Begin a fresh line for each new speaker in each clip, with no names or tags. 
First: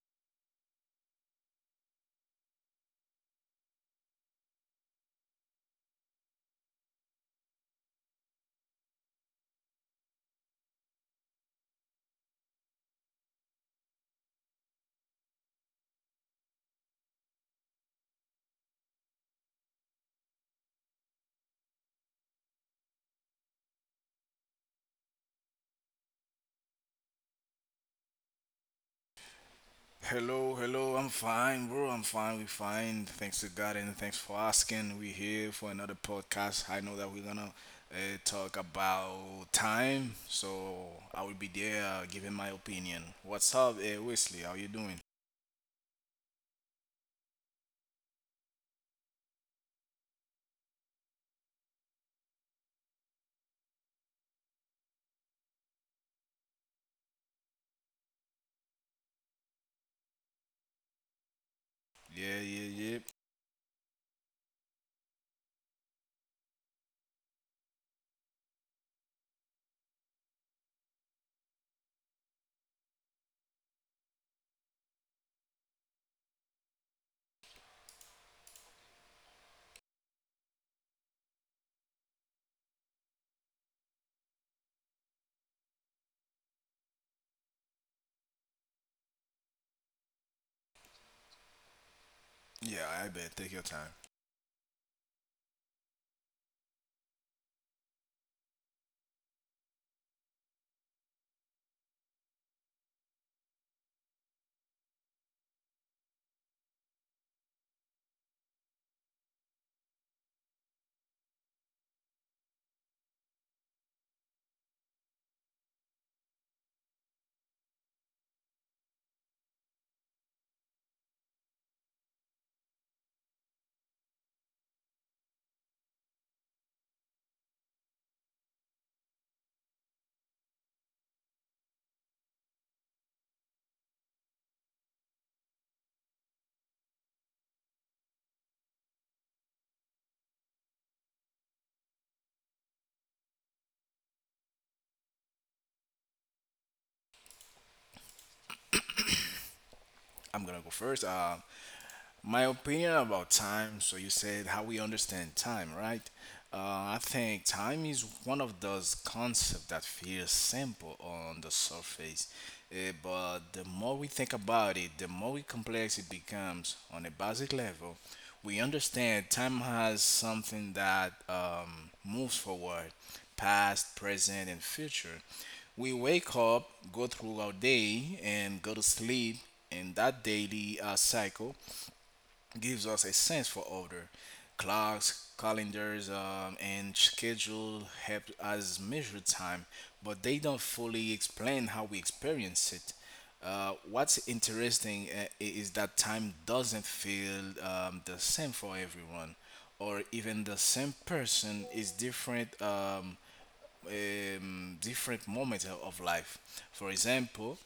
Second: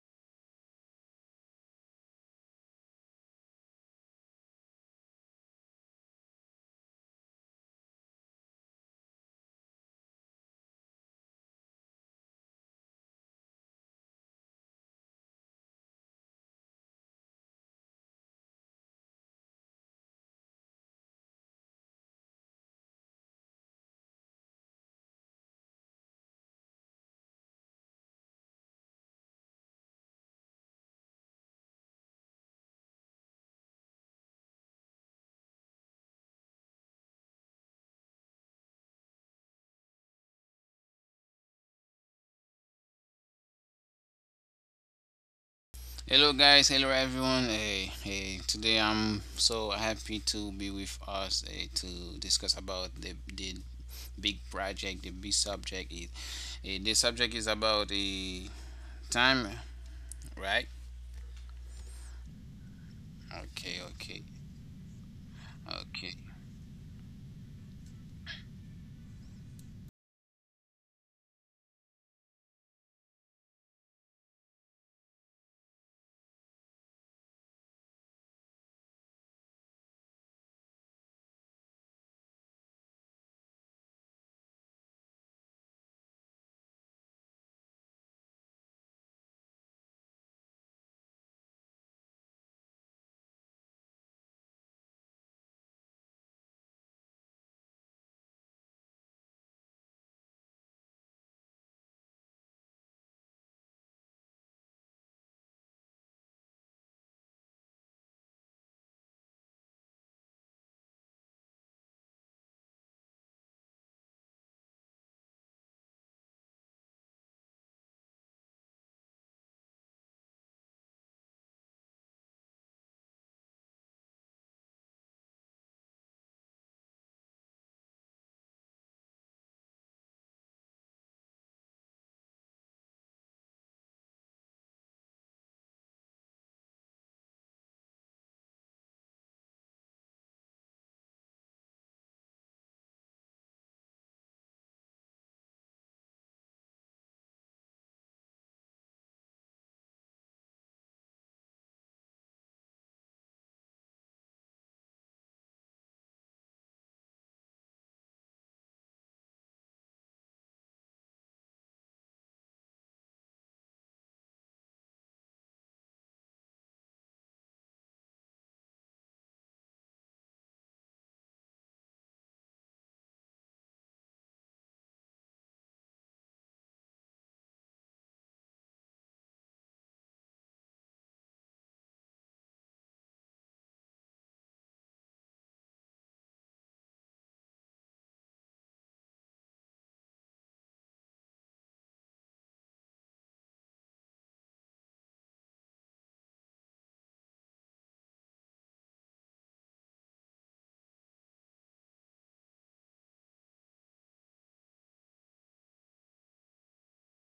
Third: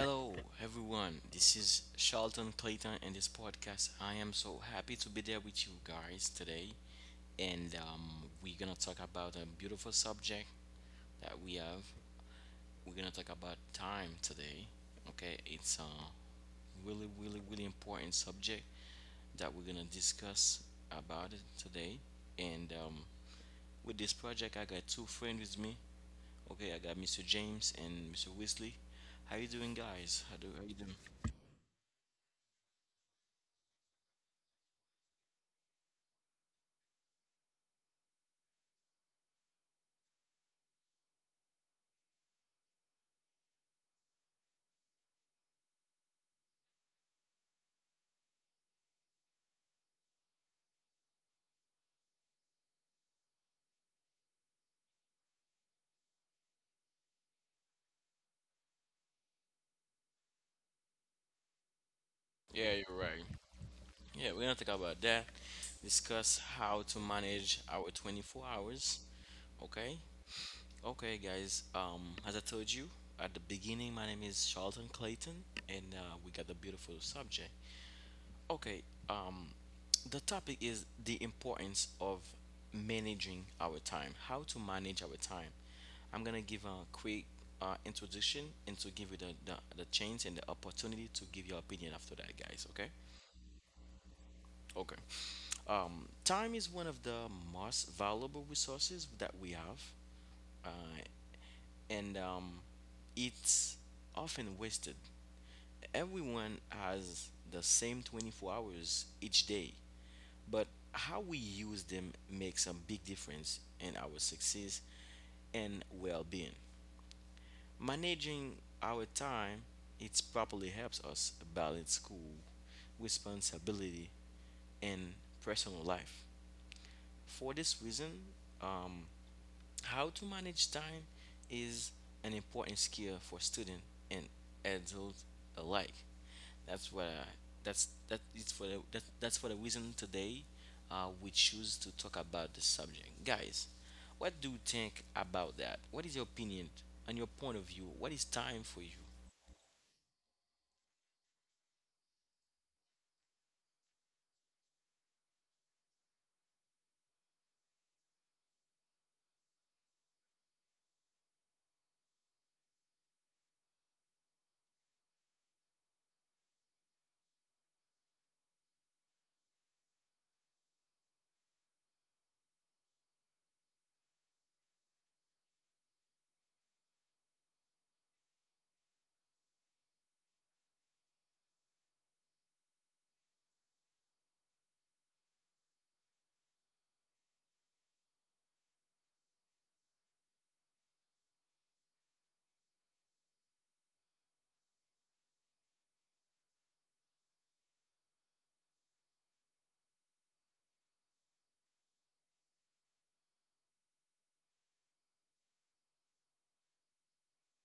Hello, everyone. This is Charlton Clayton, and this podcast. I am so happy to be there with you guys today, and we're gonna talk about a beautiful subject that we have. We're gonna talk about time today. Okay, it's a really, really, really important subject that we're gonna discuss about it today. And with this project, I got two friends with me. Okay, I got Mr. James and Mr. Wesley. How you doing, guys? How do
Hello,
how you doing?
hello. I'm fine, bro. I'm fine. We fine. Thanks to God and thanks for asking. We here for another podcast. I know that we're gonna uh, talk about time, so I will be there giving my opinion. What's up, Wesley? How you doing?
Hello guys, hello everyone. Hey, today I'm so happy to be with us to discuss about the big project, the subject is about the time, right?
Yeah, yeah,
Yeah, you're
yeah.
right.
Okay,
Yeah, we're gonna
okay,
talk about that. Discuss
okay,
how to manage our 24 hours. Okay, okay, guys. As I told you at the beginning, my name is Charlton Clayton, and we got a beautiful subject. Okay, um, the topic is the importance of managing our time. How to manage our time. I'm gonna give a quick introduction and to give you the chance and the opportunity to give your opinion after that, guys.
Yeah,
Okay.
I bet. Take your time.
Okay. Time is one of the most valuable resources that we have, uh, and it's often wasted. Everyone has the same 24 hours each day, but how we use them makes a big difference in our success and well-being. Managing our time, it properly helps us balance school, responsibility, and personal life. For this reason, um, how to manage time is an important skill for student and adult alike. That's what I, that's that is for the, that, that's for the reason today we choose to talk about the subject. Guys, what do you think about that? What is your opinion and your point of view? What is time for you?
I'm gonna go first. My opinion about time. So you said how we understand time, right? Uh, I think time is one of those concepts that feels simple on the surface, but the more we think about it, the more complex it becomes. On a basic level, we understand time has something that moves forward, past, present, and future. We wake up, go through our day, and go to sleep in that daily cycle gives us a sense for order. Clocks, calendars, and schedule help us measure time, but they don't fully explain how we experience it. What's interesting is that time doesn't feel the same for everyone, or even the same person is different. Different moments of life. For example,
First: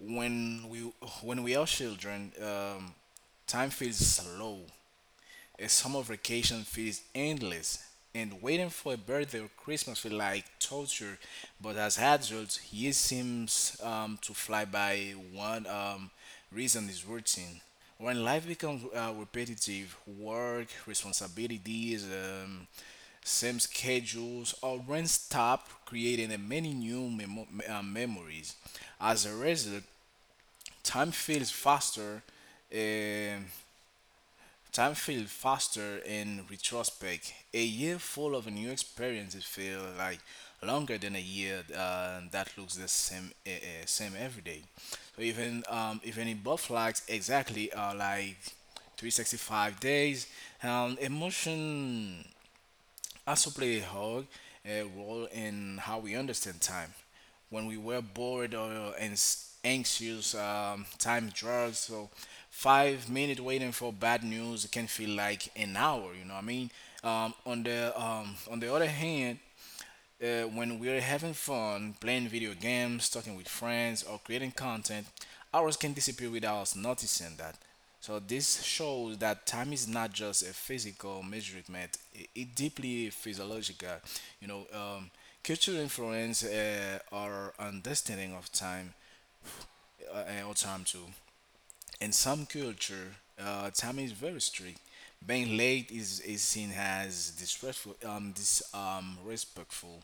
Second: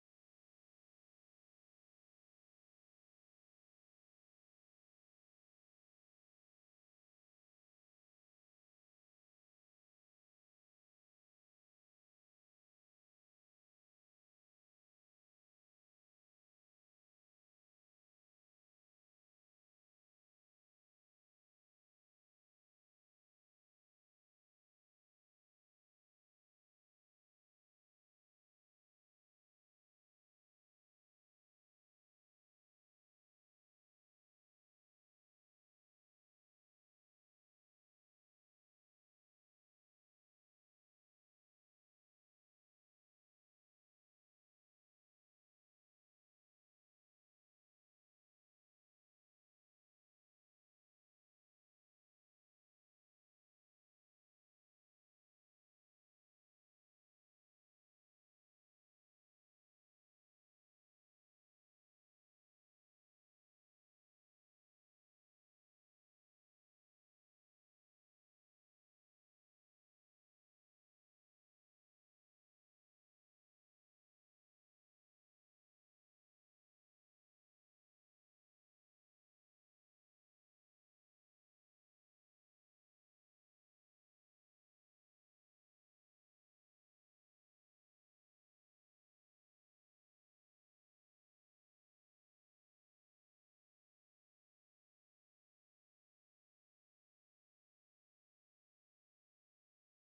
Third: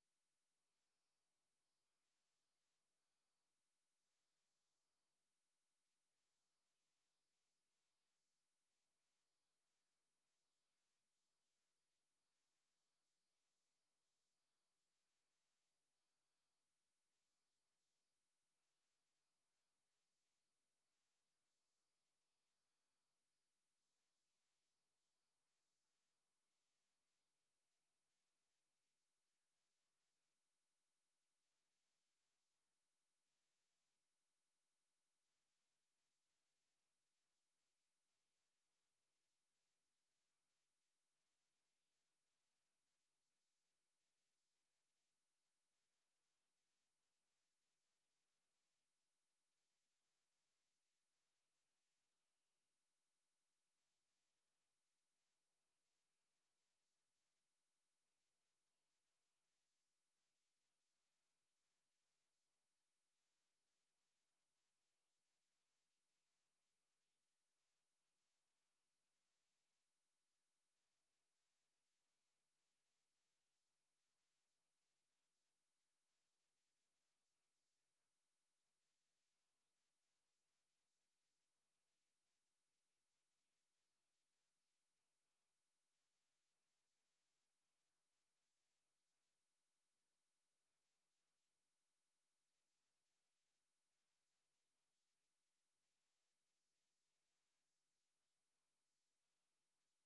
when we when we are children, time feels slow. A summer vacation feels endless, and waiting for a birthday or Christmas feel like torture. But as adults, year seems to fly by. One reason is routine. When life becomes repetitive, work, responsibilities, same schedules, our brain stop creating a many new memories. As a result, time feels faster. um Time feels faster in retrospect. A year full of new experiences feel like longer than a year that looks the same same every day. So even even in both flags exactly like 365 days, emotion also play a hug a role in how we understand time. When we were bored or anxious, time drugs. So 5 minutes waiting for bad news can feel like an hour. You know what I mean? On the other hand, when we're having fun, playing video games, talking with friends, or creating content, hours can disappear without us noticing that. So this shows that time is not just a physical measurement; it deeply physiological. You know, cultural influence our understanding of time and our time too. In some culture, time is very strict. Being late is seen as disrespectful, respectful,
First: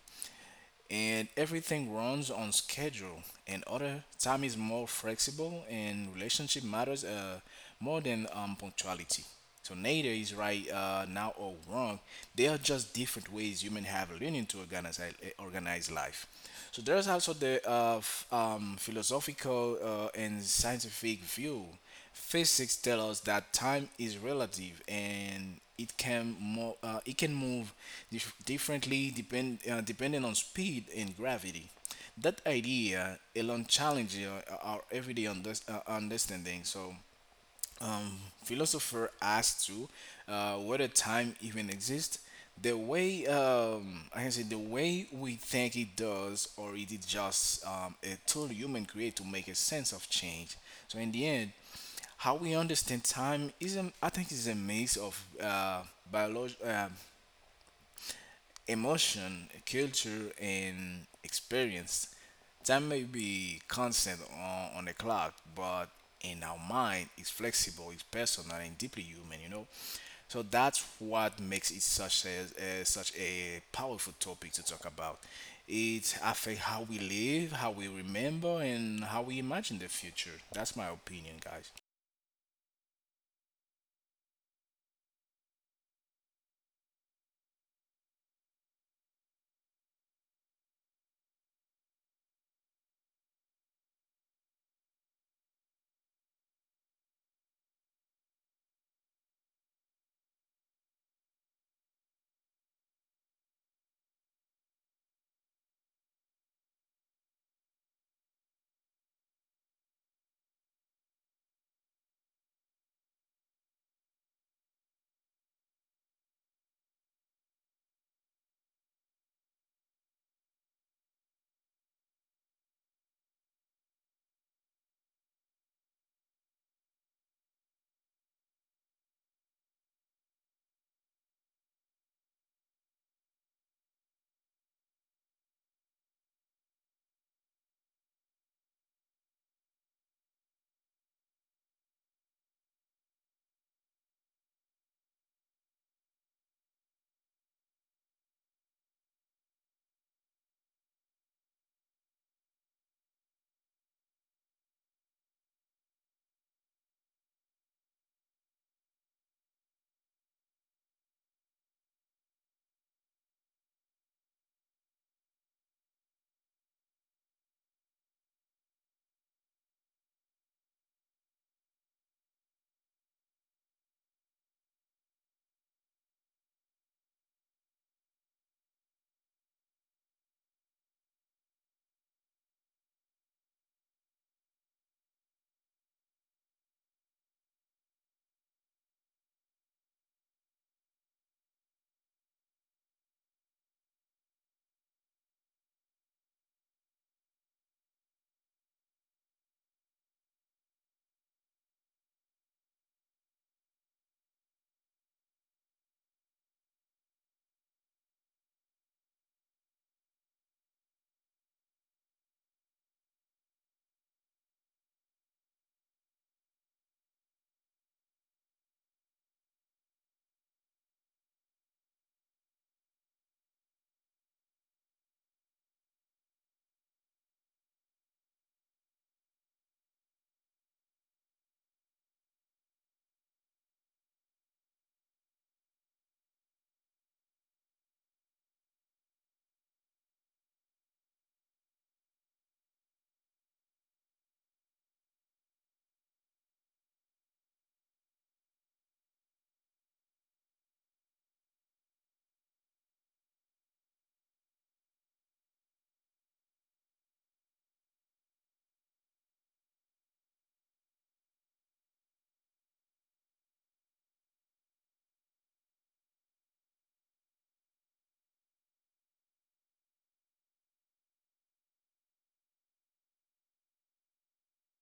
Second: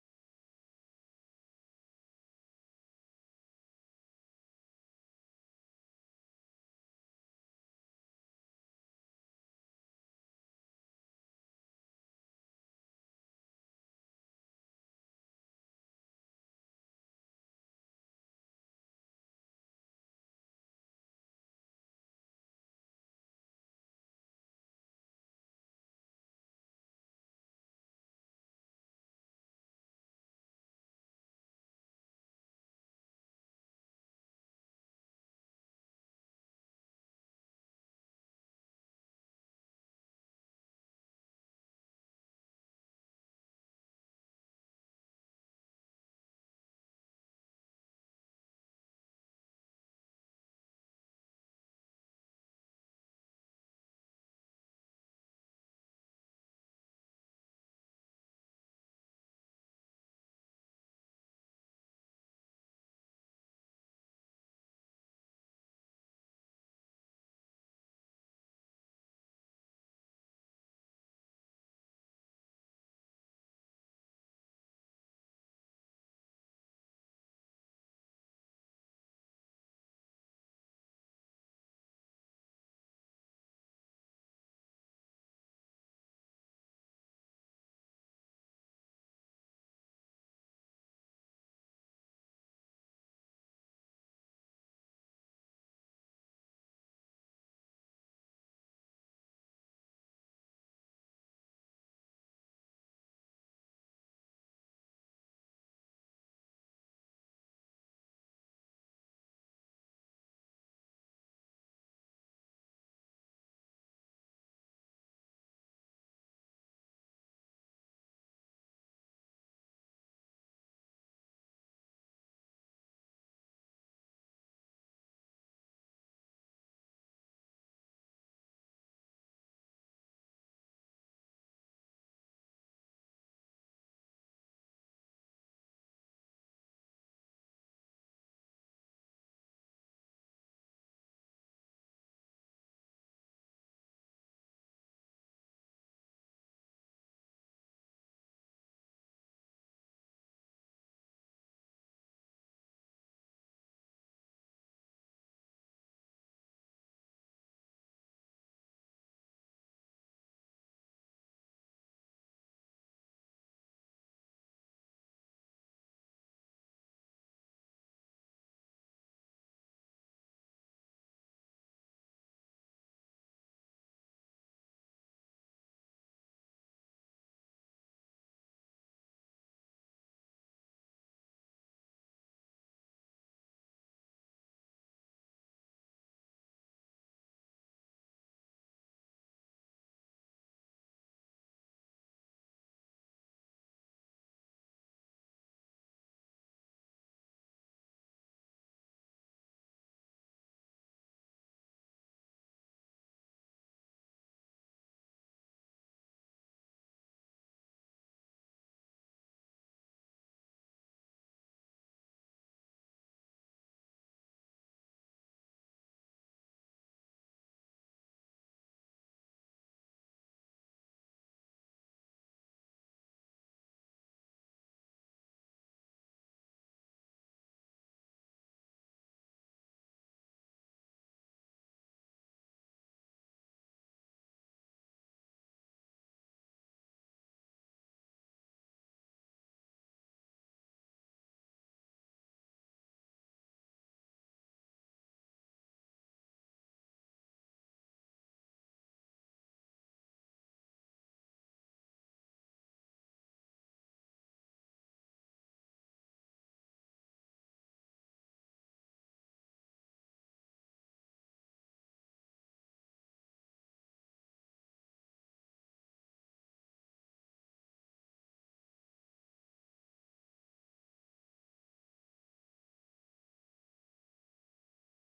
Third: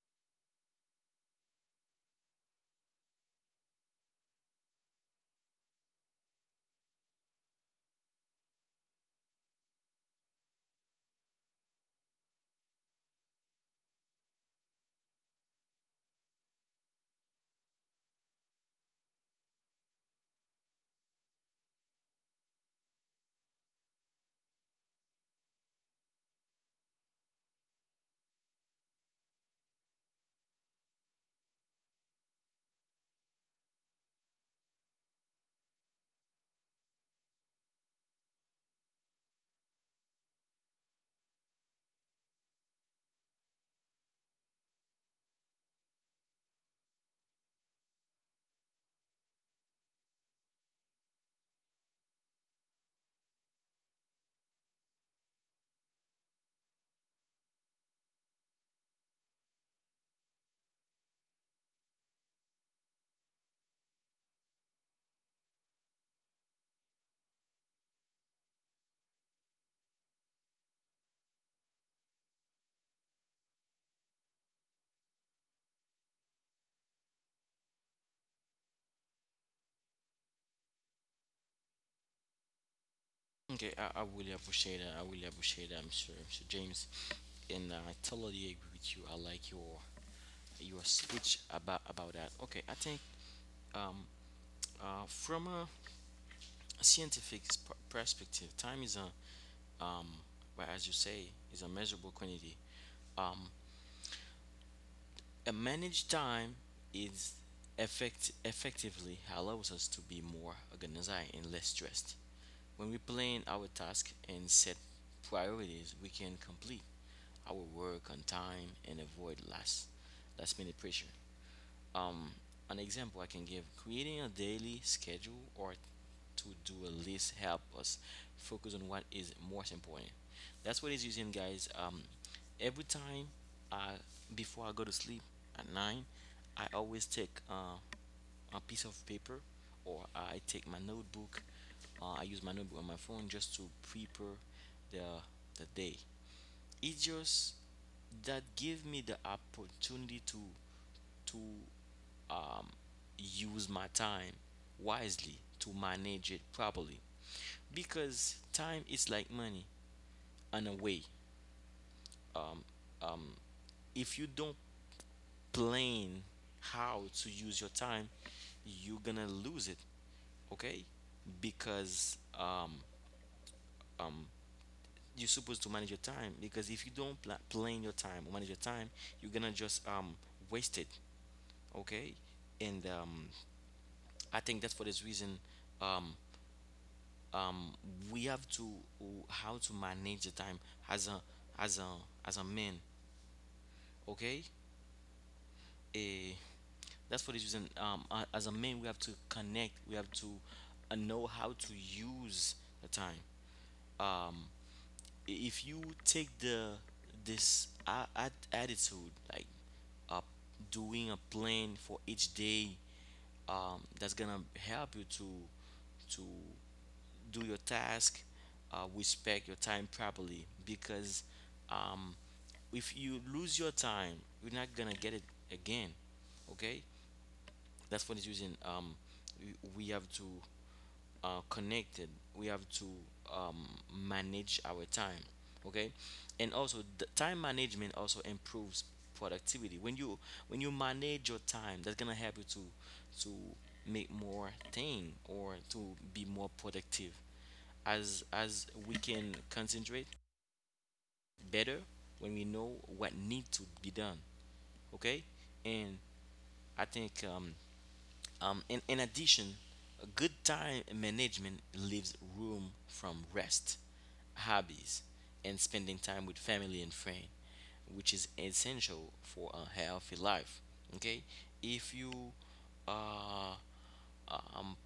and everything runs on schedule. And other time is more flexible, and relationship matters more than punctuality. So neither is right now or wrong. They are just different ways humans have learning to organize life. So there's also the philosophical and scientific view. Physics tell us that time is relative and it can it can move differently depending on speed and gravity. That idea alone challenges our everyday understanding. So um, philosopher asked to whether time even exists the way I can say the way we think it does, or it is just a tool human create to make a sense of change. So in the end, how we understand time is I think is a mix of uh, biology, emotion, culture, and experience. Time may be constant on the clock, but in our mind, it's flexible, it's personal, and deeply human. You know, so that's what makes it such a such a powerful topic to talk about. It affects how we live, how we remember, and how we imagine the future. That's my opinion, guys.
Okay, I really appreciate that. I really appreciate that, Mr. James, and I totally agree with you. I like your speech about that. Okay, I think um, from a scientific perspective, time is a um, well, as you say, is a measurable quantity. Um, a managed time is effectively allows us to be more organized and less stressed. When we plan our task and set priorities, we can complete our work on time and avoid last minute pressure. Um, an example I can give creating a daily schedule or to do a list help us focus on what is most important. That's what it's using, guys. Every time I before I go to sleep at nine, I always take a piece of paper or I take my notebook. I use my notebook on my phone just to prepare the the day. It just that give me the opportunity to um, use my time wisely to manage it properly, because time is like money in a way. If you don't plan how to use your time, you're gonna lose it. Okay, because um, you're supposed to manage your time, because if you don't plan your time or manage your time, you're gonna just waste it. Okay. And I think that's for this reason um, um, we have to how to manage the time as a as a as a man. Okay. Eh, that's for this reason as a man we have to connect we have to know how to use the time. um, if you take the attitude like uh, doing a plan for each day, that's gonna help you to do your task, respect your time properly, because um, if you lose your time, you're not gonna get it again. Okay, that's what it's using. We have to connect it. We have to um, manage our time. Okay, and also the time management also improves productivity. When you manage your time, that's gonna help you to make more thing or to be more productive. As we can concentrate better when we know what need to be done. Okay, and I think in addition, a good time management leaves room from rest, hobbies, and spending time with family and friends, which is essential for a healthy life. Okay, if you uh, um,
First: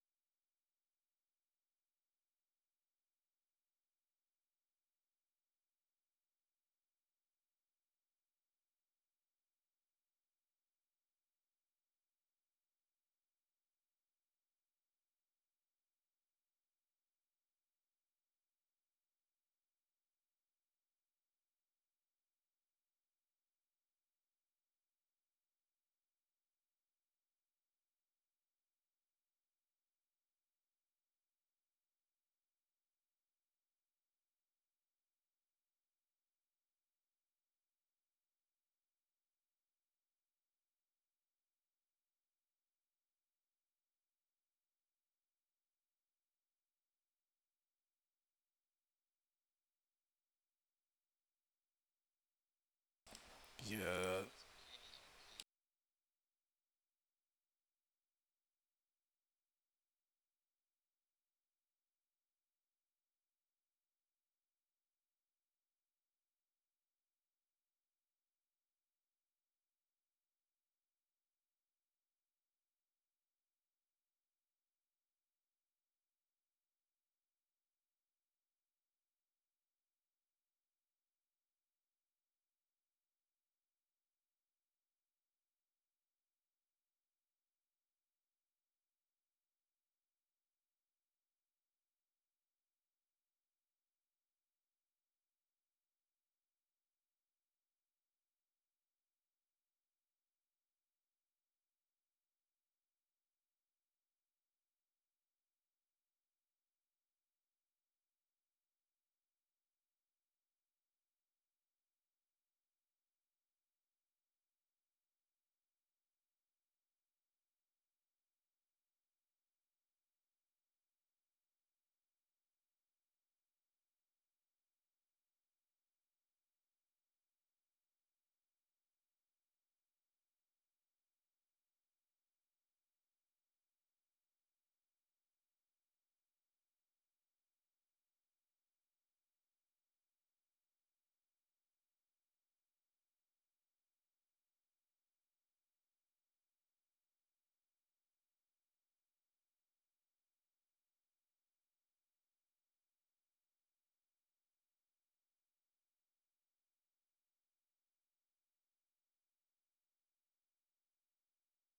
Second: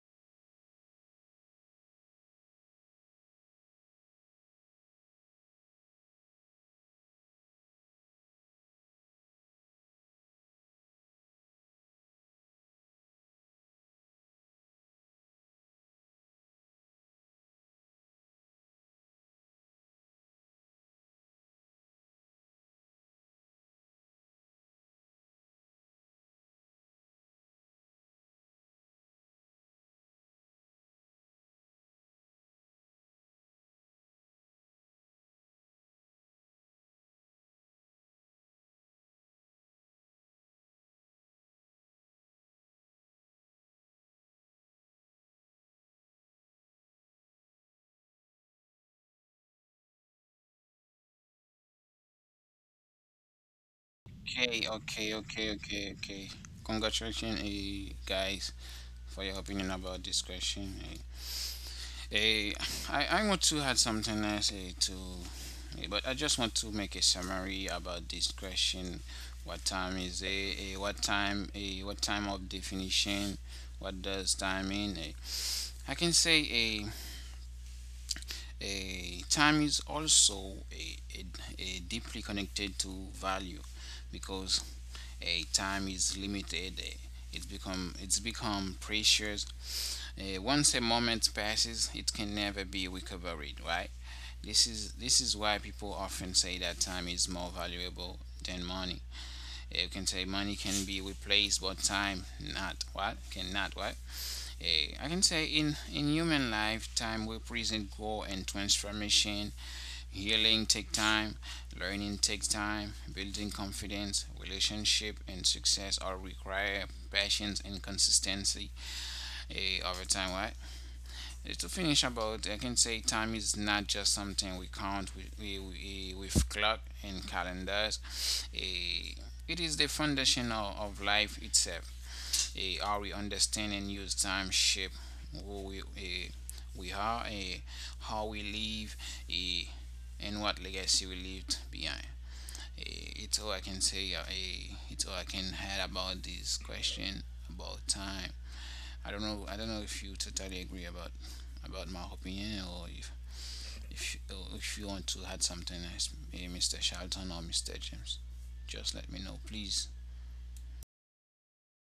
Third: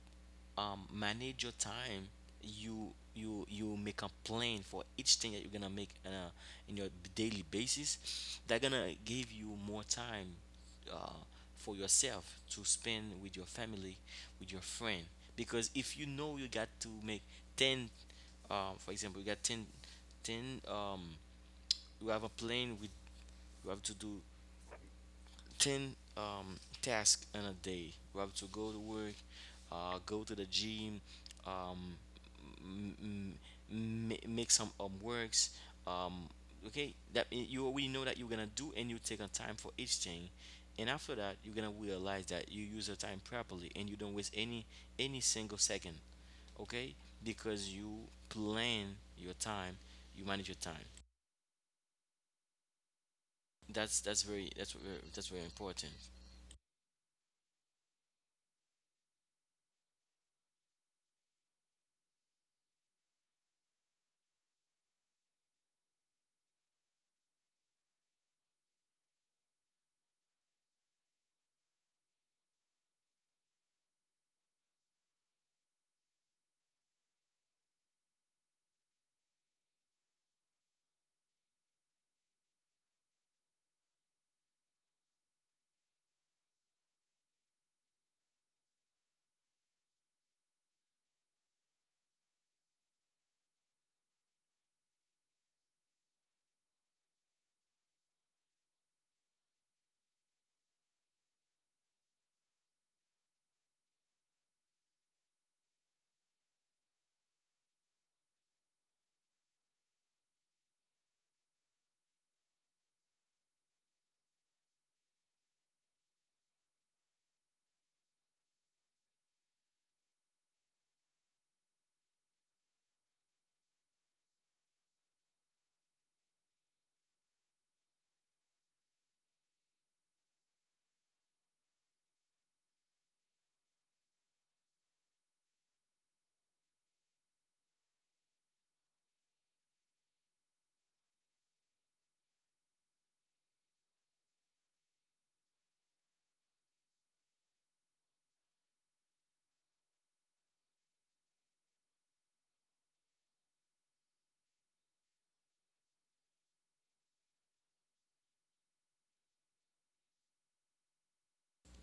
manage your time, you make a plan for each thing that you're gonna make in your daily basis, that gonna give you more time uh, for yourself to spend with your family, with your friend, because if you know you got to make 10 um, for example you got ten ten. 10 you have a plan with you have to do ten tasks in a day. We have to go to work, go to the gym, um, m- m- make some works. Um, okay, that you already know that you're gonna do, and you take a time for each thing. And after that, you're gonna realize that you use your time properly, and you don't waste any single second. Okay, because you plan your time, you manage your time. That's that's
Yeah,
very
okay,
that's very,
okay,
that's
okay,
very
okay,
important.
okay. Congratulations, guys, for your opinion about this question. Eh. Eh, I want to add something I say to, but I just want to make a summary about this question. What time is a what time a what time of definition? What does time mean? I can say a time is also a deeply connected to value because a time is limited. It's become precious. Once a moment passes, it can never be recovered, right? This is why people often say that time is more valuable than money. You can say money can be replaced, but time not. What cannot what? I can say in human life, time represents growth and transformation. Healing take time, learning takes time, building confidence, relationship and success all require patience and consistency. Over time, what? To finish about, I can say time is not just something we count with, with clock and calendars. Eh, it is the foundation of life itself. How we understand and use time shape who we are, how we live, eh, and what legacy we left behind. It's all I can say. It's all I can add about this question about time. I don't know. I don't know if you totally agree about my opinion, or if you, if you want to add something else, maybe Mr. Charlton or Mr. James. Just let me know, please.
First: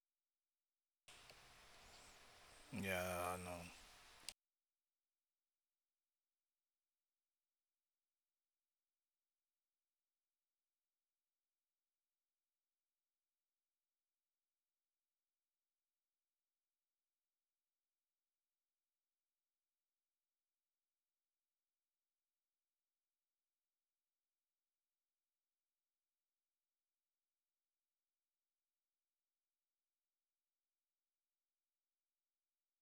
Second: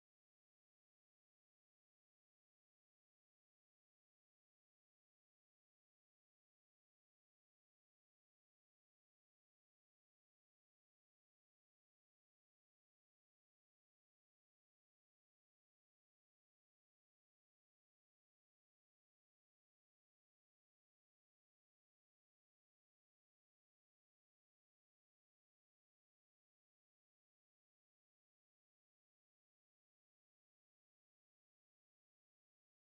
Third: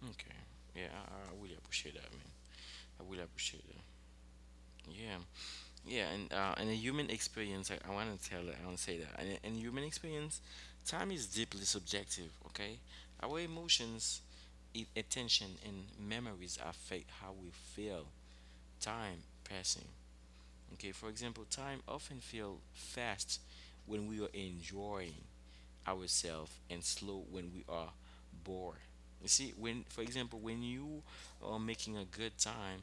Okay. Yeah, I really appreciate that, man. I really
yeah, I know.
appreciate that. Yeah, yeah, and a human experience. I want to tell that. I want to say that. And in human experience, time is deeply subjective. Okay, our emotions, attention, and memories affect how we feel time passing. Okay, for example, time often feels fast when we are enjoying ourselves and slow when we are bored. You see, when for example, when you are making a good time,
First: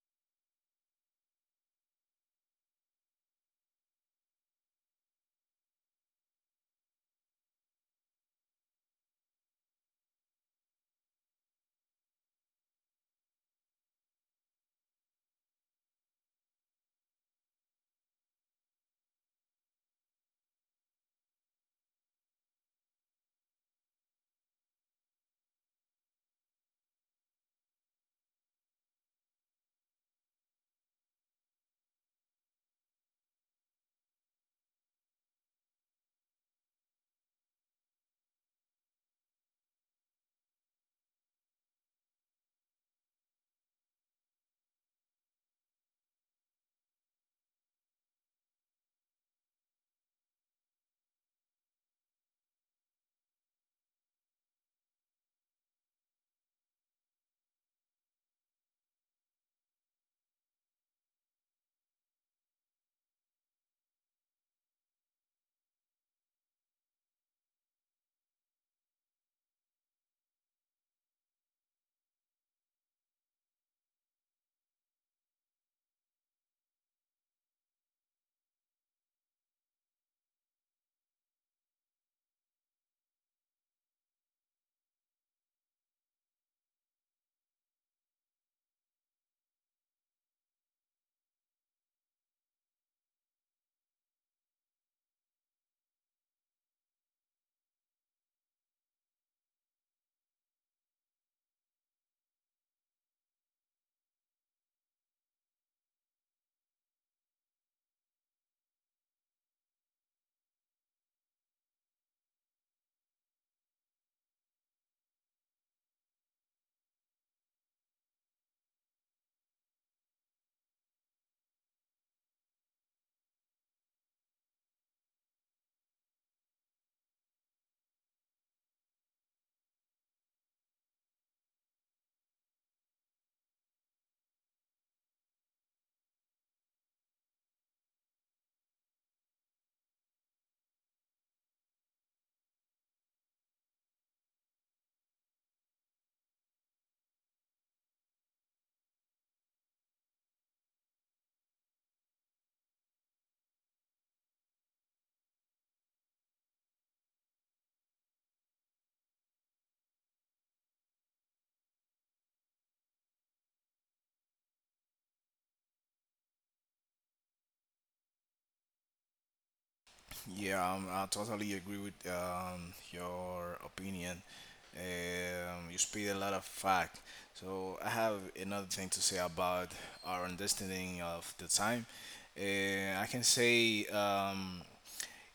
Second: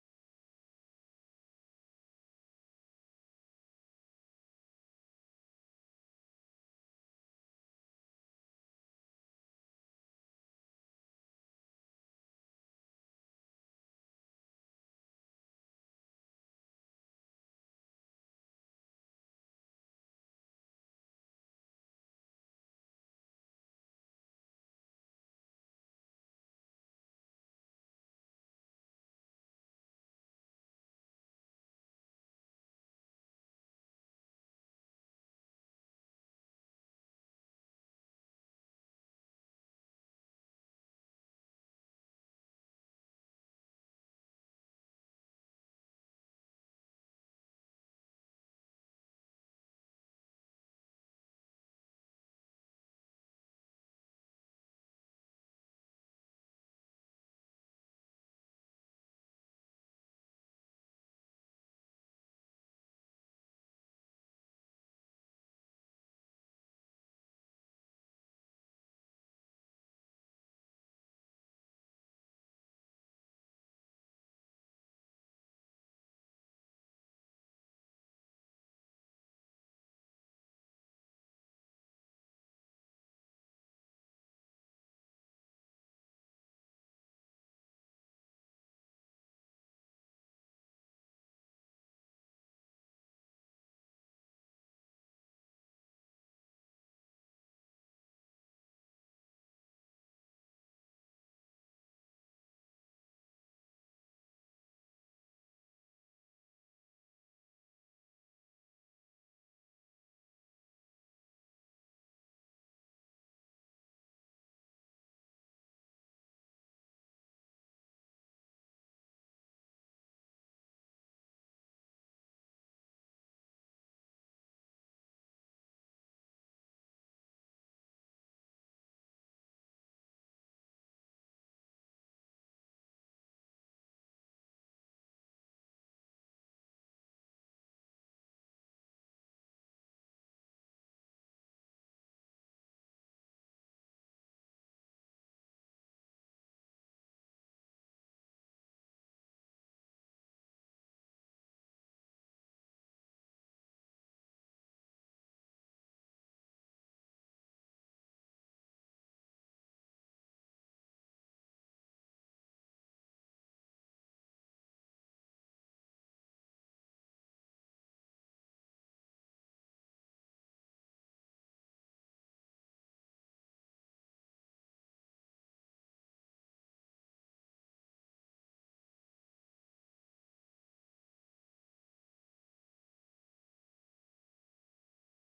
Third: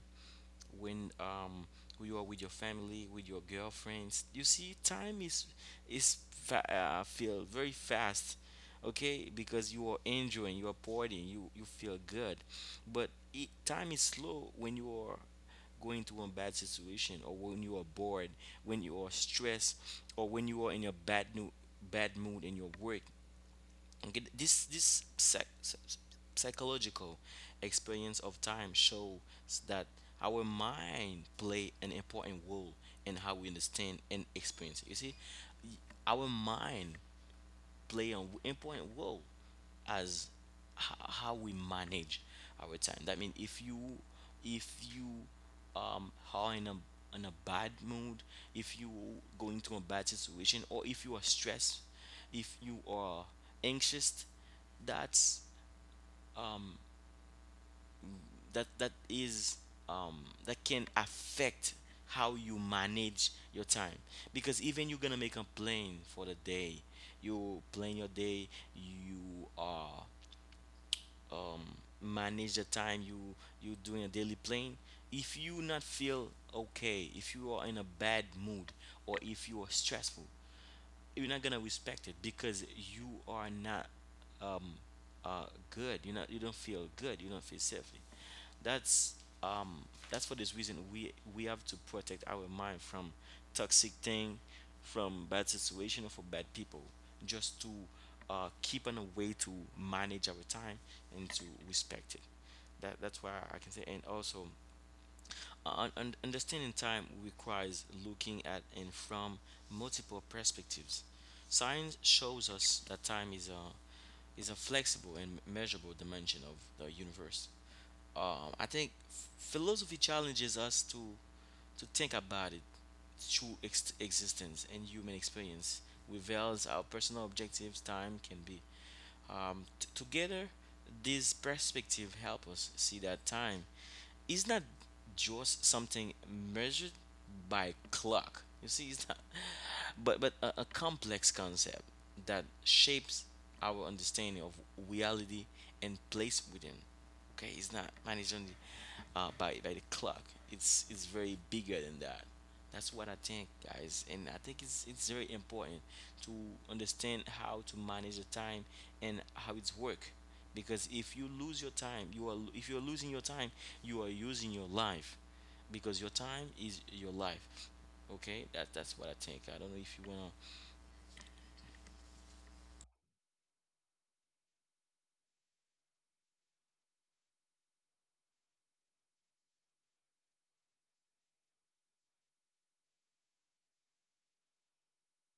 when you are with your family, with your girlfriends, you see, time feel very fast, okay? Because you are enjoying, you are partying, you feel good, but it, time is slow when you are going to a bad situation or when you are bored, when you are stressed, or when you are in a bad mood in your work. Okay, this psychological experience of time shows that our mind play an important role in how we understand and experience. You see, our mind play an important role as how we manage our time. That means if if you are in a bad mood, if you going through a bad situation, or if you are stressed, if you are anxious, that's that is that can affect how you manage your time, because even you're gonna make a plan for the day, you plan your day, you are um, manage the time, you doing a daily plan, if you not feel okay, if you are in a bad mood or if you are stressful, you're not gonna respect it, because you are not um uh good, you're not, you don't feel good, you don't feel safely. That's um that's for this reason we have to protect our mind from toxic thing, from bad situation or for bad people, just to keep on a way to manage our time and to respect it. That that's why I can say. And also understanding time requires looking at and from multiple perspectives. Science shows us that time is a flexible and measurable dimension of the universe. I think philosophy challenges us to think about it through existence, and human experience reveals our personal objectives time can be together. This perspective help us see that time it's not just something measured by clock. You see, it's not, but but a complex concept that shapes our understanding of reality and place within. Okay, it's not managed only by the clock. It's very bigger than that. That's what I think, guys, and I think it's very important to understand how to manage the time and how it's work. Because if you lose your time, you are if you're losing your time, you are using your life, because your time is your life. Okay, that that's what I think. I don't know if you wanna.
Yeah, I totally agree with your opinion. You speak a lot of fact. So I have another thing to say about our understanding of the time. I can say.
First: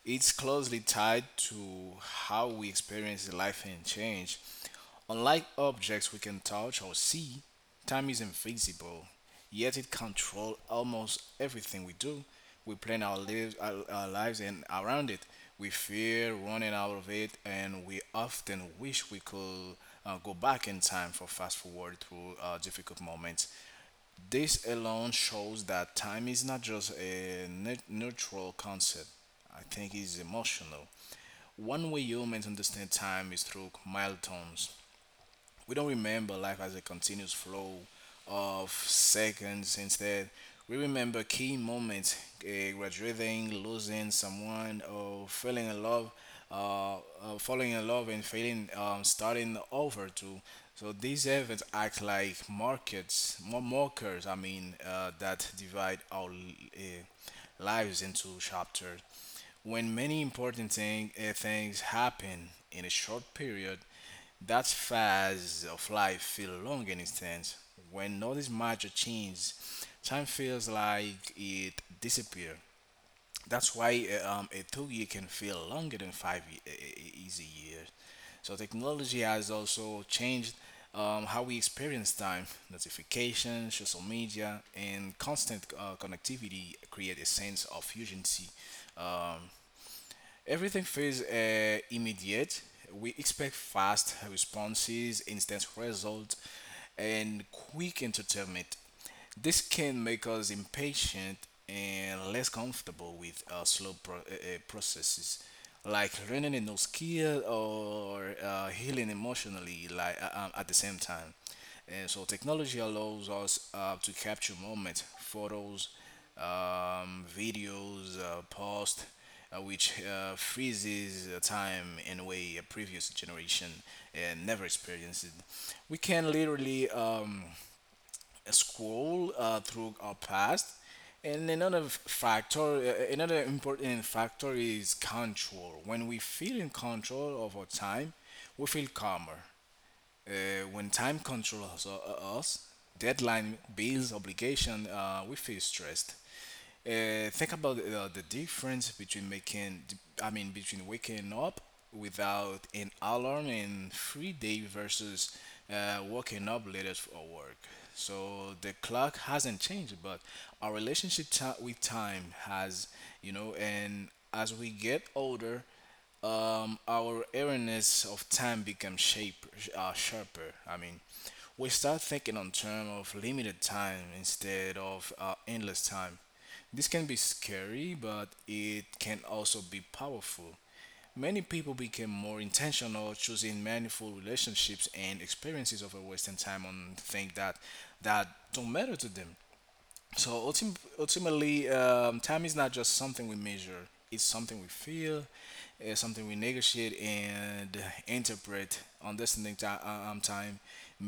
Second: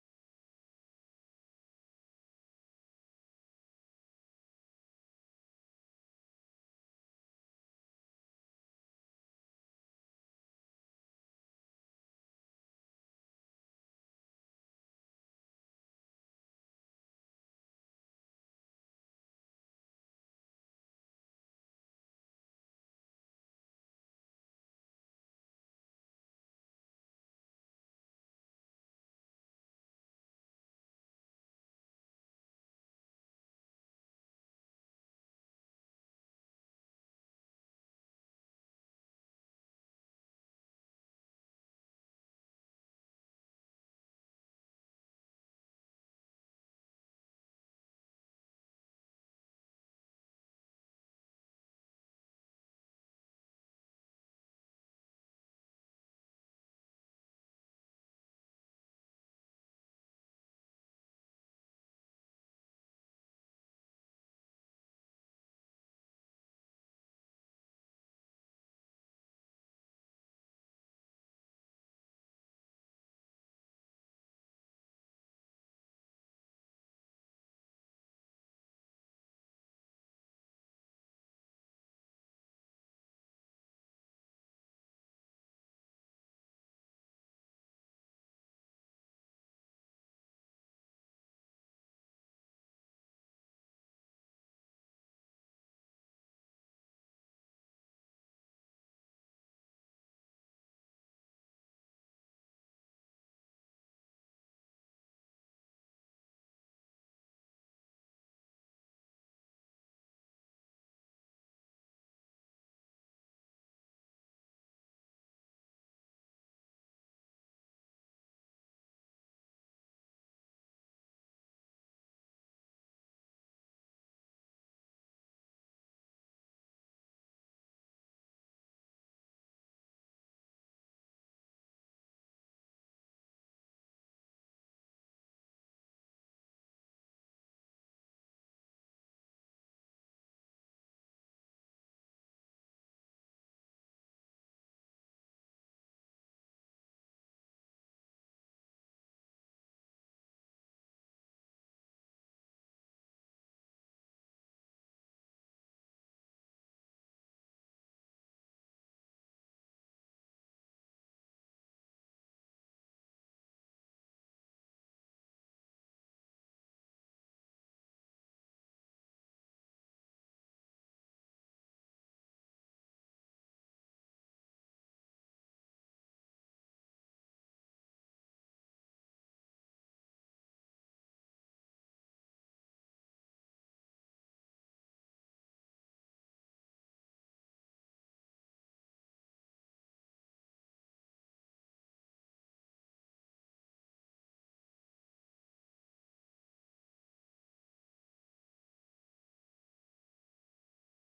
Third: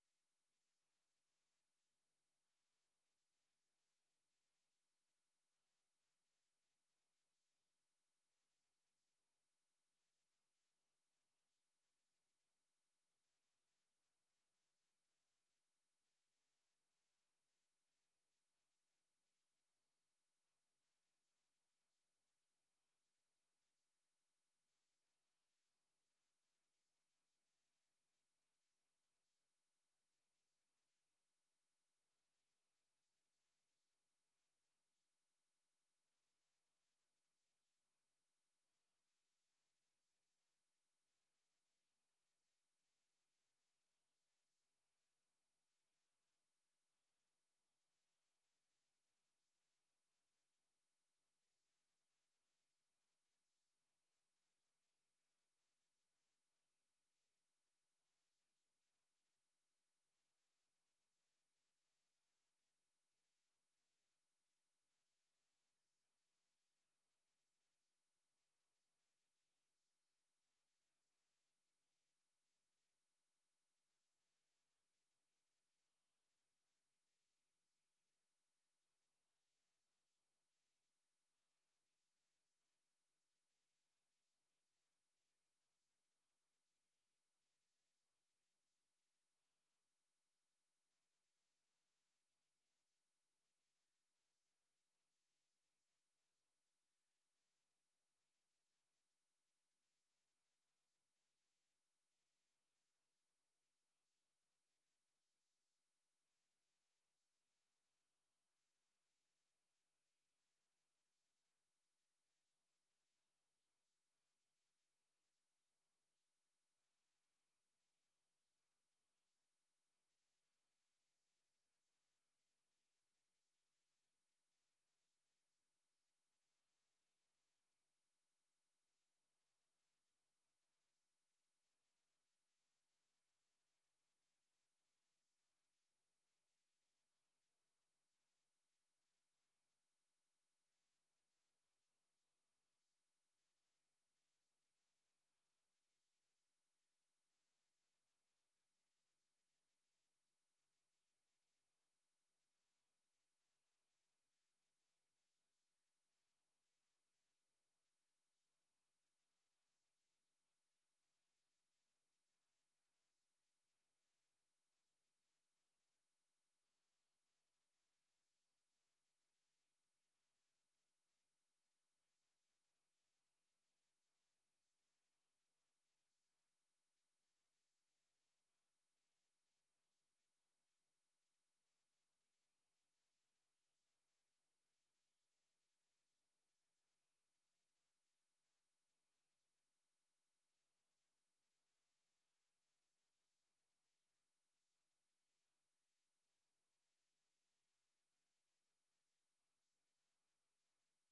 It's closely tied to how we experience life and change. Unlike objects we can touch or see, time is invisible, yet it controls almost everything we do. We plan our lives, our lives and around it. We fear running out of it, and we often wish we could go back in time for fast forward through difficult moments. This alone shows that time is not just a neutral concept. I think it's emotional. One way humans understand time is through milestones. We don't remember life as a continuous flow of seconds. Instead, we remember key moments, graduating, losing someone, or falling in love and failing, starting over too. So these events act like more markers. I mean, that divide our lives into chapters. When many important things happen in a short period, that phase of life feel long in instance. When all these major change, time feels like it disappear. That's why a 2 years can feel longer than five easy years. So technology has also changed how we experience time. Notifications, social media, and constant connectivity create a sense of urgency. Um, Everything feels immediate. We expect fast responses, instant results, and quick entertainment. This can make us impatient and less comfortable with uh, slow processes, like learning a new skill or healing emotionally, like at the same time. And so technology allows us to capture moments, photos, videos, posts, which freezes time in a way a previous generation uh, never experienced. We can literally scroll through our past. And another factor, another important factor is control. When we feel in control of our time, we feel calmer when time controls us, deadline, bills, obligation, we feel stressed. Think about the difference between making, I mean, between waking up without an alarm and free day versus waking up later for work. So the clock hasn't changed, but our relationship ti with time has, you know, and as we get older, our awareness of time becomes shape sharper. I mean, we start thinking on terms of limited time instead of endless time. This can be scary, but it can also be powerful. Many people became more intentional, choosing meaningful relationships and experiences over wasting time on things that don't matter to them. So ultimately, time is not just something we measure, it's something we feel, it's something we negotiate and interpret. Understanding time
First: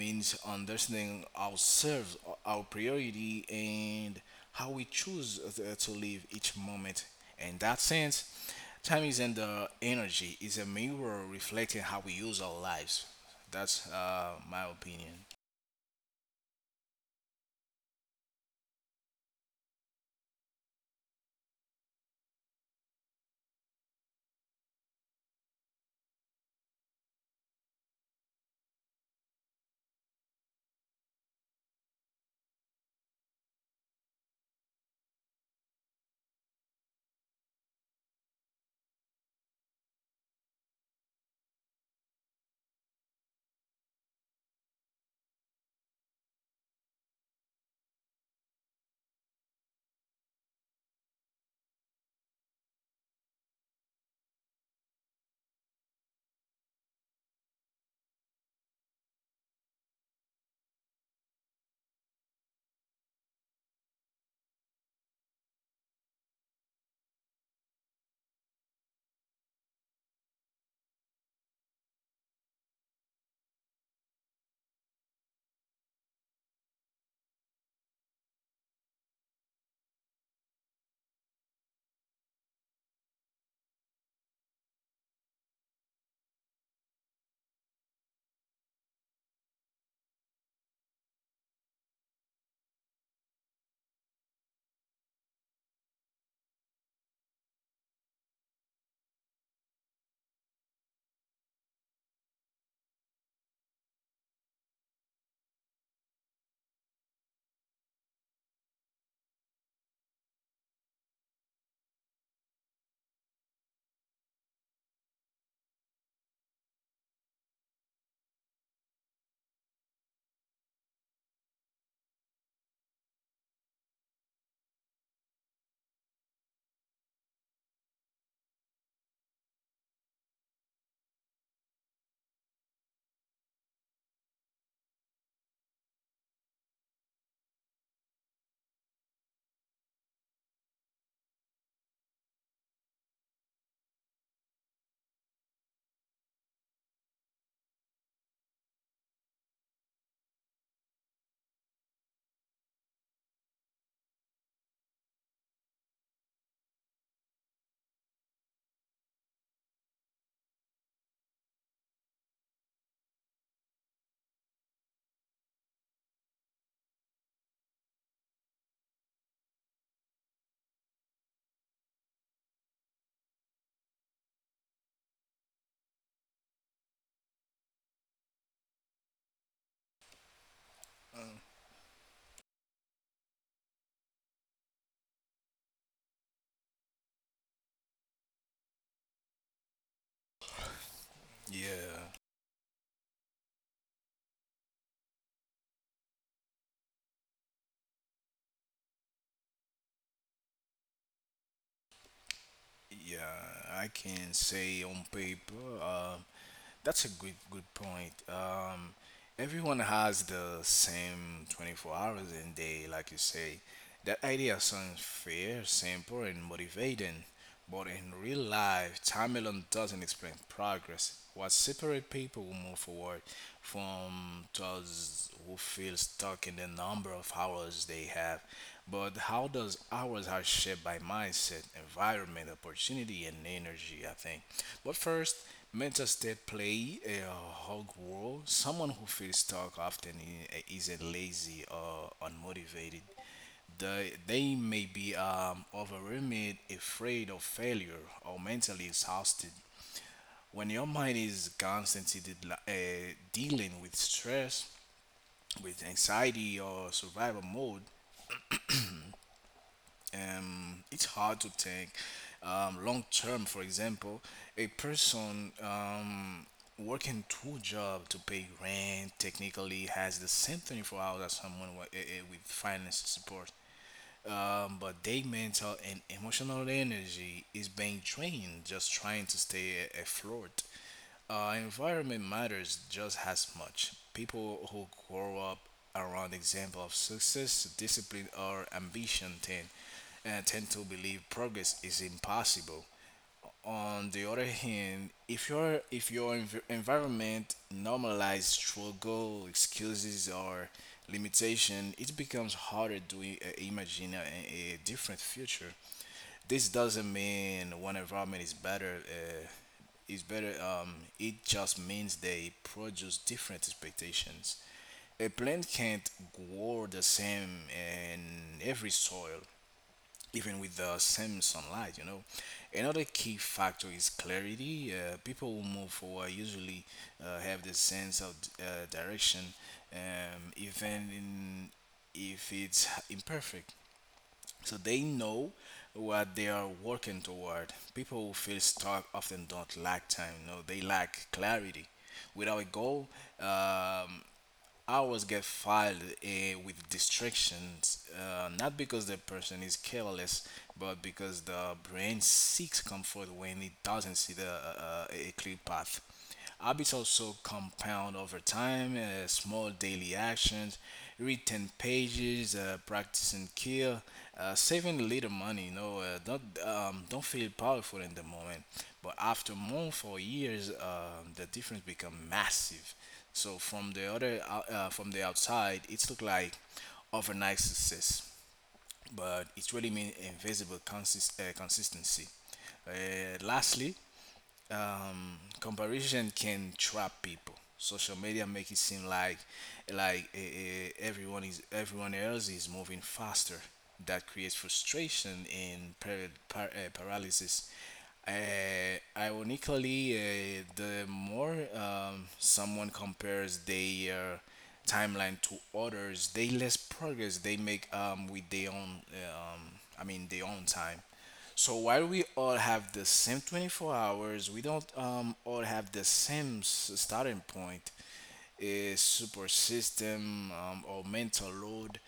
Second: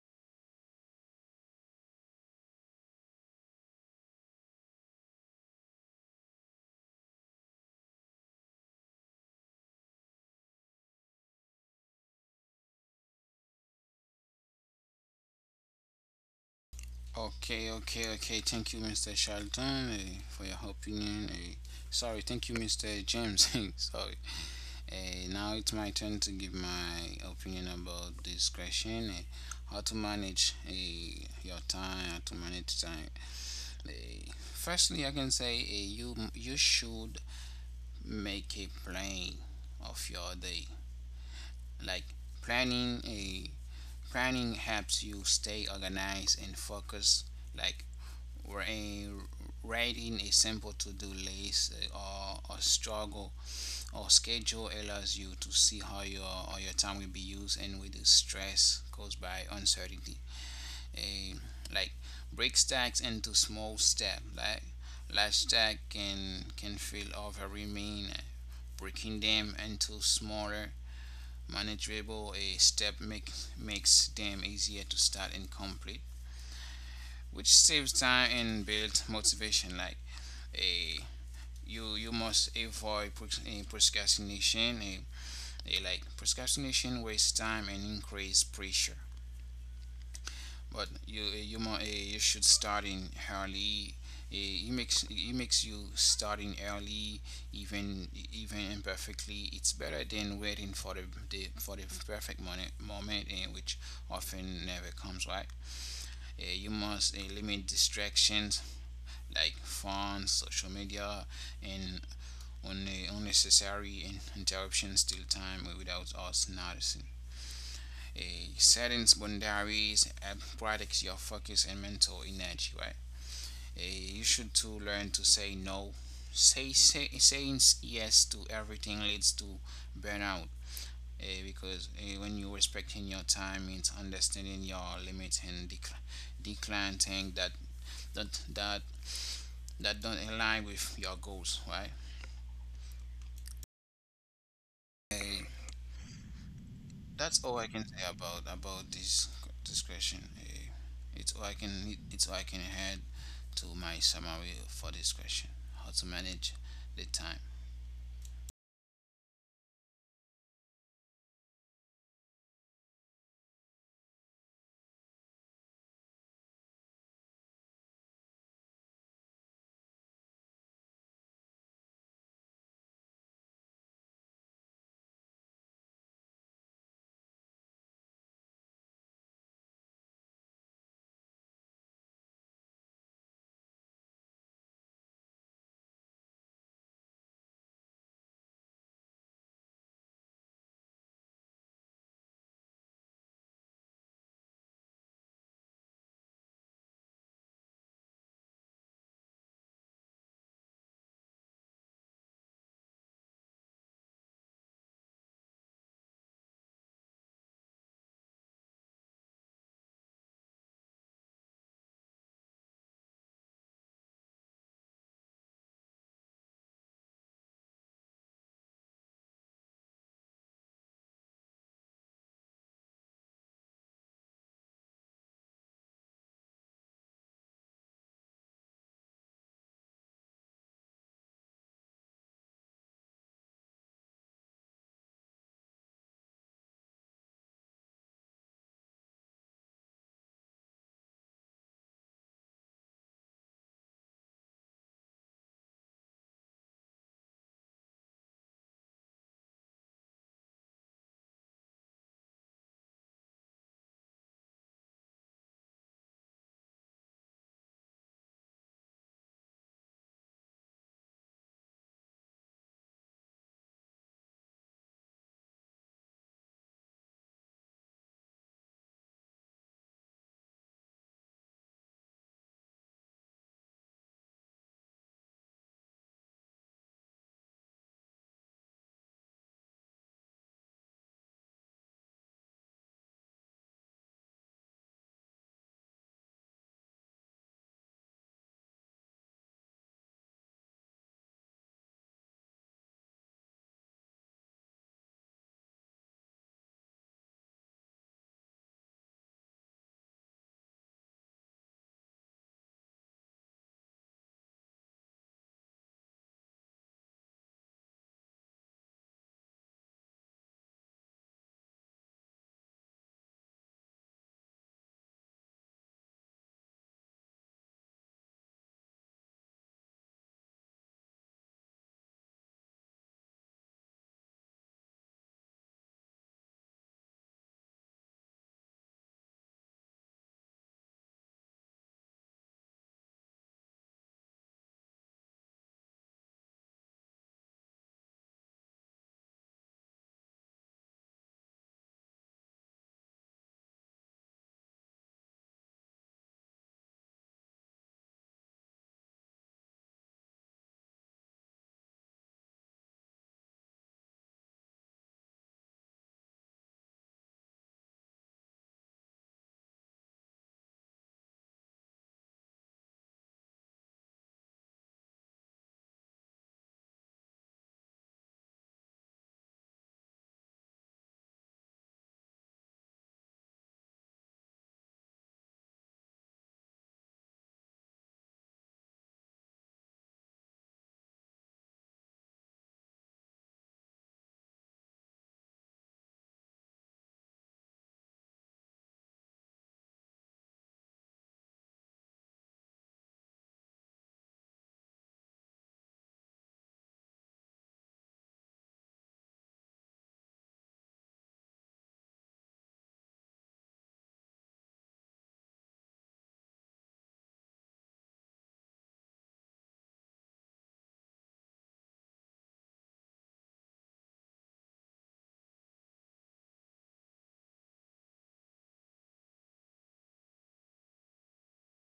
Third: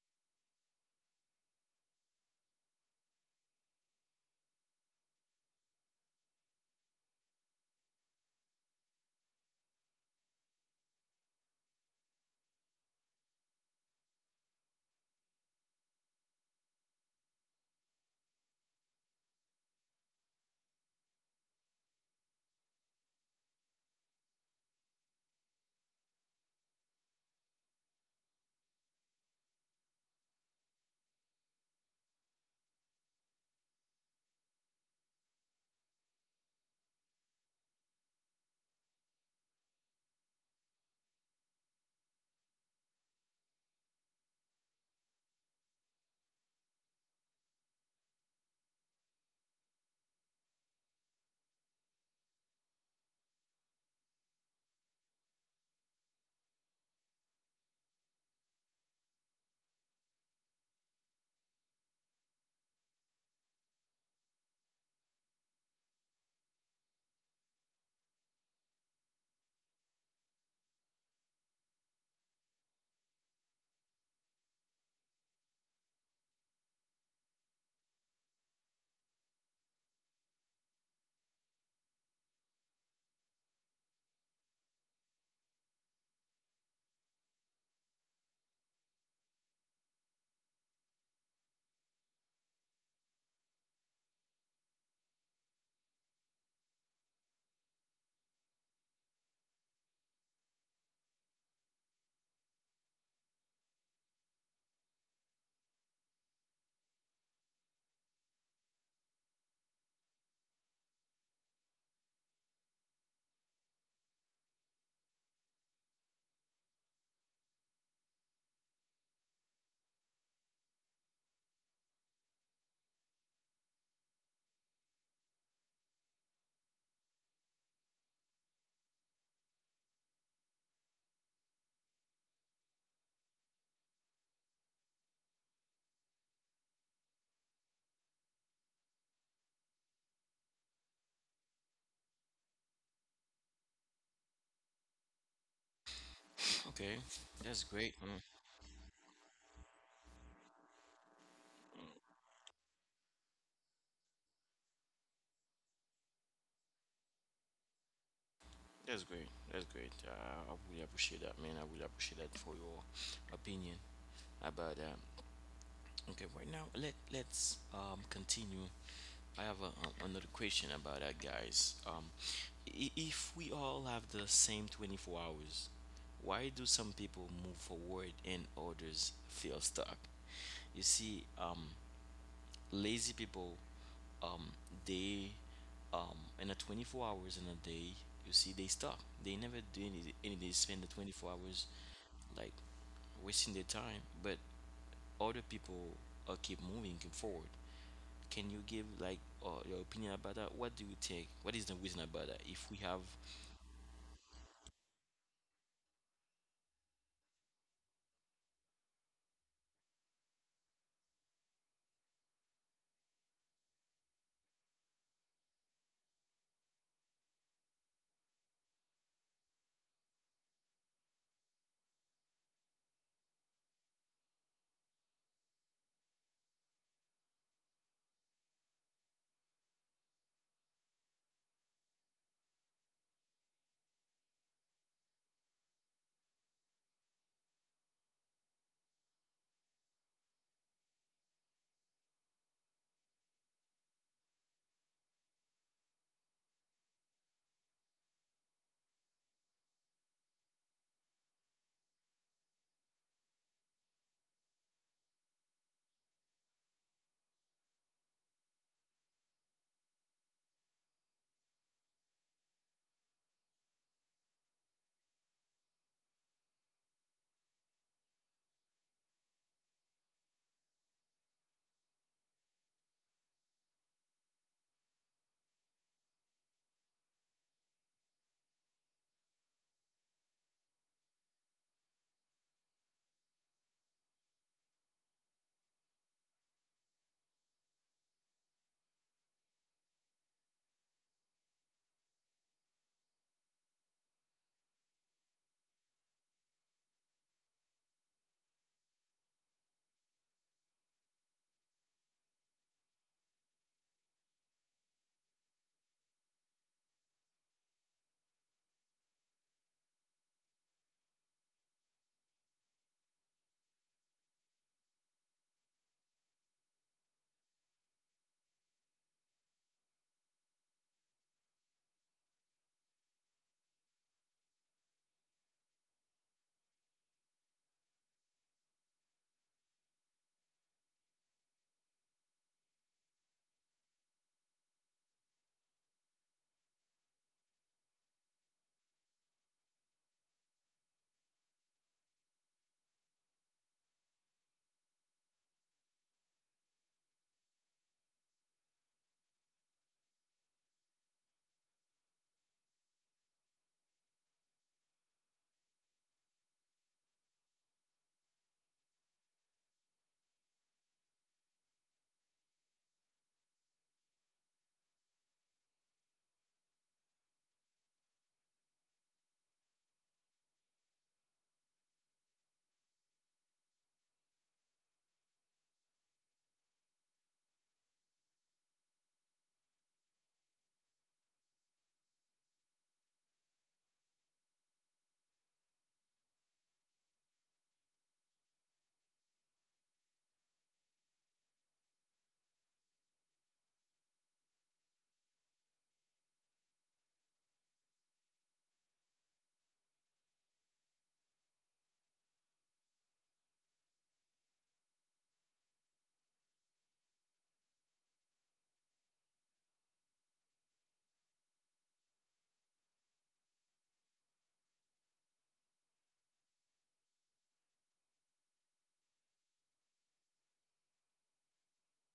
means understanding ourselves, our priority, and how we choose to live each moment. In that sense, time is in the energy, is a mirror reflecting how we use our lives. That's my opinion.
Okay, okay, okay. Thank you, Mr. Charlton, for your opinion. Eh. Sorry, thank you, Mr. James. Sorry. Now it's my turn to give my opinion about this question. How to manage your time? How to manage time? Eh. Firstly, I can say you should make a plan of your day. Like planning a planning helps you stay organized and focused. Like wri- writing a simple to-do list or a struggle or schedule allows you to see how your time will be used and reduce stress caused by uncertainty. A Like break tasks into small steps. Like large task can feel overwhelming. Breaking them into smaller, manageable steps makes them easier to start and complete, which saves time and builds motivation. Like a you must avoid procrastination. A Like procrastination wastes time and increase pressure. But you should starting early. It makes you starting early, even imperfectly. It's better than waiting for the for the perfect moment, which often never comes. Right? You must limit distractions like phones, social media, and un- unnecessary interruptions till time without us noticing. A Settings boundaries and protects your focus and mental energy, right? You should to learn to say no. Saying yes to everything leads to burnout, because when you're respecting your time, it's understanding your limits and decline things that that that don't align with your goals, right? Eh,
Okay, that's
that's all
great.
I can
Mm.
say about this question. It's all I can add to my summary for this question. How to manage the time.
That's great. That's great. I really appreciate that, man. I really appreciate that for your opinion about that. Okay, right now let's continue. I have a, another question about that, guys. If we all have the same 24 hours, why do some people move forward and others feel stuck? You see, lazy people um they in the 24 hours in a day, you see they stop, they never do any they spend the 24 hours
Yeah.
like wasting their time, but other people keep moving, keep forward. Can you give like your opinion about that? What do you think? What is the reason about that, if we have
Yeah, I can say on paper, that's a good point. Everyone has the same 24 hours in day, like you say. That idea sounds fair, simple, and motivating, but in real life, time alone doesn't explain progress. What separate people who move forward from those who feel stuck in the number of hours they have. But how does ours are shaped by mindset, environment, opportunity, and energy, I think. But first, mental state play a hug role. Someone who feels stuck often isn't lazy or unmotivated. They may be overwhelmed, afraid of failure, or mentally exhausted. When your mind is constantly dealing with stress, with anxiety or survival mode, it's hard to think long term. For example, a person working two jobs to pay rent technically has the same 24 hours as someone with, with finance support, but their mental and emotional energy is being drained just trying to stay afloat. Environment matters just as much. People who grow up around example of success, discipline, or ambition tend to believe progress is impossible. On the other hand, if your environment normalizes struggle, excuses, or limitation, it becomes harder to imagine a different future. This doesn't mean one environment is better. Is better. It just means they produce different expectations. A plant can't grow the same in every soil, even with the same sunlight, you know. Another key factor is clarity. People who move forward usually have the sense of direction, even if it's imperfect. So they know what they are working toward. People who feel stuck often don't lack time. No, they lack clarity. Without a goal, um, hours get filed with distractions, not because the person is careless, but because the brain seeks comfort when it doesn't see a clear path. Habits also compound over time, small daily actions, read 10 pages, practice and saving a little money, you know, don't feel powerful in the moment. But after months or years, the difference becomes massive. So from from the outside, it looked like overnight success, but it really means invisible consistency. Lastly, comparison can trap people. Social media make it seem like like everyone else is moving faster. That creates frustration and paralysis. Ironically, the more someone compares their timeline to others, the less progress they make with their own. Eh, I mean, their own time. So while we all have the same 24 hours, we don't all have the same starting point, a super system or mental load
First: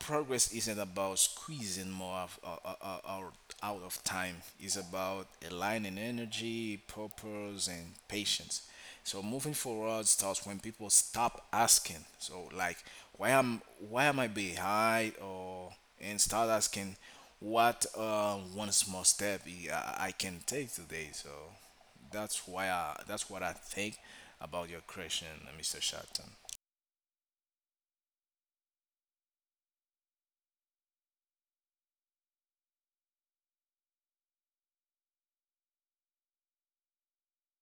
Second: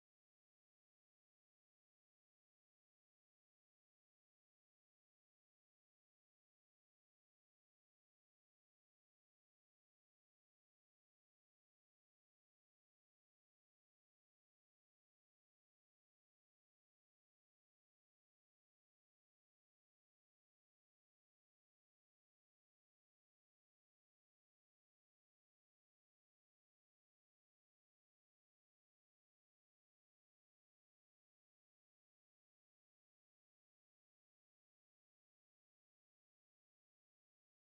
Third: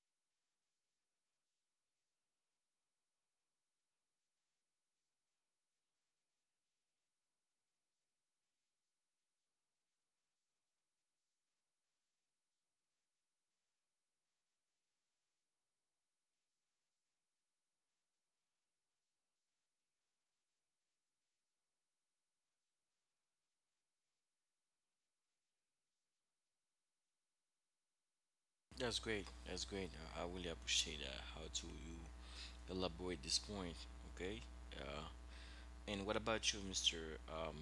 progress isn't about squeezing more of, out out of time. It's about aligning energy, purpose, and patience. So moving forward starts when people stop asking. Why am I behind? Or And start asking, what one small step I can take today. So that's what I think about your question, Mr. Shatton.
that's great? That's great. I really appreciate that. How to you elaborate this point. Okay. uh, And what about you, Mr. Um,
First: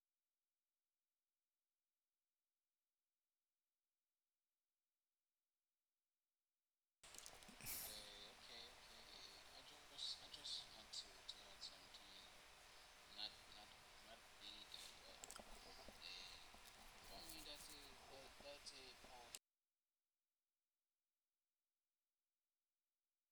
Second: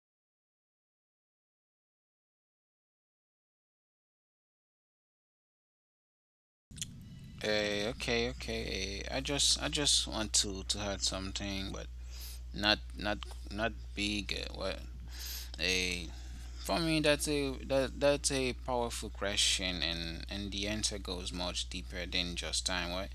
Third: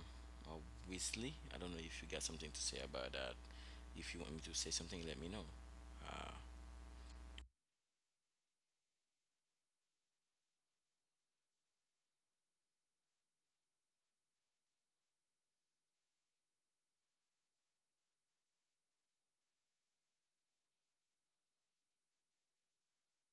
uh, Weasley? I don't know if you got something to say about that. If you want me to say something, let me know. Uh,
Okay, okay. I just want to add something, but not not not big. Well, a for me that's a that that's a powerful question, and the answer goes much deeper than just time. Right?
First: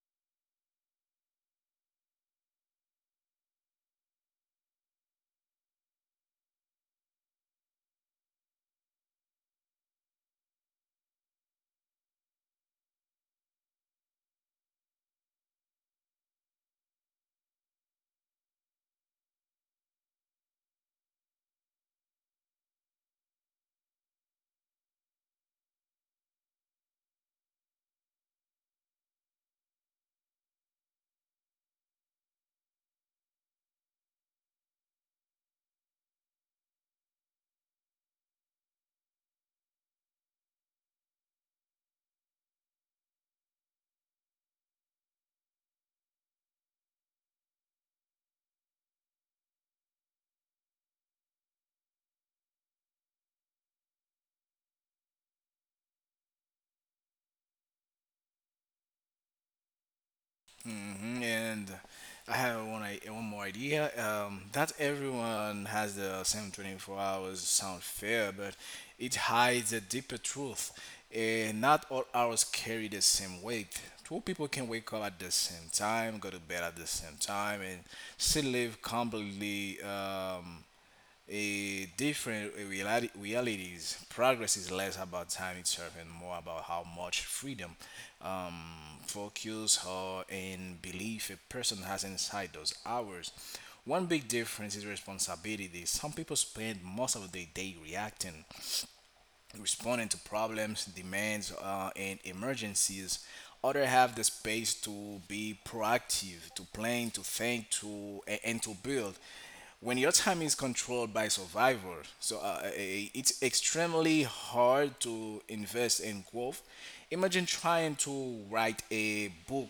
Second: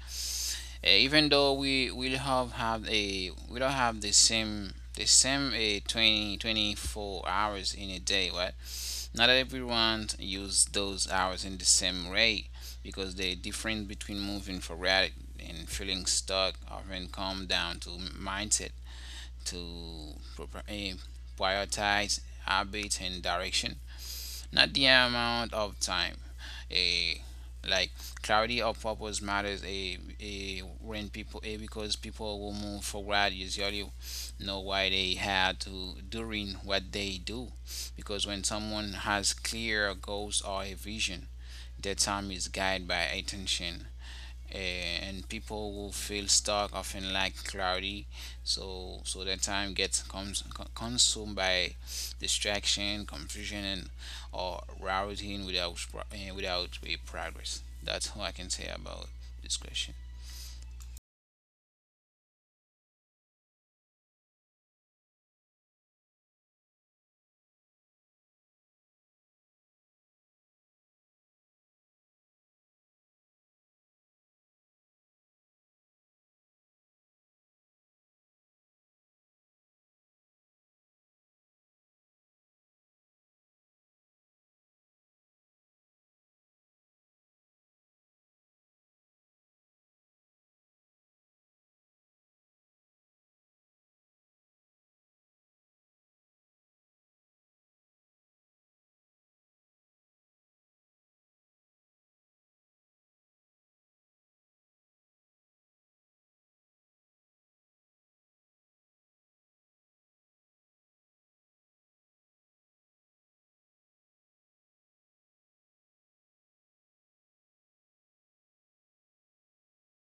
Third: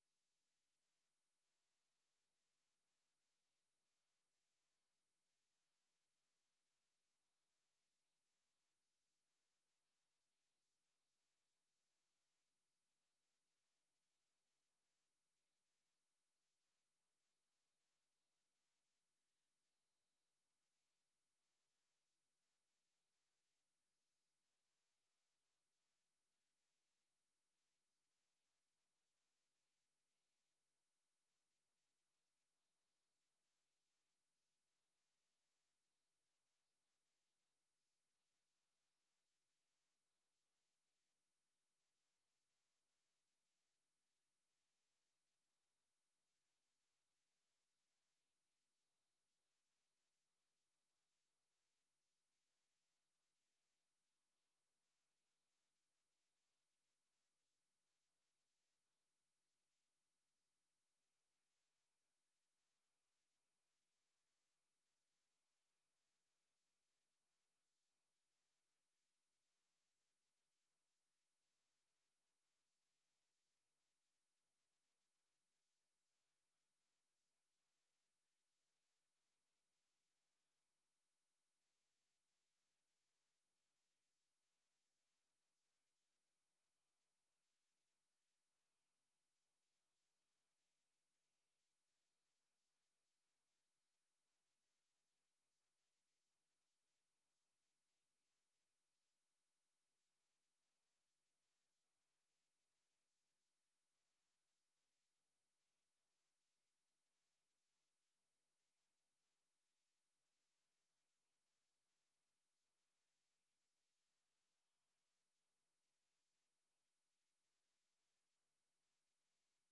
Even though we will have a we don't have the same 20 24 hours in a day, right? Not everyone use those hours in the same way, because the difference between moving forward and feeling stuck often come down to mindset, to proper, prioritize habits and direction, not the amount of time. A Like clarity of purpose matters. A when people a Because people will move forward usually know why they had to doing what they do. Because when someone has clear goals or a vision, their time is guided by attention and people will feel stuck often like cloudy. So their time gets consumed by distraction, confusion, and or routing without without a progress. That's all I can say about this question.
Hmm. And I have one more idea. That everyone has the same 24 hours sound fair, but it hides a deeper truth. Not all hours carry the same weight. Two people can wake up at the same time, go to bed at the same time, and still live completely a different realities. Progress is less about time itself and more about how much freedom, um, focus, or and belief a person has inside those hours. One big difference is responsibility. Some people spend most of their day reacting, responding to problems, demands, and emergencies. Others have the space to be proactive, to plan, to think, and to build. When your time is controlled by survival, it's extremely hard to invest in growth. Imagine trying to write a book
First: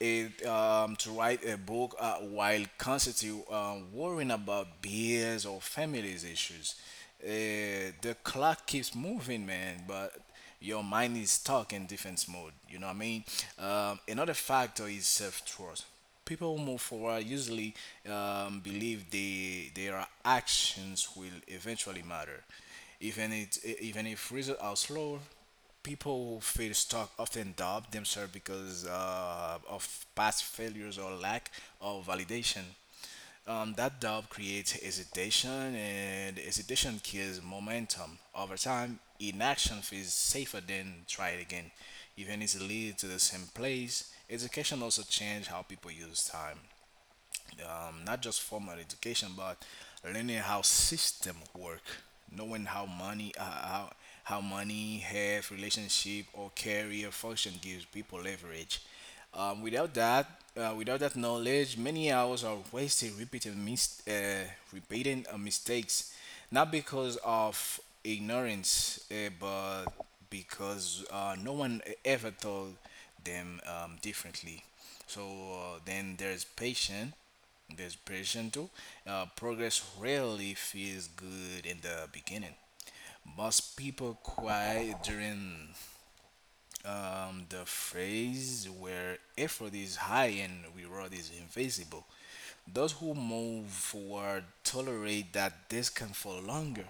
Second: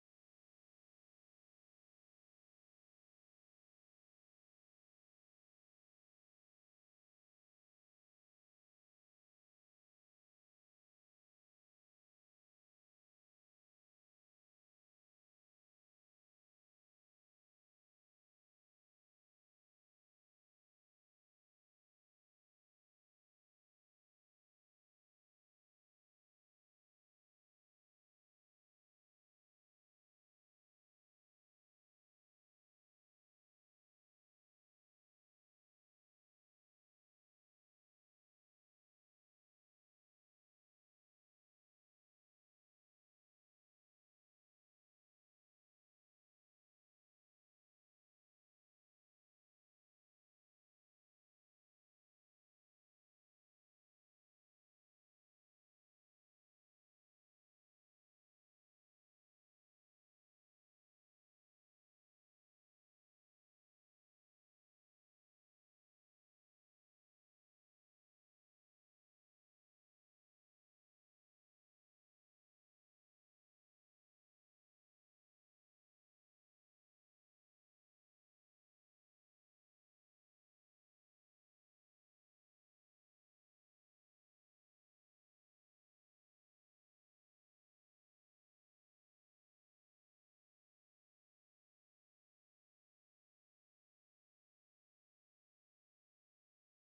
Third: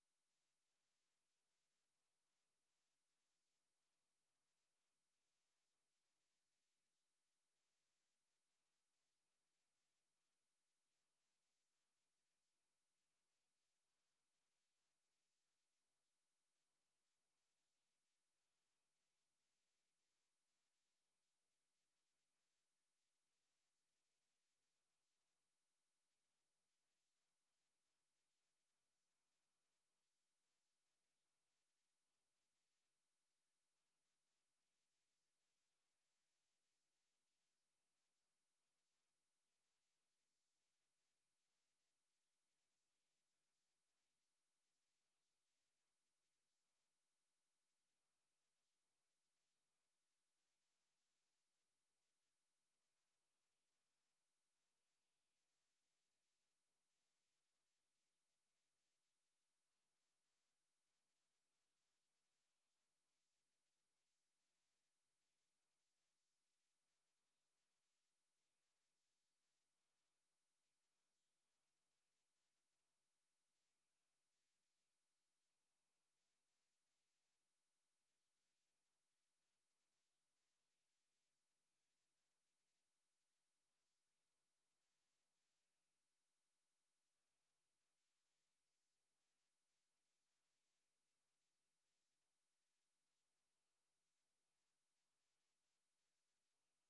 it to write a book while constantly worrying about bills or family's issues. The clock keeps moving, man, but your mind is stuck in defense mode. You know what I mean? Another factor is self trust. People who move forward usually believe their actions will eventually matter, even if results are slow. People who feel stuck often doubt themselves because of past failures or lack of validation. That doubt creates hesitation, and hesitation kills momentum. Over time, inaction feels safer than try it again. Even if it leads to the same place, education also changes how people use time, not just formal education, but learning how system work, knowing how how money, health, relationship, or career function gives people leverage. Um, without that, Without that knowledge, many hours are wasted repeating mistakes, not because of ignorance, but because no one ever told them differently. So then there's patience. Desperation too. Progress rarely feels good in the beginning. Most people cry during the phase where effort is high and reward is invisible. Those who move forward tolerate that discomfort longer.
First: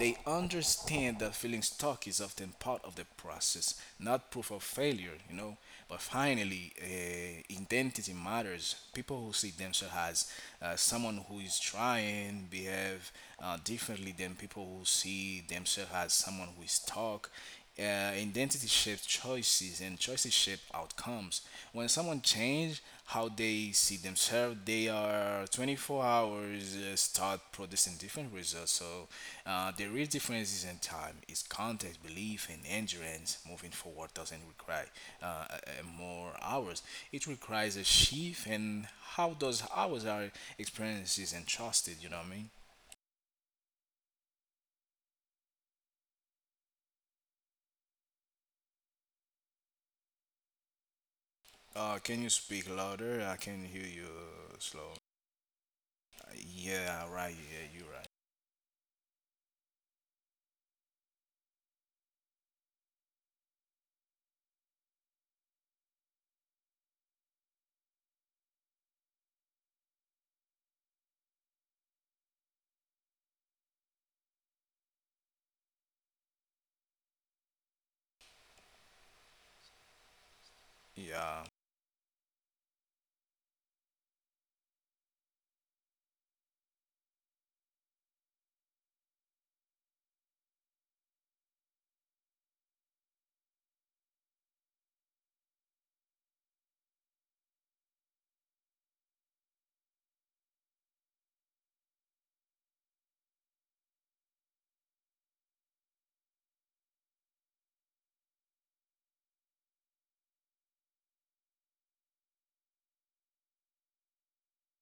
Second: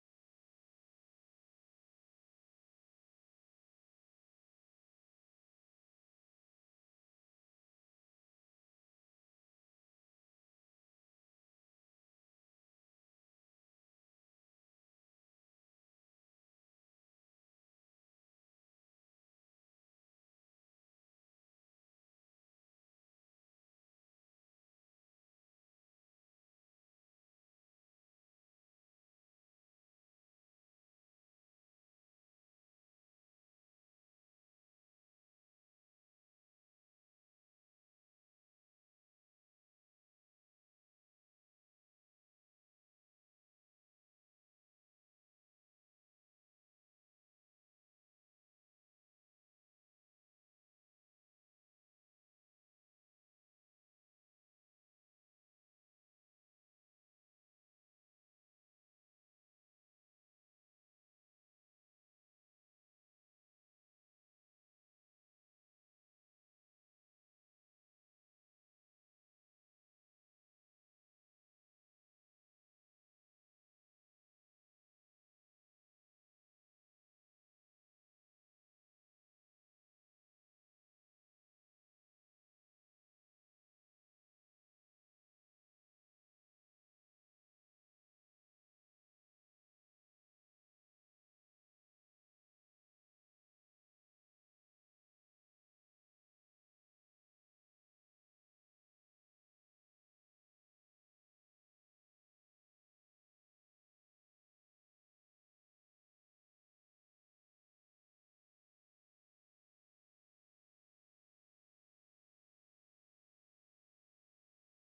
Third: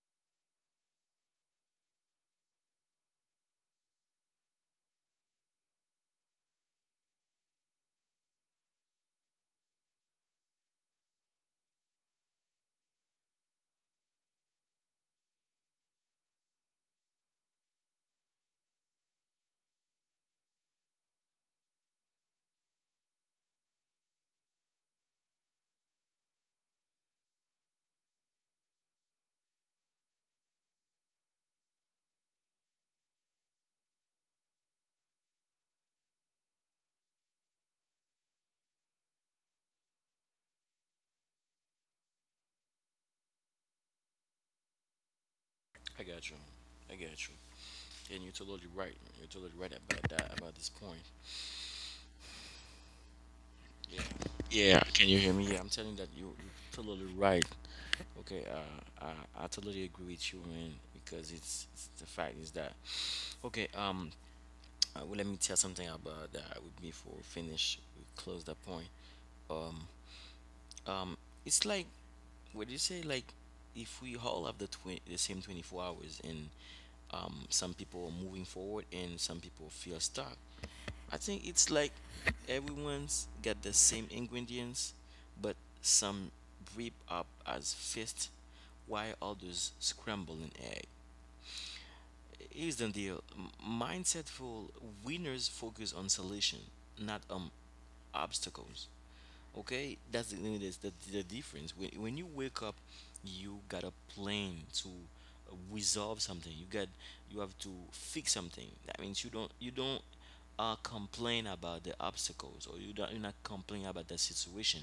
They understand that feeling stuck is often part of the process, not proof of failure, you know. But finally, identity matters. People who see themselves as someone who is trying behave differently than people who see themselves as someone who is stuck. Identity shapes choices, and choices shape outcomes. When someone change how they see themselves, they are 24 hours start producing different results. So the real in time. It's context, belief, and endurance. Moving forward doesn't require uh, uh, more hours. It requires a shift, and how those hours are experiences and trusted. You know what I mean?
I got you. I got you. And you're totally right. You're totally right about that, about this point.
Can you speak louder? I can hear
Yeah.
you
Yeah.
slow.
Can you hear me? Yeah, I'm telling you that you're
Yeah,
totally
right.
right.
Yeah, you're right.
Okay. I totally agree with you, man, because it's the fact is that, okay, well, let me tell something about that with me before we finish, we close that point. Um. um it's like, what do you say, like if we all have the the same 24 hours, and some people are moving forward and some people feel stuck. I
Yeah,
think it's like everyone's got the same ingredients, but some rip up as fist while others scramble an egg. Here's the deal. Mindsetful winners focus on solution, not on obstacles. Okay, that's the, the difference. When you wake up, you got a plan to resolve something, you have to fix something. That means you don't complain about the obstacles, or you're not complaining about the situation.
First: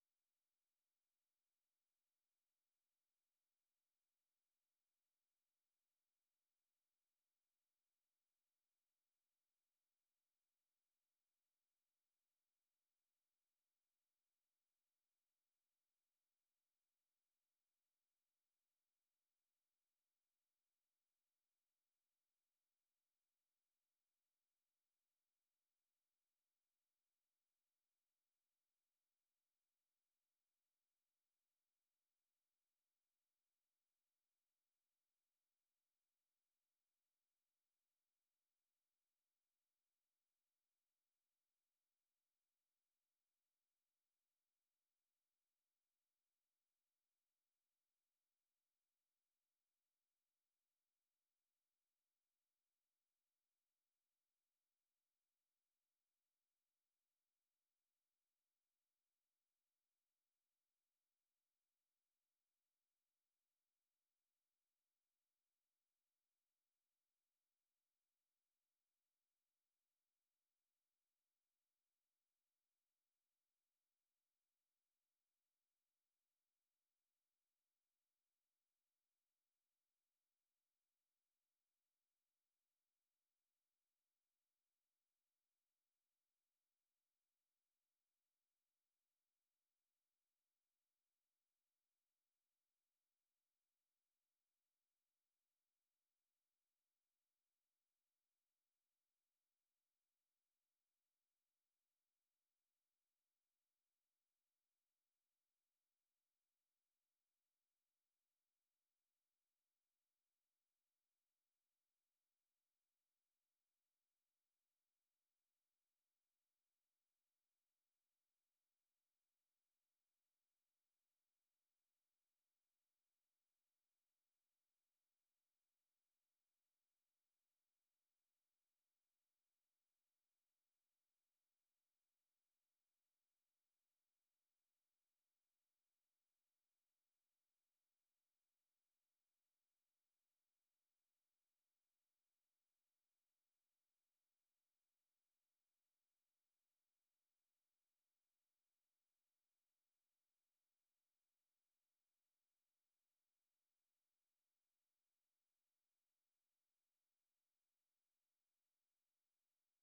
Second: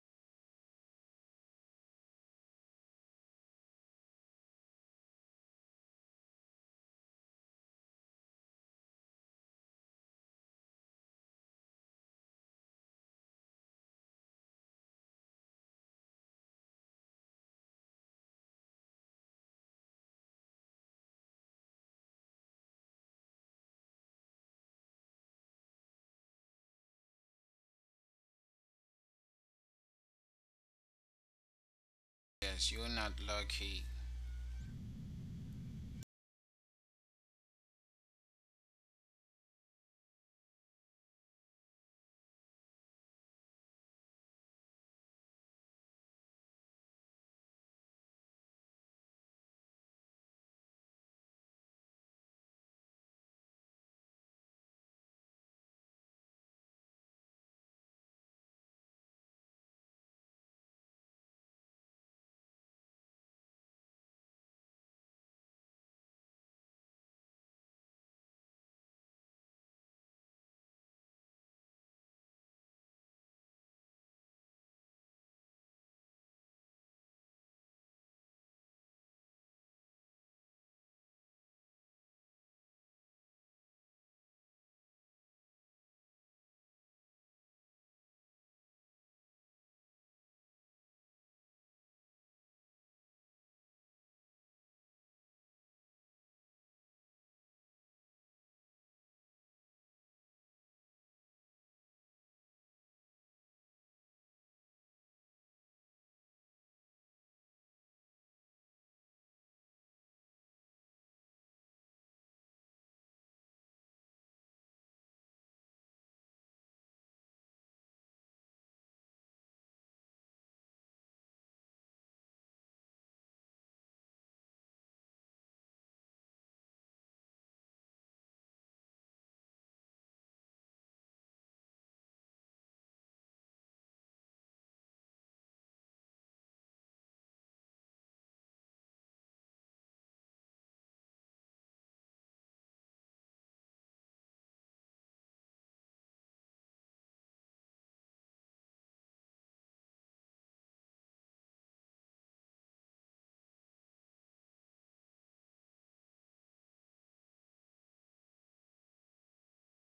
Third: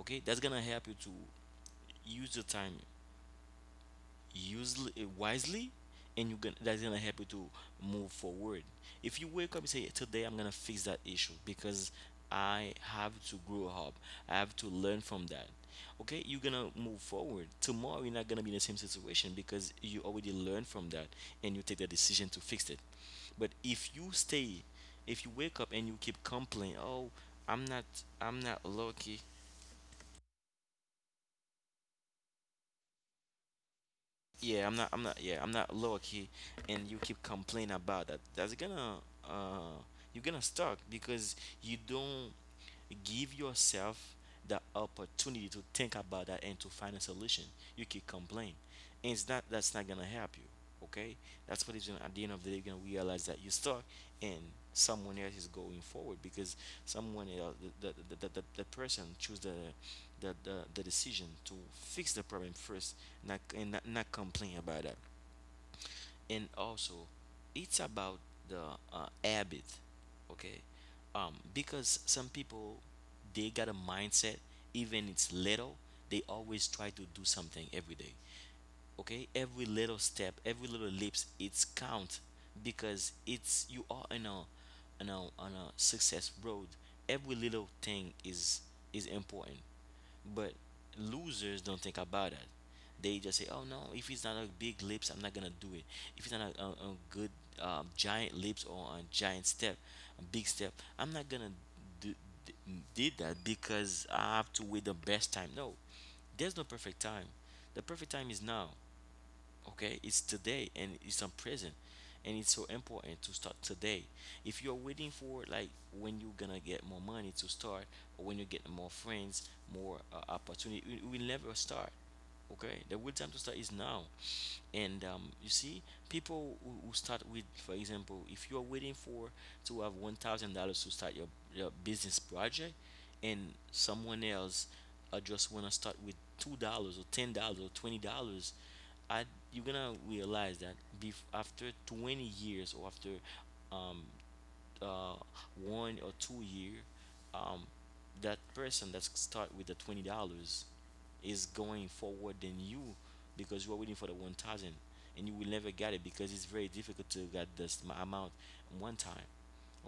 Okay, that's gonna help you to use the time, usely, wisely. And you gonna that's gonna help you to move forward. If you wake up and say, today I'm gonna fix that issue because I have to grow up, I have to learn from that, okay, you're gonna move forward. Tomorrow you're not gonna be in the same situation because you already learned from that and you take the decision to fix it. But if you stay, if you wake up and you keep complaining, oh, i'm not I'm not lucky.
Yes, you're not lucky.
Yeah, I'm not. I'm not. Yeah, I'm not lower key, and you keep complaining about that. That's gonna. Uh, you're gonna stuck because you don't give yourself the opportunity to think about that and to find a solution. You keep complaining, and it's not. That's not gonna help you. Okay, that's what is gonna. At the end of the day, you're gonna realize that you're stuck, and someone else is going forward because someone else, the person choose the, the decision to fix the problem first, not complain about that. And also, it's about the habit. Okay, because some people, they got a mindset, even it's little, they always try to do something every day. Okay, every little step, every little leaps, it's count, because it's, you are on a, on a success road. Every little thing is important. But losers don't think about that. They just say, oh no, if it's not a big leaps, I'm not gonna do it. If it's not a, a good giant leaps or a giant step, a big step, I'm not gonna do, d- did that, because I have to wait the best time. No, there's no perfect time. The perfect time is now. Okay, it's today and it's present, and it's so important to start today. If you're waiting for, like, when you're gonna get more money to start, or when you get more friends, more opportunity, you will never start. Okay, the good time to start is now. And you see, people who start with, for example, if you're waiting for to have $1,000 to start your business project, and someone else just want to start with $2 or $10 or $20, I, you're gonna realize that after 20 years or after um, uh, 1 or 2 year, um, that person that start with the $20 is going forward than you, because you are waiting for the 1,000 and you will never get it because it's very difficult to get this amount one time.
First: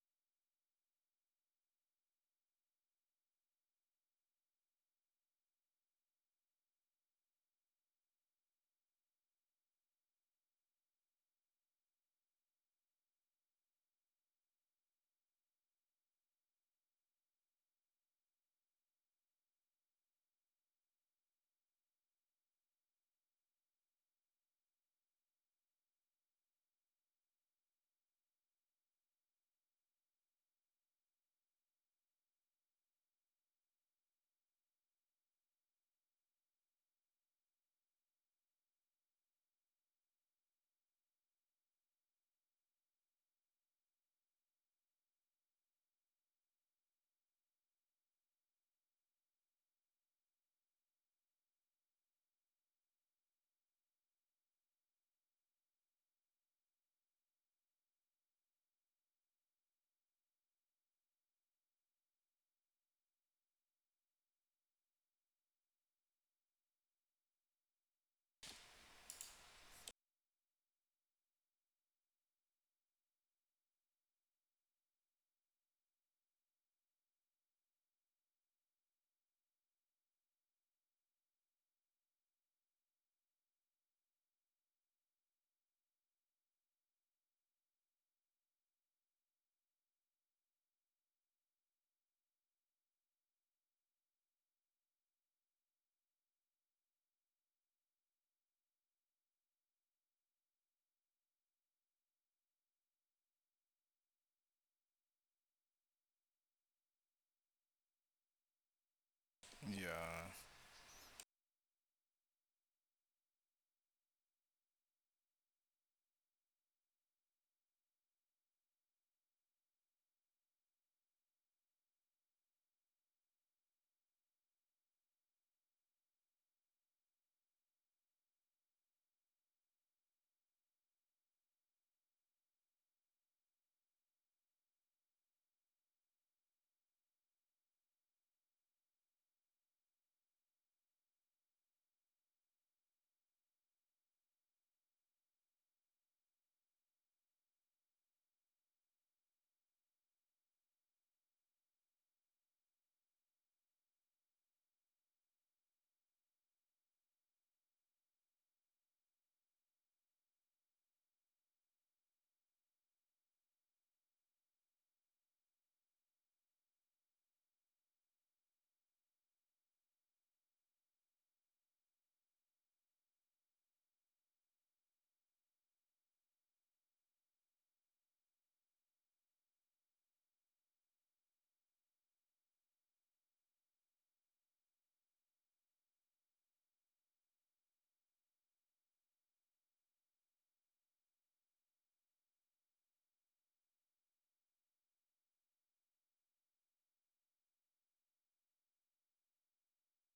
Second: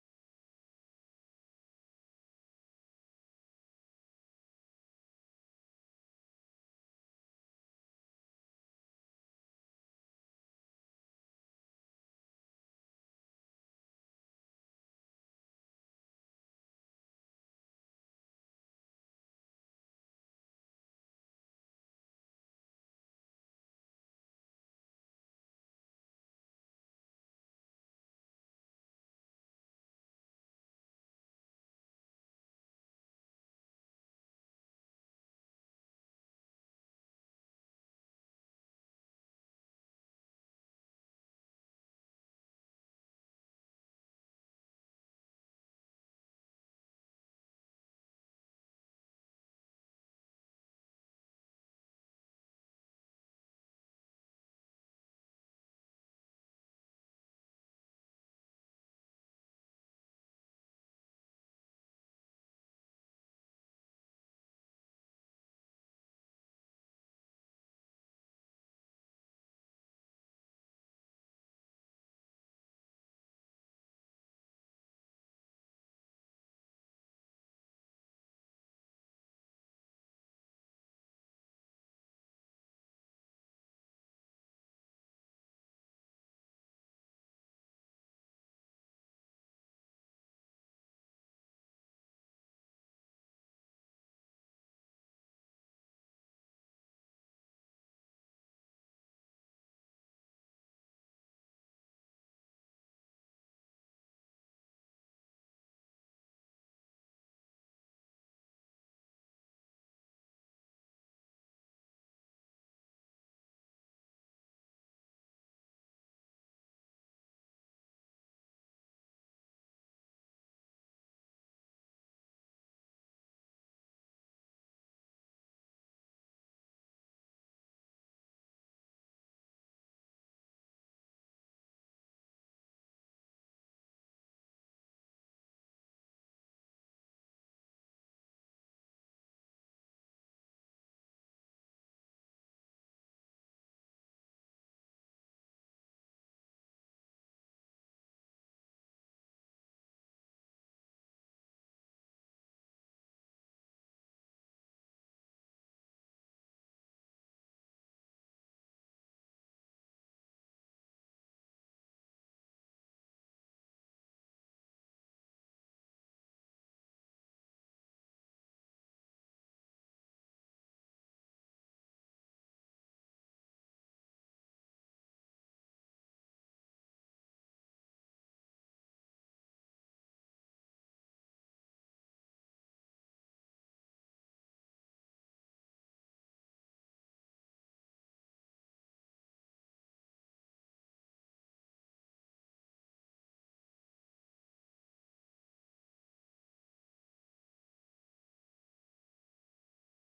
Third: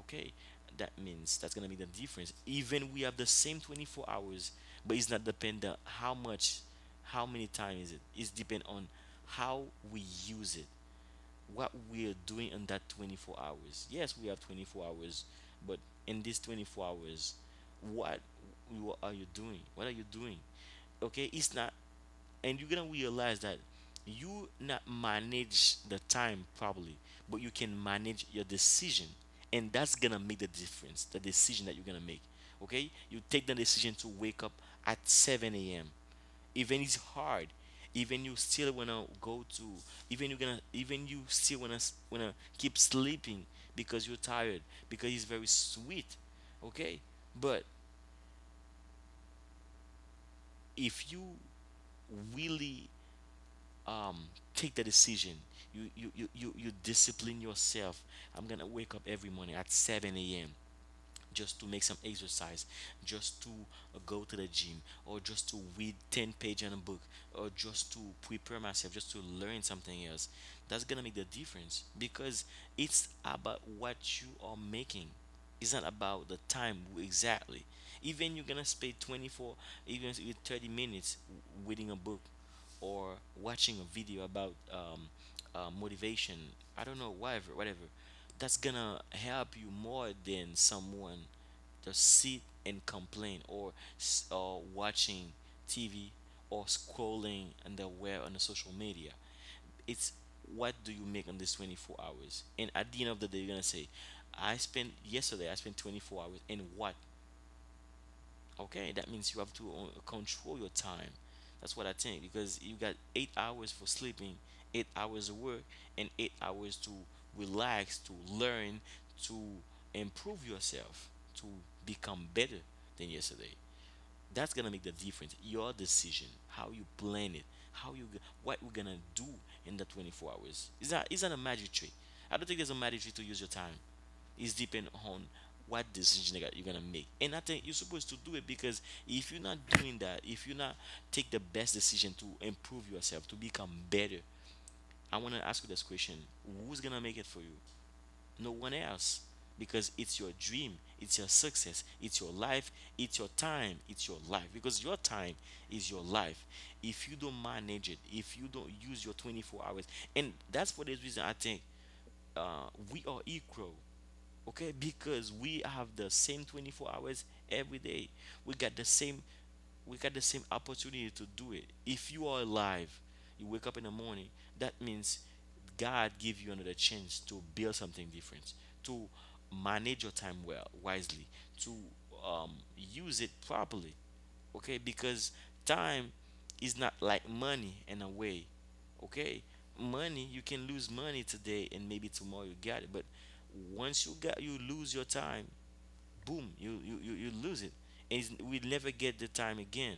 Okay, that means that's gonna be the difference. Even we have the same 24 hours, but it's not dependent how much, how many times is it. It's depend on how we use it, what we're doing in that 24 hours. Yes, we have 24 hours, but in these 24 hours, what what are you doing? What are you doing? Okay, it's not, and you're gonna realize that you not manage the time probably, but you can manage your decision, and that's gonna make the difference. The decision that you're gonna make. Okay, you take the decision to wake up at 7 a.m., even it's hard, even you still wanna go to, even you still wanna wanna keep sleeping because you're tired, because it's very sweet. Okay, but if you really um take the decision, you you discipline yourself, I'm gonna wake up every morning at 7 a.m. just to make some exercise, just to go to the gym, or just to read 10 pages in a book, or just to prepare myself, just to learn something else. That's gonna make the difference because it's about what you are making. It's not about the time exactly. Even you're gonna spend 24, even with 30 minutes reading a book or watching a video about motivation, I don't know, whatever, whatever, that's gonna help you more than someone just sit and complain, or watching TV or scrolling and the web on the social media. It's what do you make on these 24 hours? And at the end of the day, you're gonna say, I spent yesterday, I spent 24 hours, and what? Okay, that means you have to
yeah,
control your time. That's what I think, because you got 8 hours for sleeping, 8 hours of work, and 8 hours to relax, to learn, to improve yourself, to become better than yesterday. That's gonna make the difference, your decision, how you plan it, what we're gonna do in the 24 hours. Is that a magic trick? I don't think there's a magic trick to use your time. It's depend on what decision you're gonna make, and I think you're supposed to do it. Because if you're not doing that, if you're not take the best decision to improve yourself, to become better, I want to ask you this question: who's gonna make it for you? No one else. Because it's your dream, it's your success, it's your life, it's your time, it's your life. Because your time is your life. If you don't manage it, if you don't use your 24 hours. And that's for this reason I think uh, we are equal. Okay, because we have the same 24 hours every day. we got the same we got the same opportunity to do it. If you are alive, you wake up in the morning, that means God give you another chance to build something different, to manage your time well, wisely, to use it properly. Okay, because time is not like money in a way. Okay, money, you can lose money today and maybe tomorrow you got it. But once you got, you lose your time. Boom, you lose it. And we never get the time again.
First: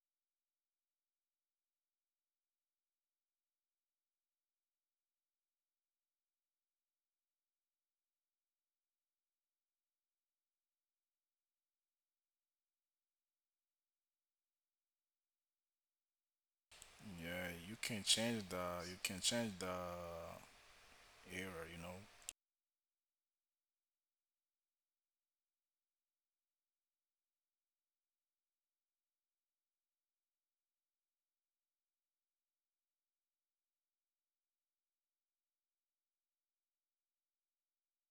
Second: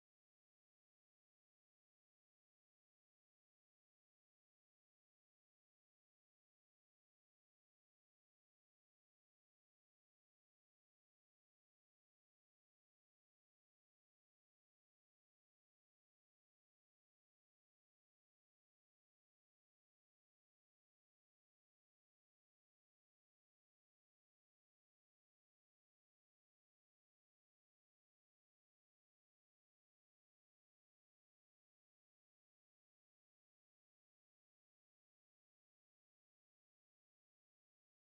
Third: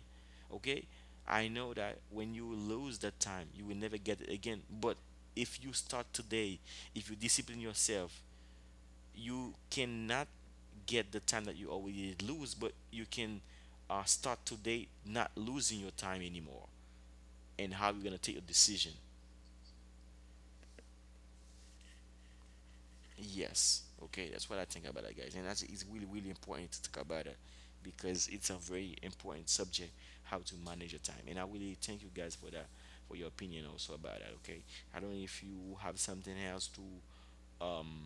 Okay, I know that when you lose that time you will never get it again. But if you start today, if you discipline yourself, you cannot get the time that you already lose, but you can start today not losing your time anymore.
yeah. You
And how
can
you're going to take
change
a
the
decision.
you can change the era. You know.
Yes. Okay, that's what I think about that, guys. And that's it's really, really important to talk about it because it's a very important subject, how to manage your time. And I really thank you guys for that, for your opinion also about that. Okay, I don't know if you have something else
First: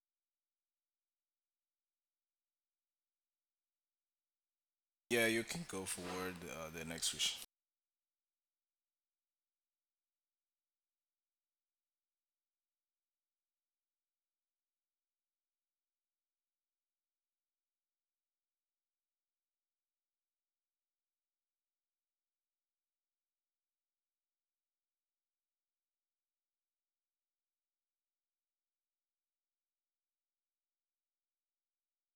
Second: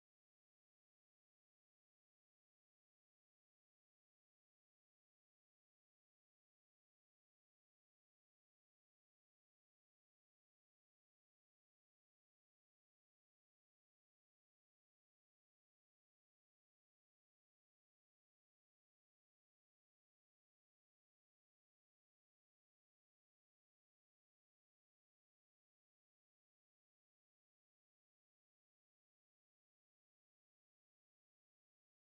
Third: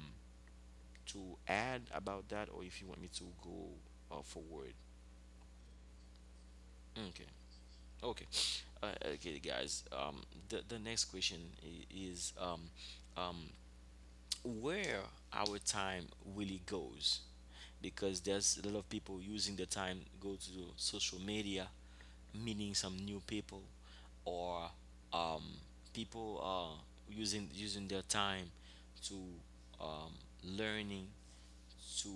to add about that, or if you want me to go forward.
Yeah, you can go forward the next
Okay.
question.
Okay. Okay, guys. The next question is um, where our time really goes. Because there's a lot of people using the time, go to social media, meeting some new people, or um, people using their time to um, learning, to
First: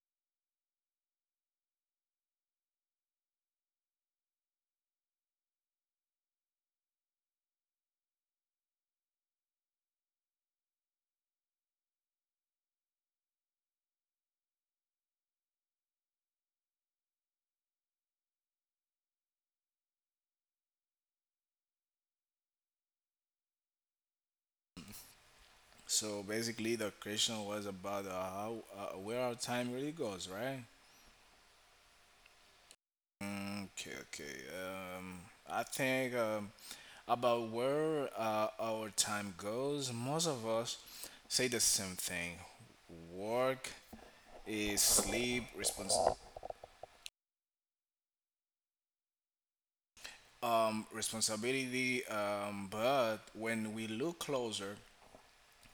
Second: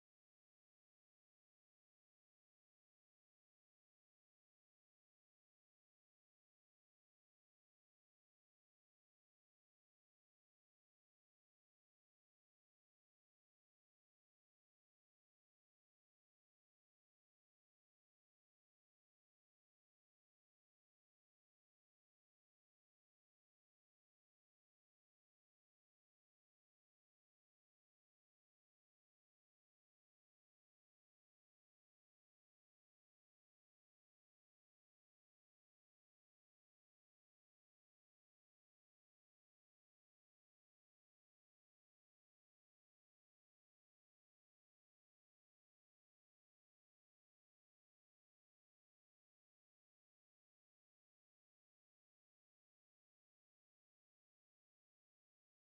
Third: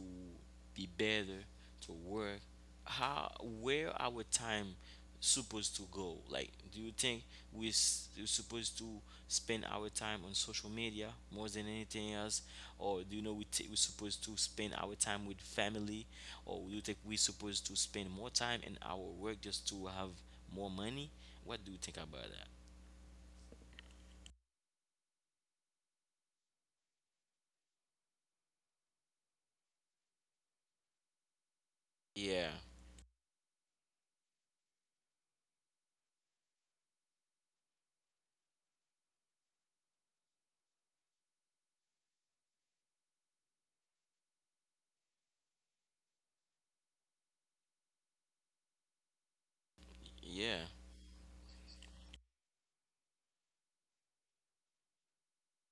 be better, to work. How where our time supposed to go? Like do you think we're supposed to spend our time on social media more than anything else? Or do you know we're supposed to spend our time with family? Or do you think we're supposed to spend more time in our work just to have more money? What do you think about that?
So basically, the question was about how where our time really goes, right?
Yeah.
Mm. Okay, okay. I think about where our time goes, most of us say the same thing. Work is sleep, respons-
Yeah,
um, responsibility. But when we look closer,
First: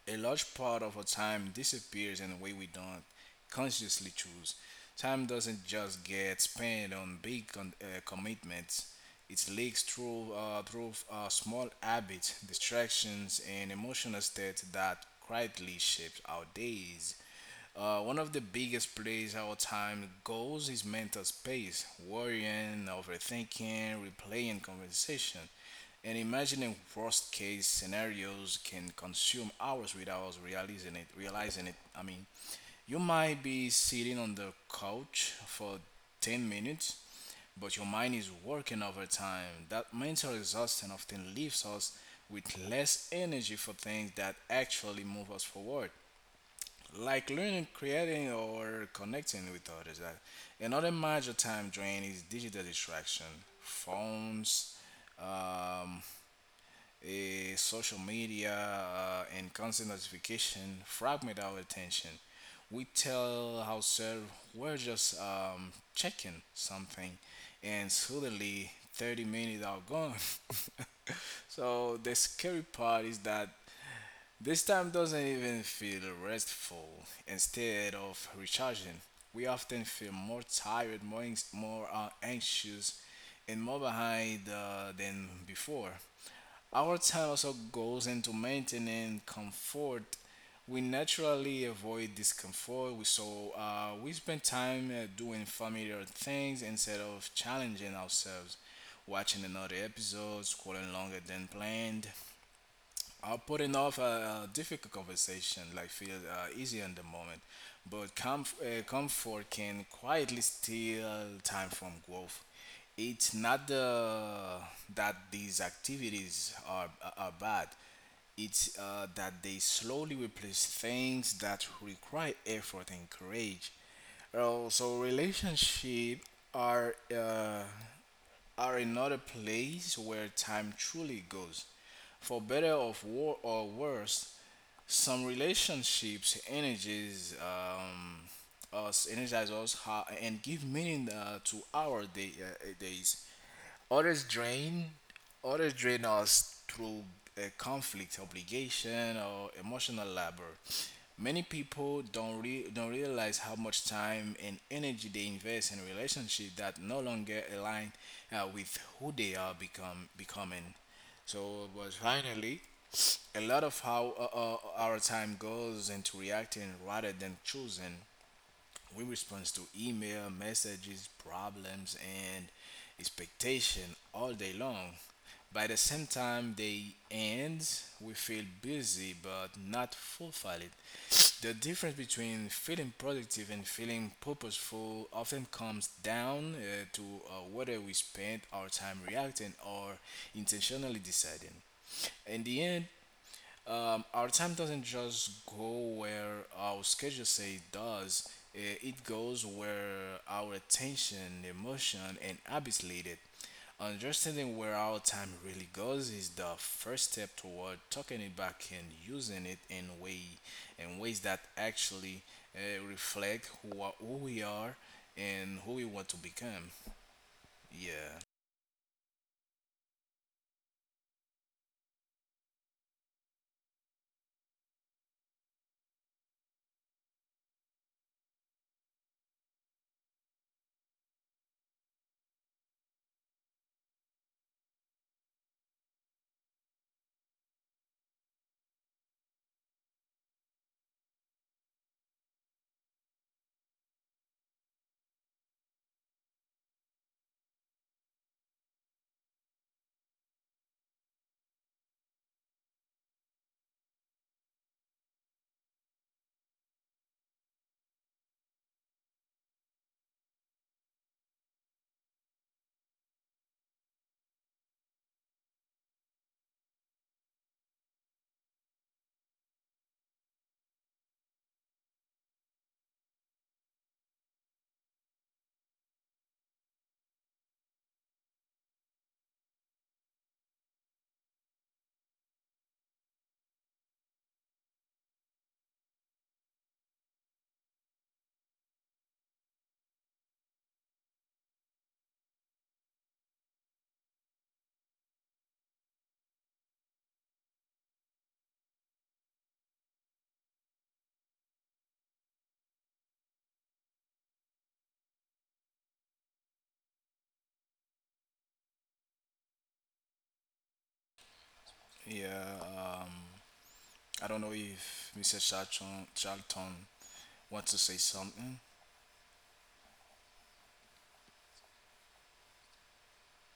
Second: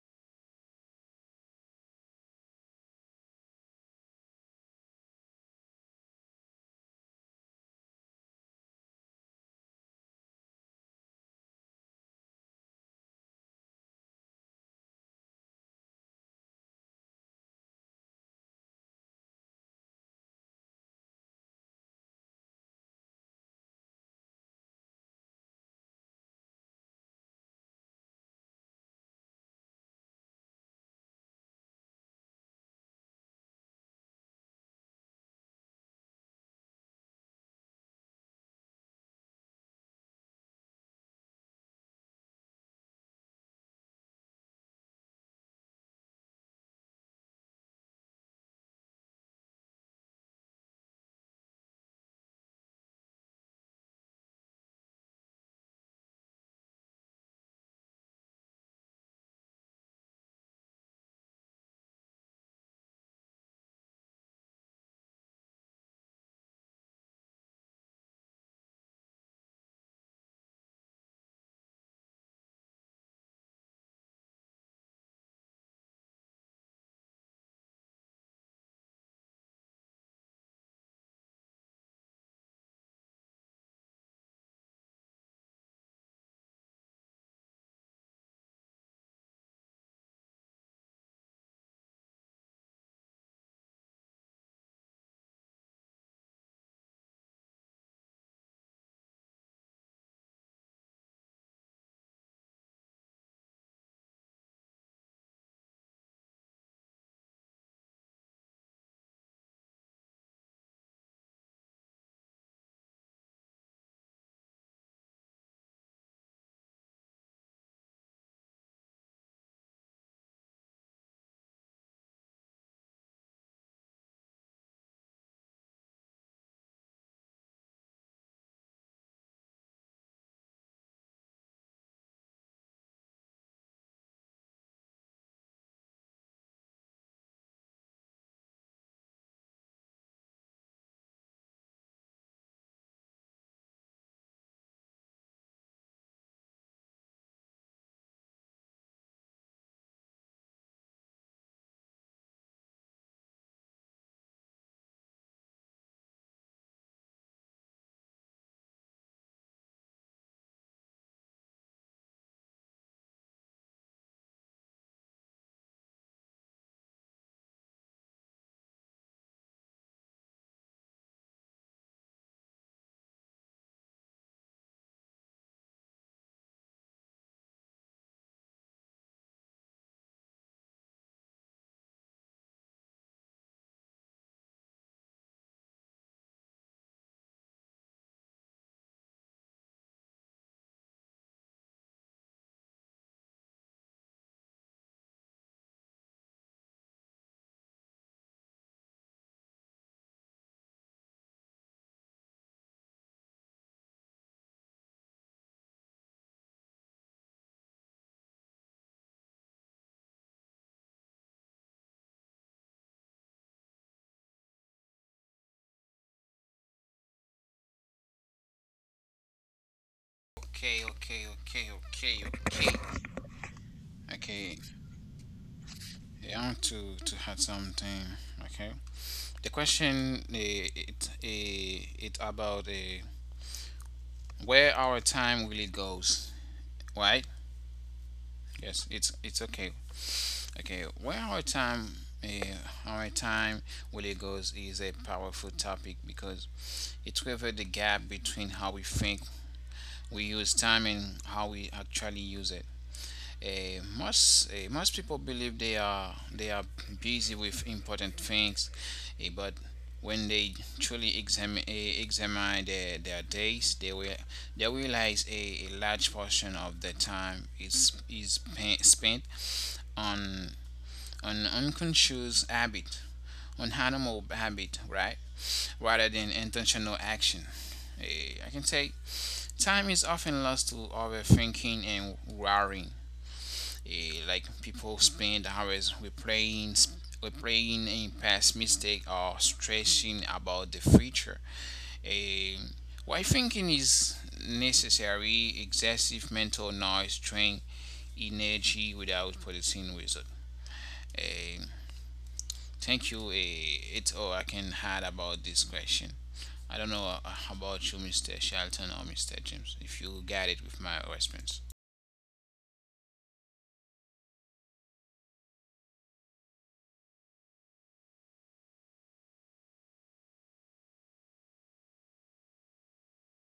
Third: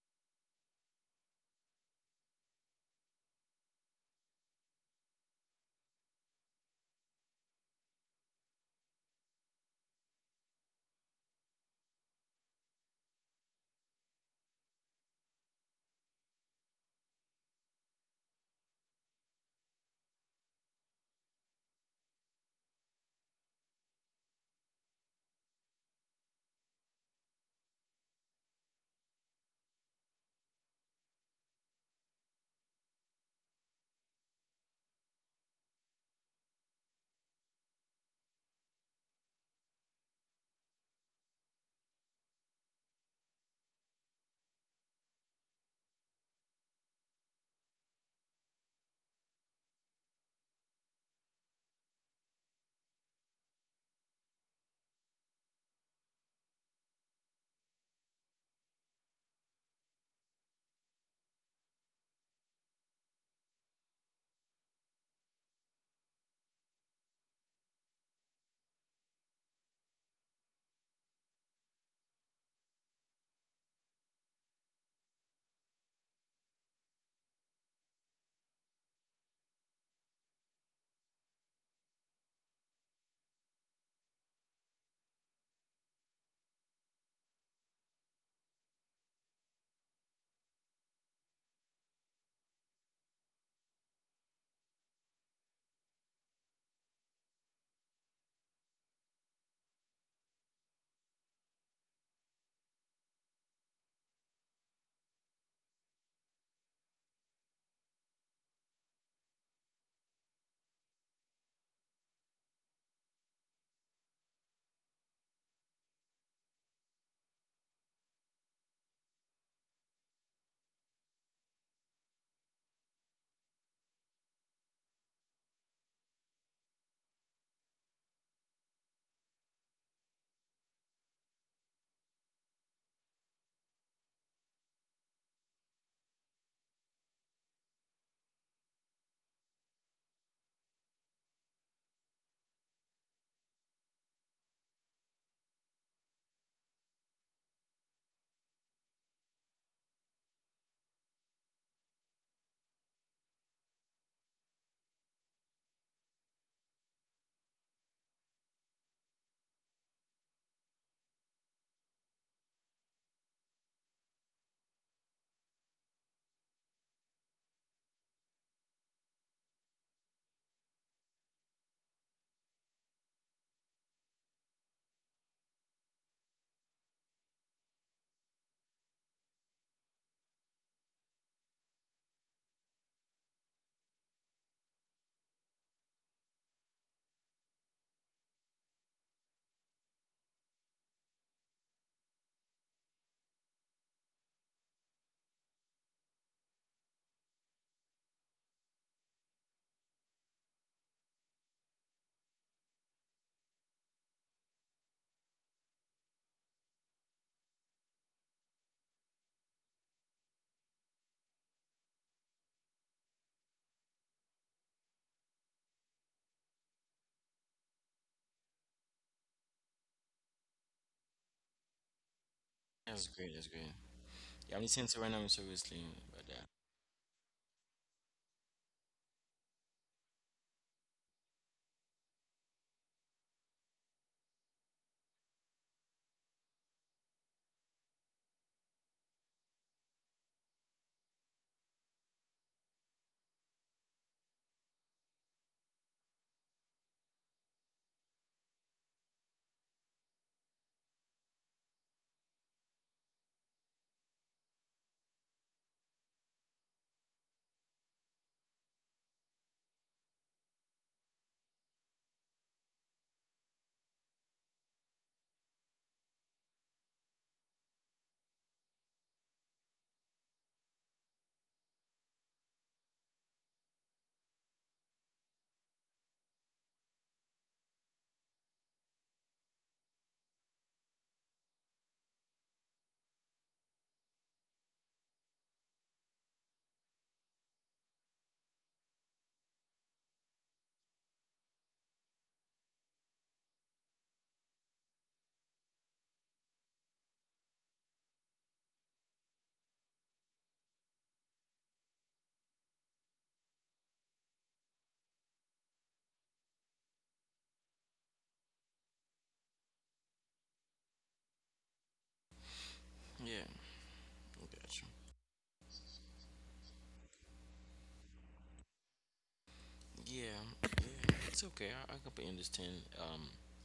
a large part of our time disappears in a way we don't consciously choose. Time doesn't just get spent on big commitments. It leaks through small habits, distractions, and emotional states that quietly shape our days. One of the biggest plays our time goes is mental space, worrying, overthinking, replaying conversation, and imagining worst case scenarios can consume hours without realizing it. I mean, you might be sitting on the couch for 10 minutes, but your mind is working overtime. That mental exhaustion often leaves us with less energy for things that actually move us forward like learning, creating, or connecting with others. Like, another major time drain is digital distraction, phones, um, social media, and constant notification fragment our attention. We tell ourselves we're just checking something, and suddenly 30 minutes are gone. So the scary part is that this time doesn't even feel restful. Instead of recharging, we often feel more tired, more anxious, and more behind than before. Our time also goes into maintaining comfort. We naturally avoid discomfort, so we spend time doing familiar things instead of challenging ourselves, watching another episode, scrolling longer than planned, I putting off a difficult conversation like feel easy in the moment, but comfort can quietly steal time from growth. It's not that these are bad. It's that they slowly replace things that require effort and courage. So relationship are uh, are another place where time truly goes. For better of war or worse, some relationships energies us energize us and give meaning to our days. Others drain, Others drain us through a conflict, obligation, or emotional labor. Many people don't realize how much time and energy they invest in relationships that no longer align with who they are become becoming. But finally, a lot of how our time goes into reacting rather than choosing. We respond to email, messages, problems, and expectation all day long. By the same time they end, we feel busy but not fulfilled. The difference between feeling productive and feeling purposeful often comes down to whether we spend our time reacting or intentionally deciding. In the end, our time doesn't just go where our schedule say it does. It goes where our attention, emotion, and habits lead it. Understanding where our time really goes is the first step toward tucking it back and using it in ways that actually reflect who we are and who we want to become. Yeah,
Okay, okay, okay, okay, okay,
that's great, that's great. Yeah, I'm
okay.
listening to right now seriously about
I
that.
want to add something. Okay, the question, it about, where our time really goes, right? Yes, it's okay. Okay, well, uh, our time really goes is a powerful topic because it covers the gap between how we think we use time and how we actually use it. Most people believe they are busy with important things, but when they truly examine their days, they will they realize a large portion of their time is spent on an unconscious habit, on animal habit, right? Rather than intentional action. I can say time is often lost to overthinking and worrying. Like people spend hours replaying a past mistake or stressing about the future. Eh, why thinking is necessary, excessive mental noise drain energy without producing result. Eh, Thank you. It's all I can add about this question. I don't know about you, Mr. Shelton or Mr. James, if you got it with my response.
yeah.
Yeah,
I
I
don't know
got you.
if Mr. Charlton wants to say something.
Yeah, yeah, it's okay. I completely understand, um,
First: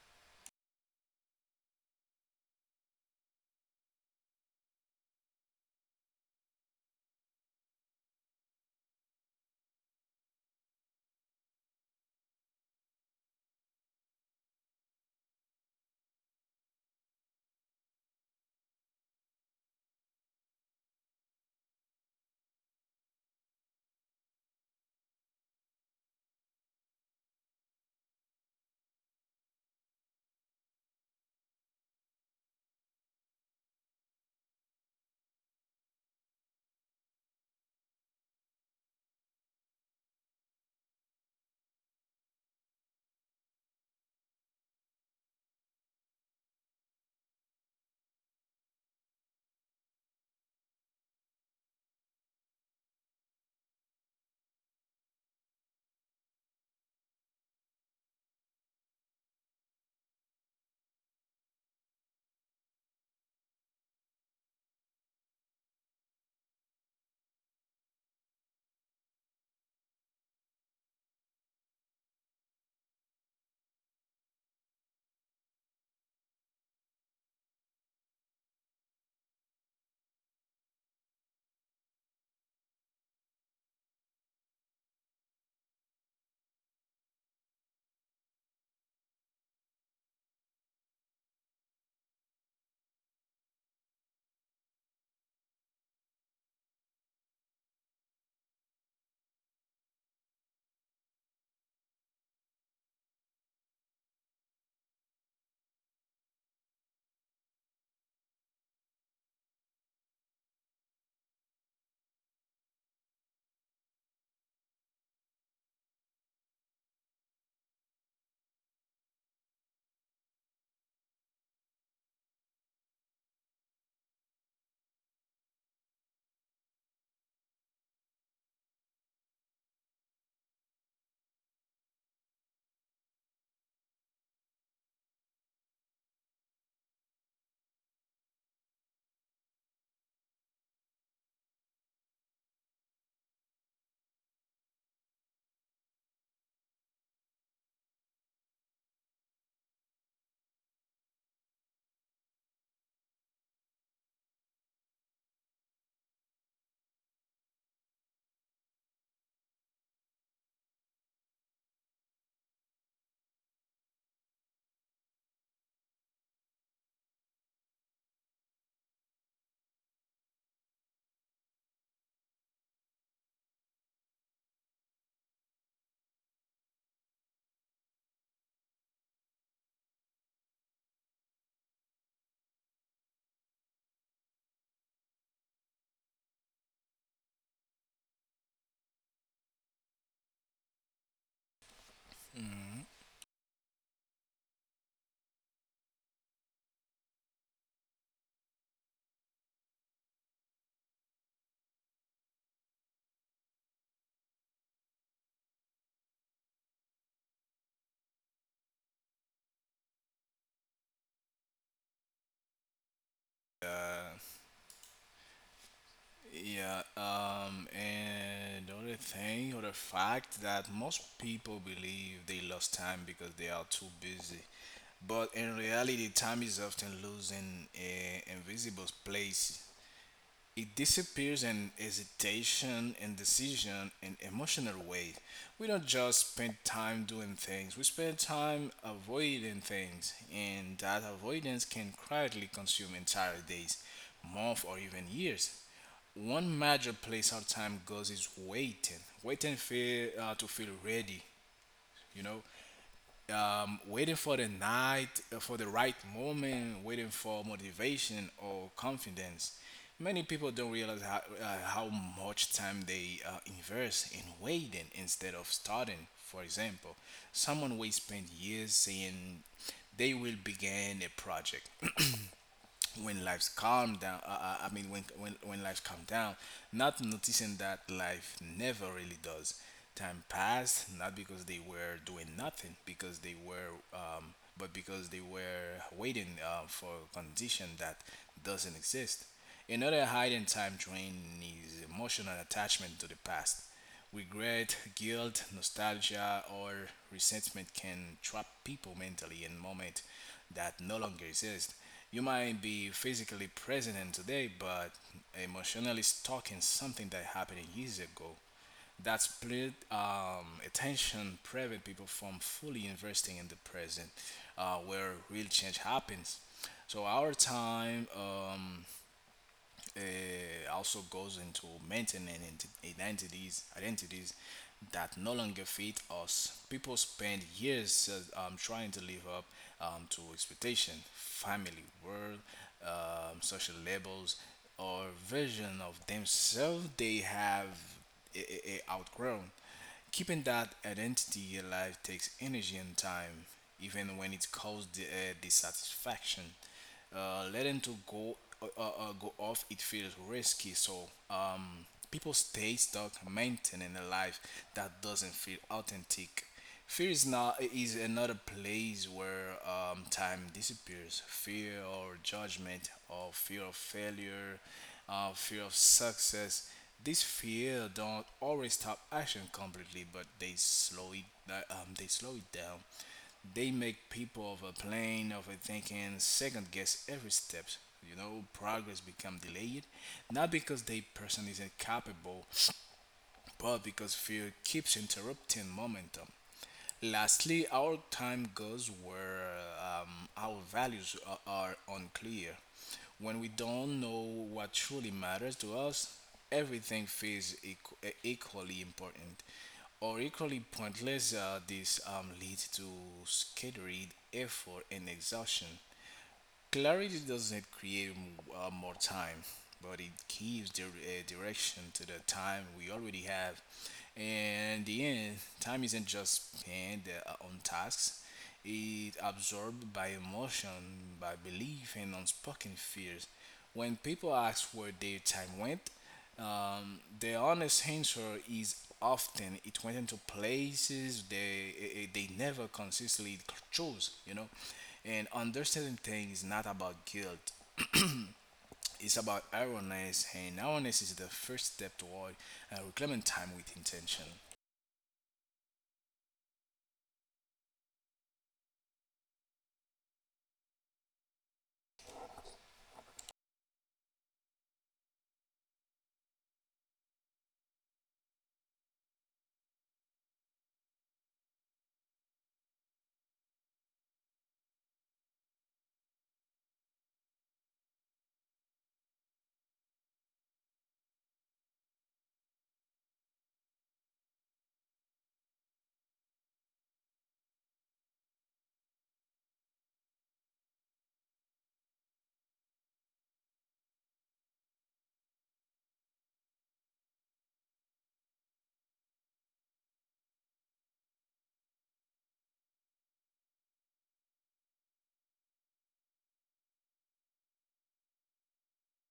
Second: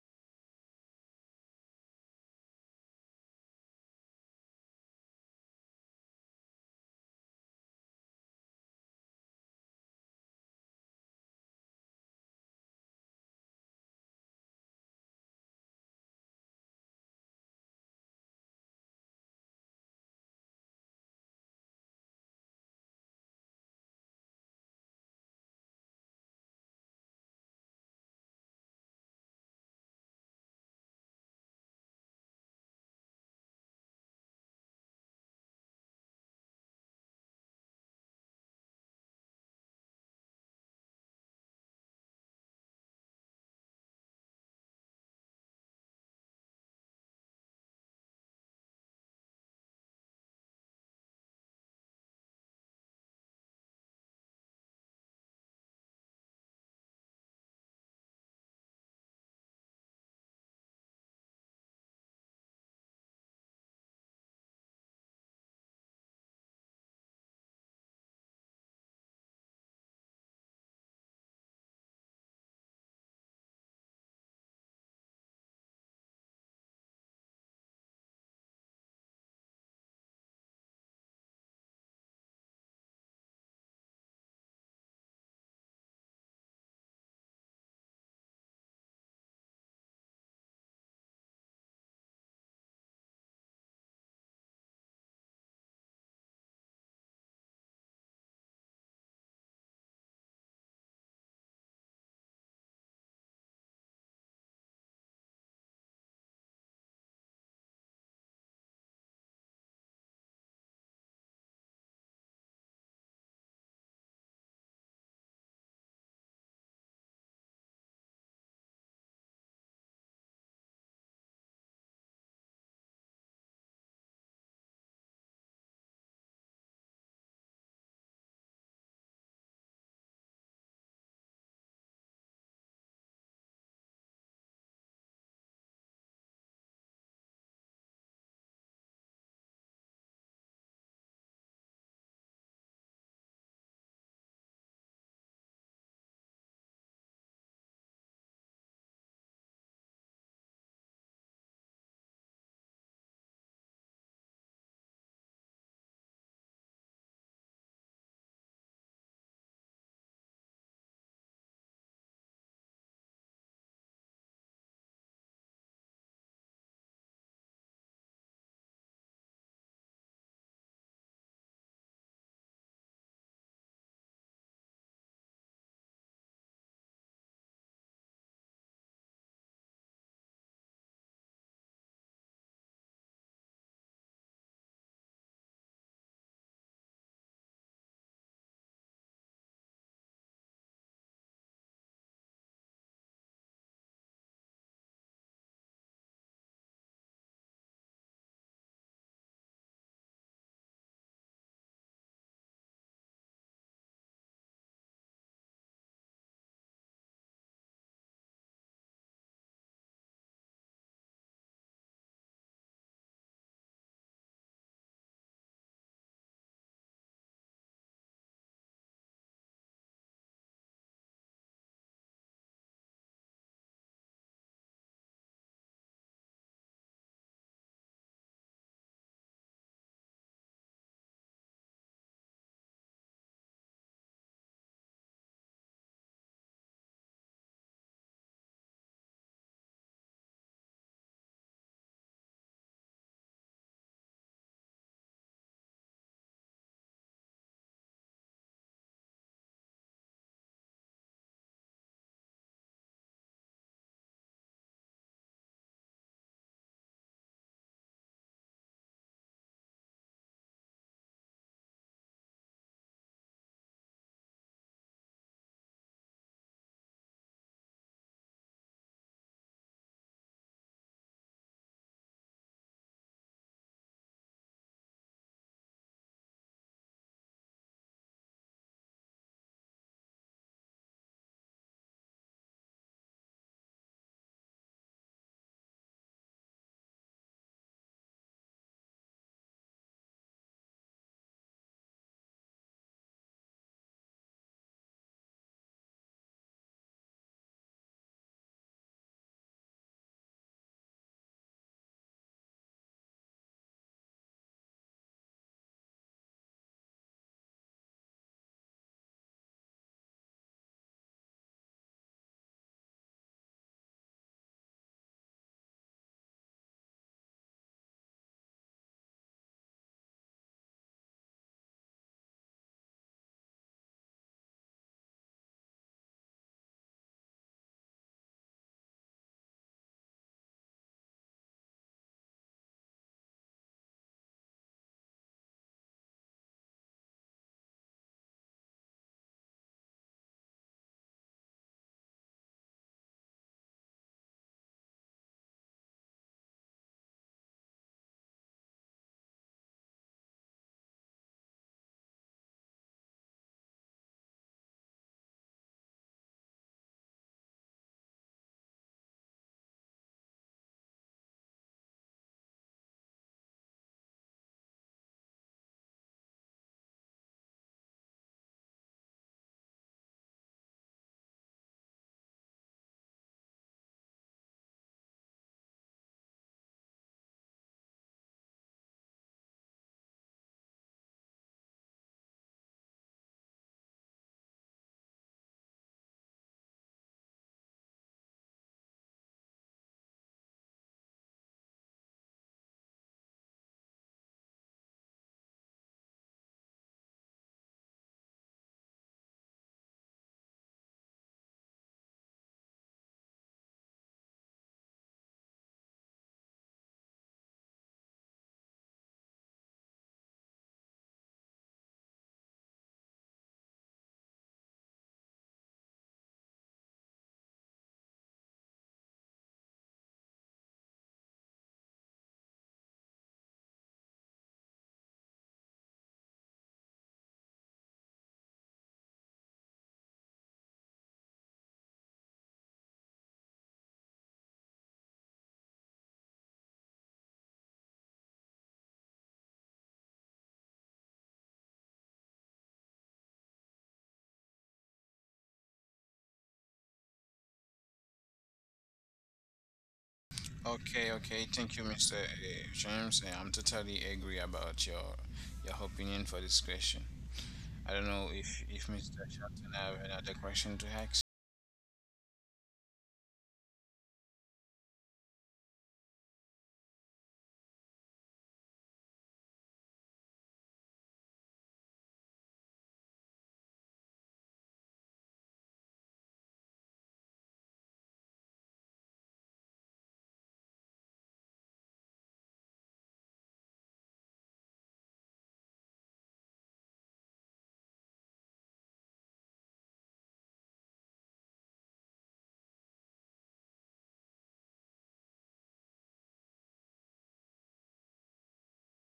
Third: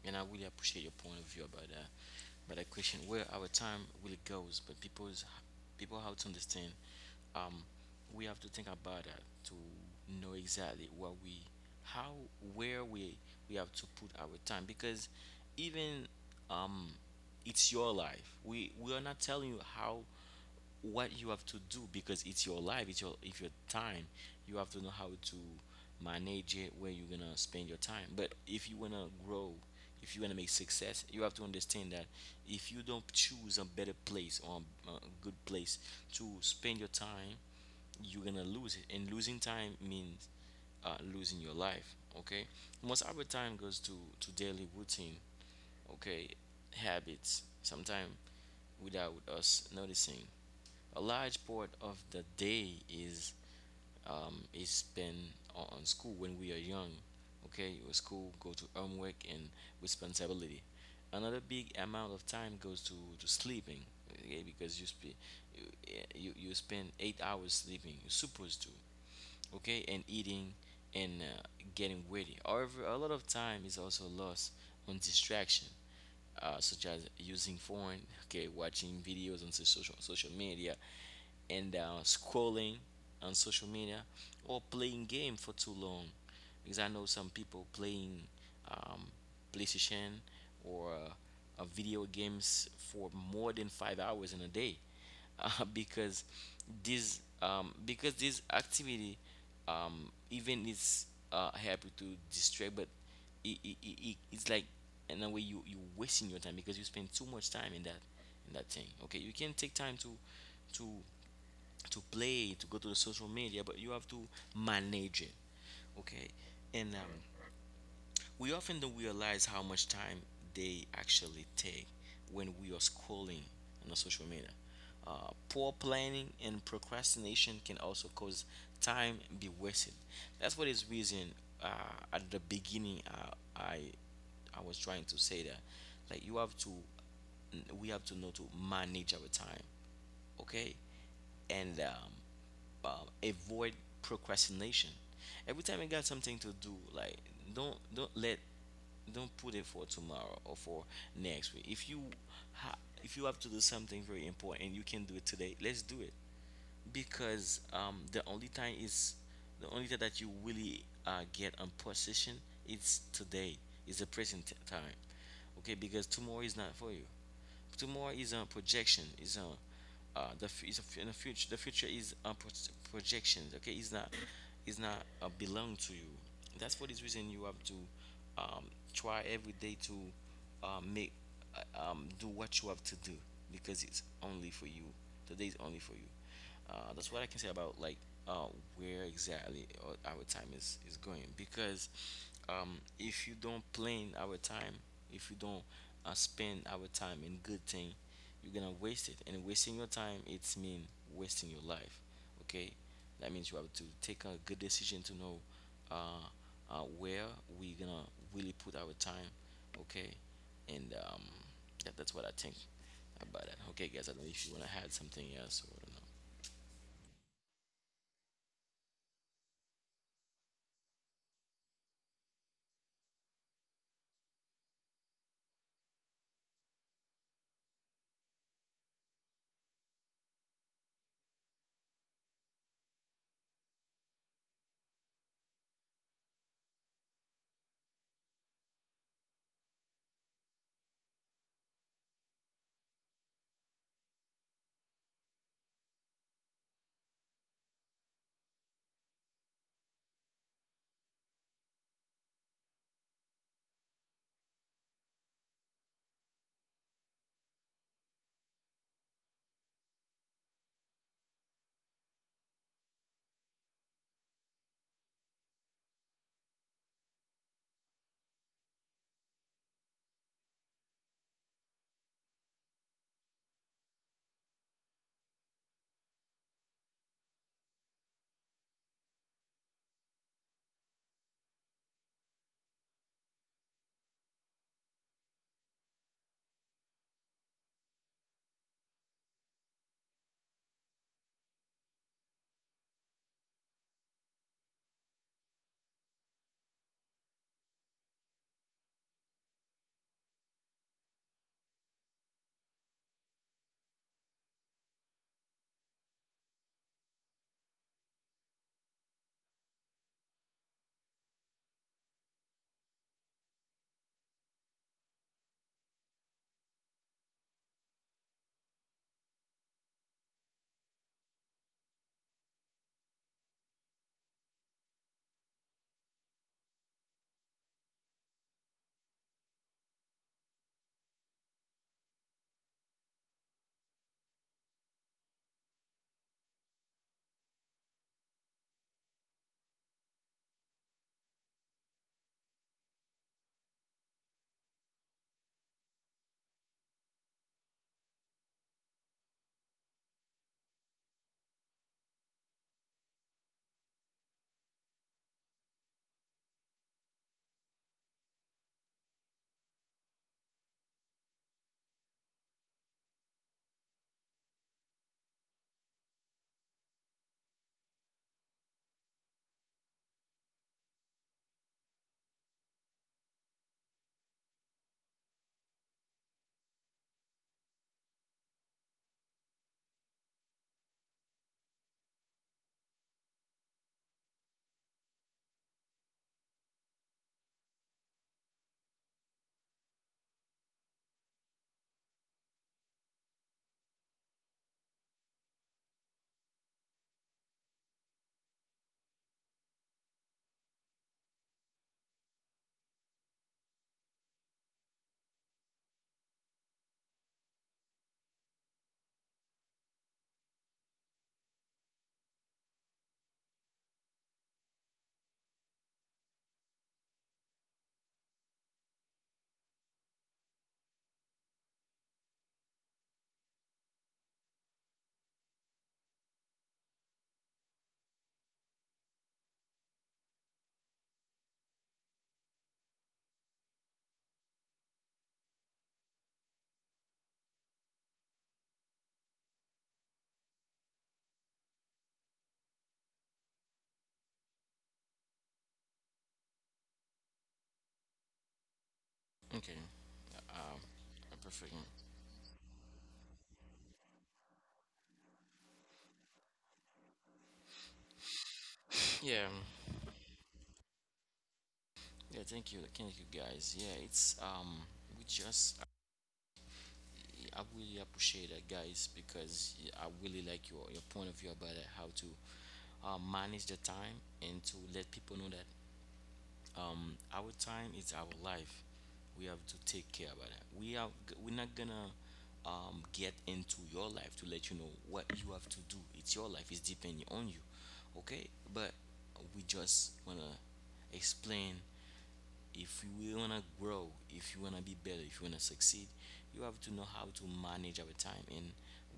and I really appreciate your point of view about that. But the question where our time really goes, but people have to understand. Um, we have to think about that to know exactly what we, how, where we have to put our time because even um, it's your life. We are not telling you how what you have to do because it's your life, it's your if your time. You have to know how to manage it, where you're gonna spend your time. But if you wanna grow, if you wanna make success, you have to understand that if you don't choose a better place or a good place to spend your time, you're gonna lose it. And losing time means losing your life. Okay, most of our time goes to daily routine. Okay, habits. Sometimes without us noticing a large part of the day is spent on school when we are young. Okay, with school, go to homework and responsibility. Another big amount of time goes to sleeping. Okay, because you, you spend eight hours sleeping. You're supposed to. Okay, and eating and getting ready. However, a lot of time is also lost on distraction, such as using phone, okay, watching videos on social media, and scrolling on social media, or playing game for too long because I know some people playing um, playstation or video games for more than five hours in a day uh, because because this activity, even is happy to distract, but it's like in a way you you wasting your time because you spend too much time in that, in that thing. Okay, you can take time to to to play, to go to the social media, but you have to manage it. Okay? And we often don't realize how much time they actually take when we are scrolling on the social media. Poor planning and procrastination can also cause time be wasted. That's what is reason, uh, at the beginning, I I was trying to say that, like, you have to, we have to know to manage our time. Okay? And avoid procrastination. Every time you got something to do, like, don't don't let don't put it for tomorrow or for next week. If you if you have to do something very important and you can do it today, let's do it because the only time that you really get on position is today, is the present time. Okay, because tomorrow is not for you, tomorrow is a projection, is a, the f- is a f- in the future, the future is a projection. Okay, it's not, it's not belong to you. That's for this reason you have to um, try every day to make do what you have to do because it's only for you, today is only for you. That's what I can say about, like, uh, where exactly our time is going. Because
Mhm.
if you don't plan our time, if you don't spend our time in good thing, you're gonna waste it. And wasting your time, it's mean wasting your life. Okay, that means you have to take a good decision to know, uh, where we're gonna really put our time. Okay, and that's what I think about it. Okay, guys,
Uh,
I don't know if you wanna add something else or not.
yeah, and the other thing, other fact that most people believe they lost time because they are too busy. But in reality, time is often lost in an invisible place. It disappears in hesitation and decision and emotional weight. We don't just spend time doing things, we spend time avoiding things, and that avoidance can quietly consume entire days, months, or even years. One major place our time goes is waiting, waiting for to feel ready. You know, waiting for the night, for the right moment, waiting for motivation or confidence. Many people don't realize how much time they invest in waiting instead of starting. For example, someone will spend years saying they will begin a project when lives calm down, I mean when lives calm down, not noticing that life never really does. Time passed not because they were doing nothing because they were but because they were waiting for a condition that doesn't exist. Another hidden time drain is emotional attachment to the past. Regret, guilt, nostalgia, or resentment can trap people mentally in moments that no longer exist. You might be physically present in today, but emotionally stuck in something that happened years ago. That split attention prevent people from fully investing in the present, where real change happens. So our time also goes into maintaining identities that no longer fit us. People spend years trying to live up to expectation, family, world, social labels, or version of themselves they have outgrown. Keeping that identity alive takes energy and time, even when it causes dissatisfaction. Letting to go go off it feels risky, so people stay stuck maintaining a life that doesn't feel authentic. Fear is not is another place where time disappears. Fear or judgment, or fear of failure, fear of success. These fear don't always stop action completely, but they slow it. They slow it down. They make people of a plane of a thinking second guess every step. You know, progress become delayed, not because the person isn't capable, but because fear keeps interrupting momentum. Lastly, our time goes where our values are unclear. When we don't know what truly matters to us, everything feels equally important or equally pointless. This leads to scattered effort and exhaustion. Clarity doesn't create more time, but it gives direction to the time we already have. And in the end, time isn't just spent on tasks, it's absorbed by emotion, by belief, and unspoken fears. When people ask where their time went, the honest answer is often it went into places they never consistently chose. And understanding things is not about guilt. It's about awareness, and awareness is the first step toward reclaiming time with intention.
Okay. Um,
Okay, okay.
perfect.
Thank you, Mr. James. I'm totally agree about your opinion for this question. I don't know if Mr.
Yeah.
Shelton have another question to ask.
Yeah. Thank you. Thank you, guys. Yeah. It's. We just. I really appreciate that, guys, because I really like your point of view about how to manage the time, and to let people know that our time is our life. We have to take care about it. We are we're not gonna get into your life to let you know what you have to do. It's your life, it's depending on you, okay? But we just wanna explain, if you wanna grow, if you wanna be better, if you wanna succeed, you have to know how to manage our time, and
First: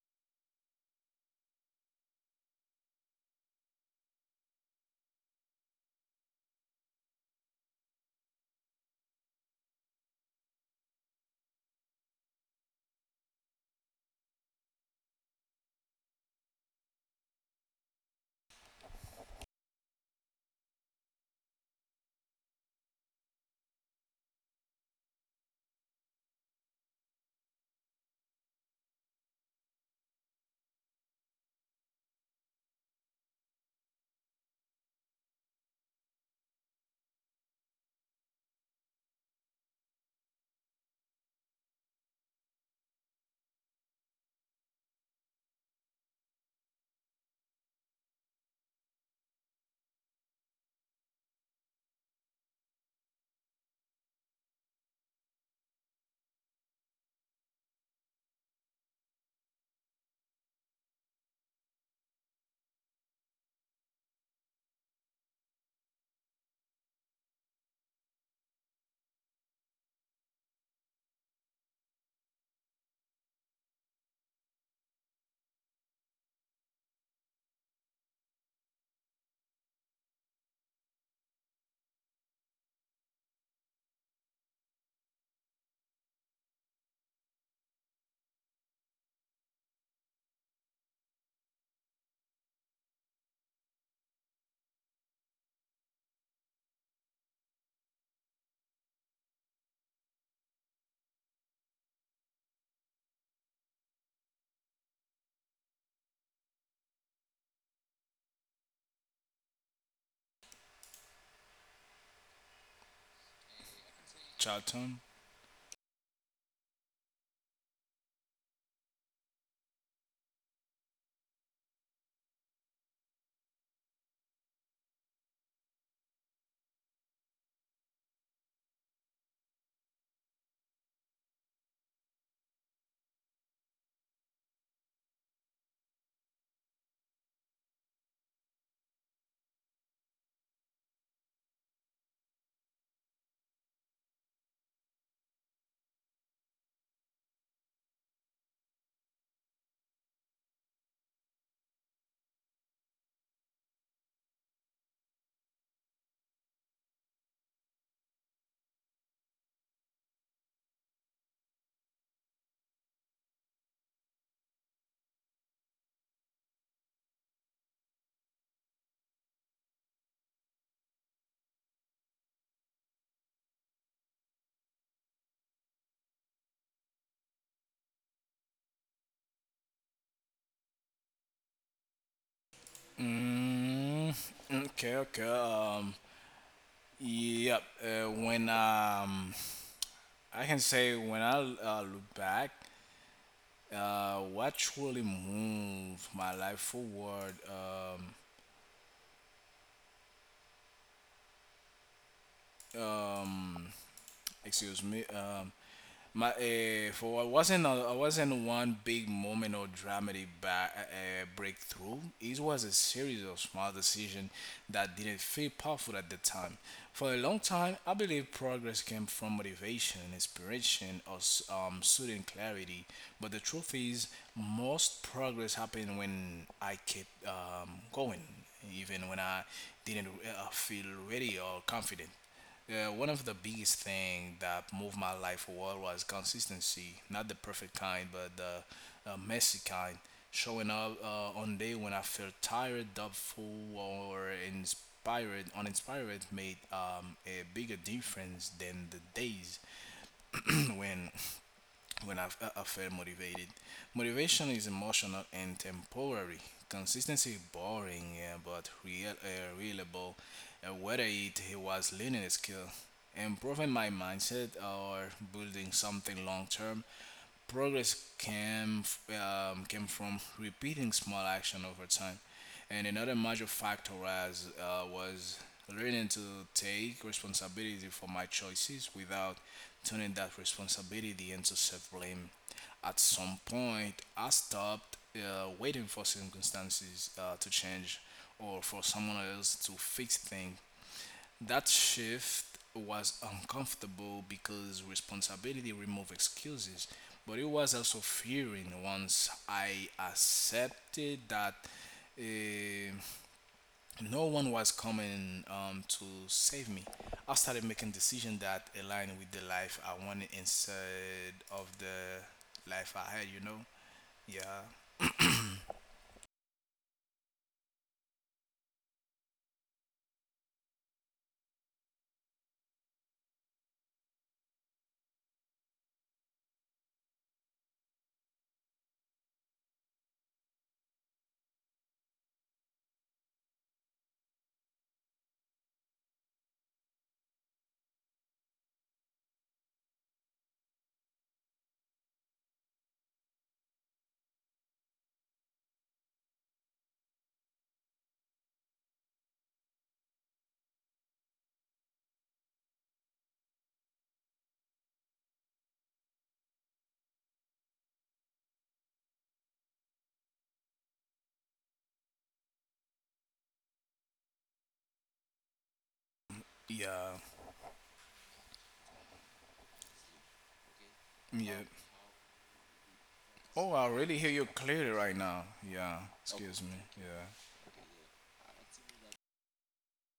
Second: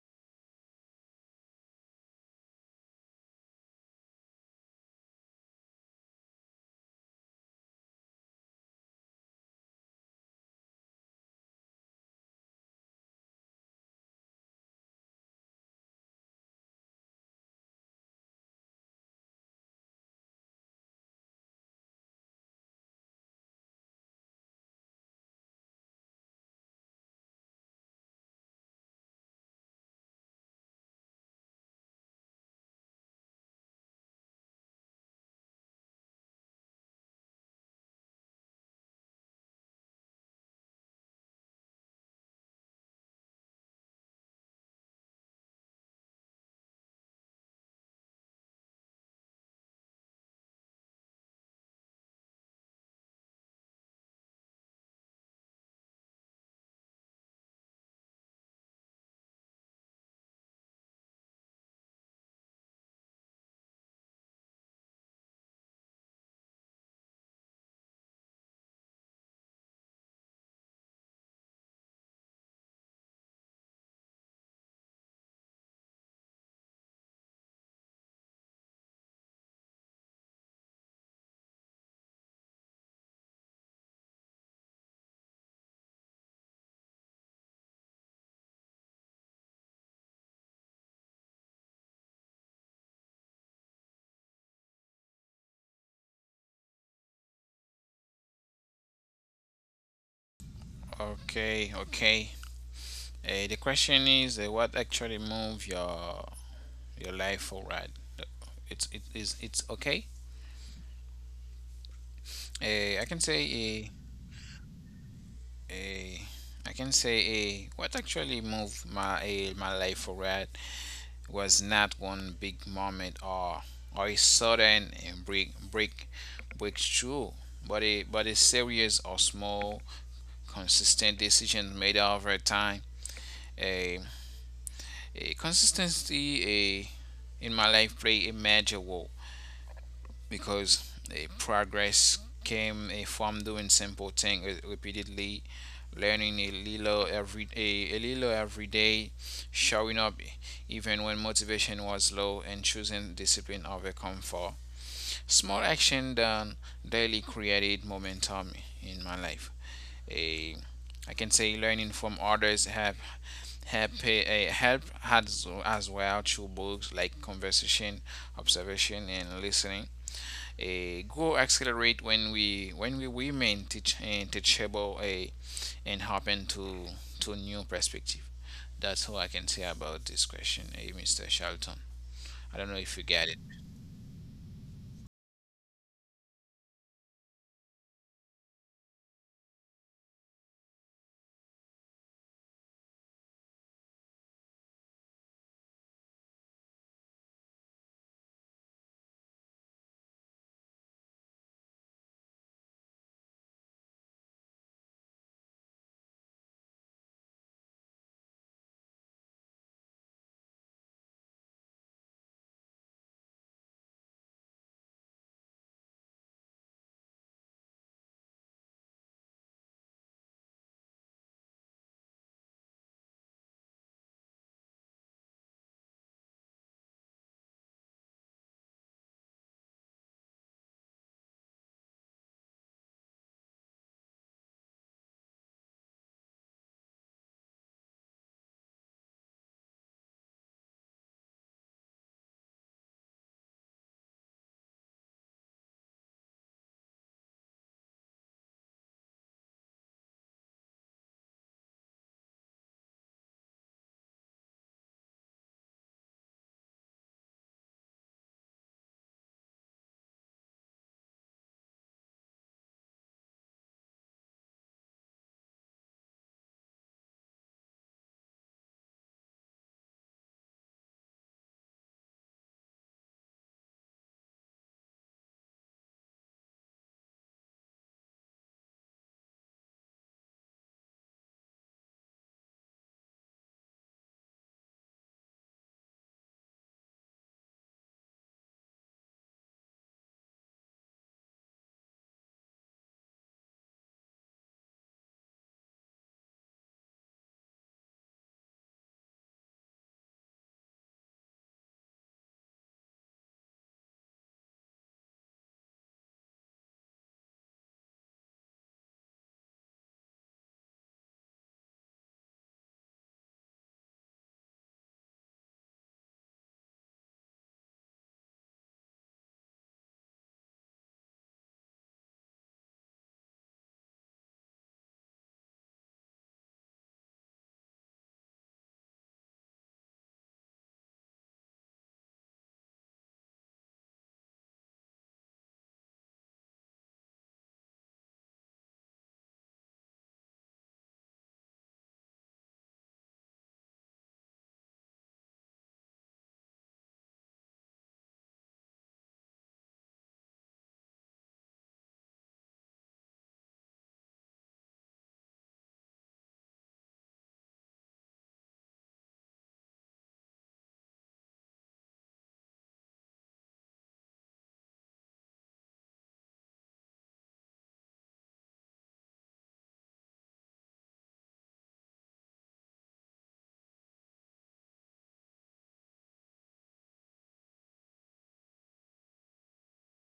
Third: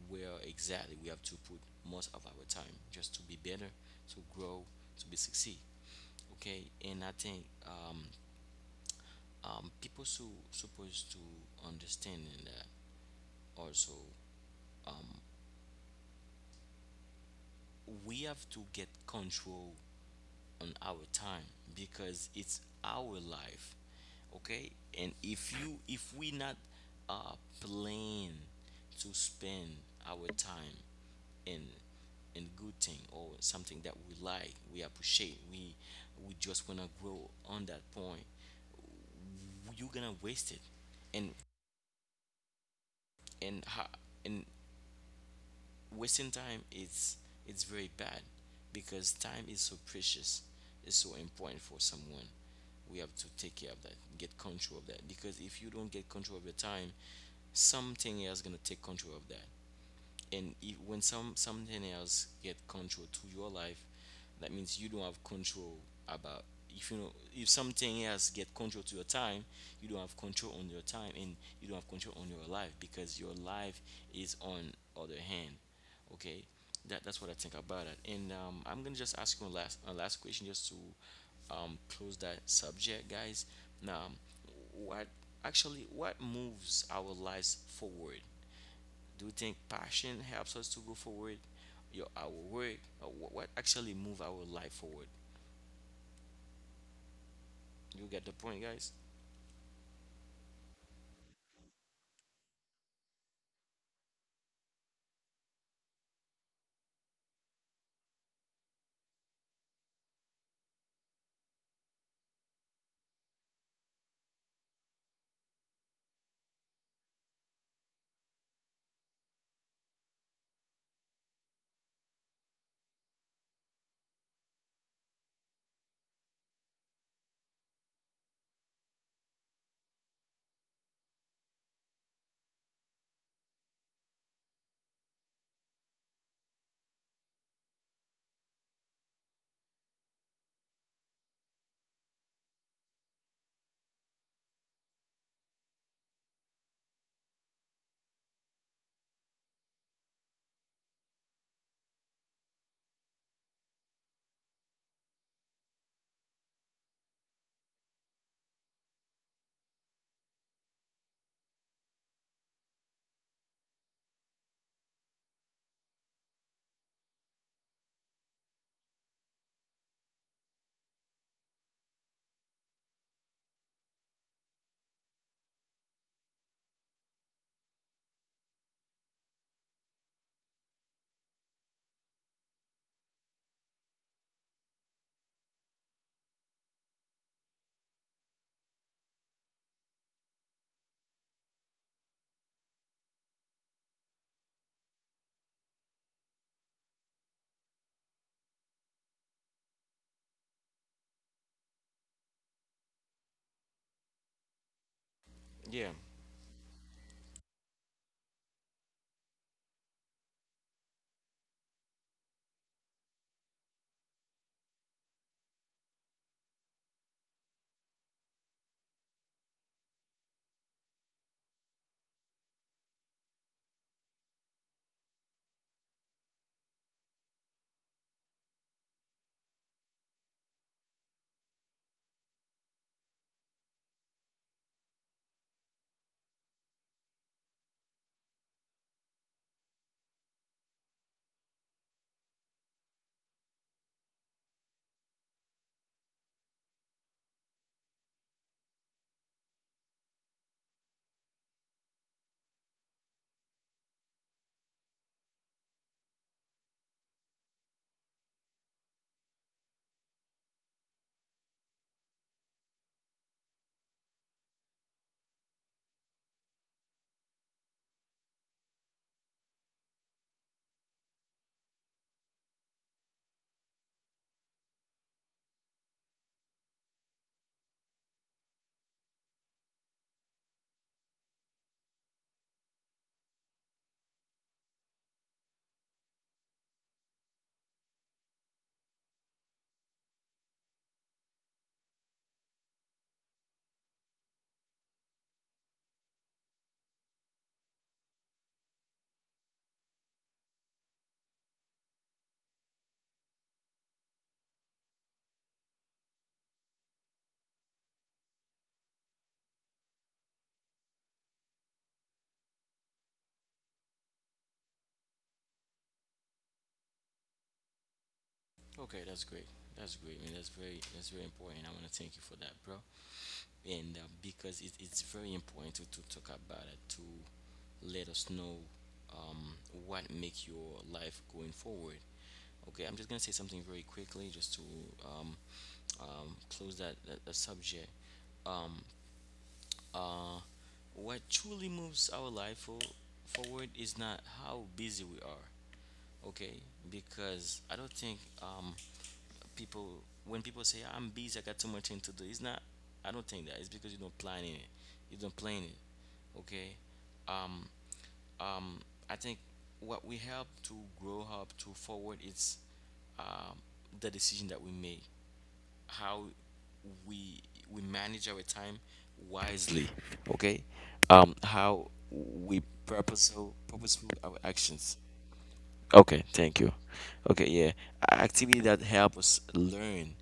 where exactly we have to put most of our time, just to be better, to grow, to be succeed, okay? And I think people so supposed to understand in that. Also, we have to get control on our time, because it's our life, okay? And if you, if we not uh plan to spend our time in in good thing, or something that we like, we appreciate, we just wanna grow on that point, you're gonna waste it. and and how, and wasting time is, it's very bad, because time is so precious, it's so important for someone. We have to take care of that, get control of that, because if you don't get control of your time, something else gonna take control of that. And if, when something else get control to your life, that means you don't have control about, if you know, if something else get control to your time, you don't have control on your time, and you don't have control on your life, because your life is on other hand, okay. That's what I think about it. And I'm gonna just ask you a last question, just to close that subject, guys. Now, what, actually what moves our lives forward? Do you think passion helps us to go forward, your, our work, or what actually move our life forward? You get the point, guys?
Okay, okay. The question is, what actually move your life forward? It's it is it's okay. I can say
Charlton.
a I can say a what actually moved my my life forward was not one big moment or a sudden breakthrough, but a series of small consistent decisions made over time. A a consistency a In my life played a major role, because a progress came from doing simple things repeatedly, learning a little every a little every day, showing up even when motivation was low, and choosing discipline over comfort. Small action done daily created momentum in my life. A I can say learning from others have help as well, through books like conversation, observation, and listening. A Grow accelerate when we women teach and teachable a and open to new perspective. That's all I can say about this question, Mr. Charlton. I don't know if you get it.
Mm, okay, okay. Yep. When I can say when I look back, what truly moved my life forward? Excuse me,
Yeah.
my for I wasn't I wasn't one big moment or dramatic breakthrough. It was a series of small decisions that didn't feel powerful at the time. For a long time, I believe progress came from motivation, inspiration, or sudden clarity. But the truth is, most progress happened when I kept going, even when I didn't feel ready or confident. Yeah, one of the biggest thing that moved my life forward was consistency. Not the perfect kind, but the messy kind. Showing up on day when I felt tired, doubtful, or inspired, uninspired made a bigger difference than the days when when I felt motivated. Motivation is emotional and temporary. Consistency is boring, yeah, but real, reliable. Whether it was learning a skill, improving my mindset, or building something long term, progress came from repeating small action over time. And another major factor was learning to take responsibility for my choices without turning that responsibility into self blame. At some point, I stopped waiting for circumstances to change or for someone else to fix things. That shift was uncomfortable because responsibility removed excuses, but it was also fearing once I accepted that. eh, no one was coming to save me. I started making decisions that aligned with the life I wanted instead of the life I had, you know? Yeah.
Okay, that's great. That's great, man. That's very, that's very important. I want to thank you for that, bro. And because it's very important to talk about it, to let us know um, what make your life going forward. Okay, I'm just gonna say something very quickly, just to um, close that subject. Um, Uh, what truly moves our life forward is not how busy we are, okay? Because I don't think people, when people say, I'm busy, I got too much thing to do, it's not, I don't think that. It's because you don't plan it, you don't plan it, okay? Um, um, I think what we help to grow up to forward is um, the decision that we make, how
Yeah.
we we manage our time wisely, okay. Um,
Yeah.
how we purposeful
Oh, I
purposeful
really hear
our
you clearly
actions.
right now. Yeah.
Okay, thank
Excuse me.
you.
Yeah.
Okay, yeah. Activity that help us learn,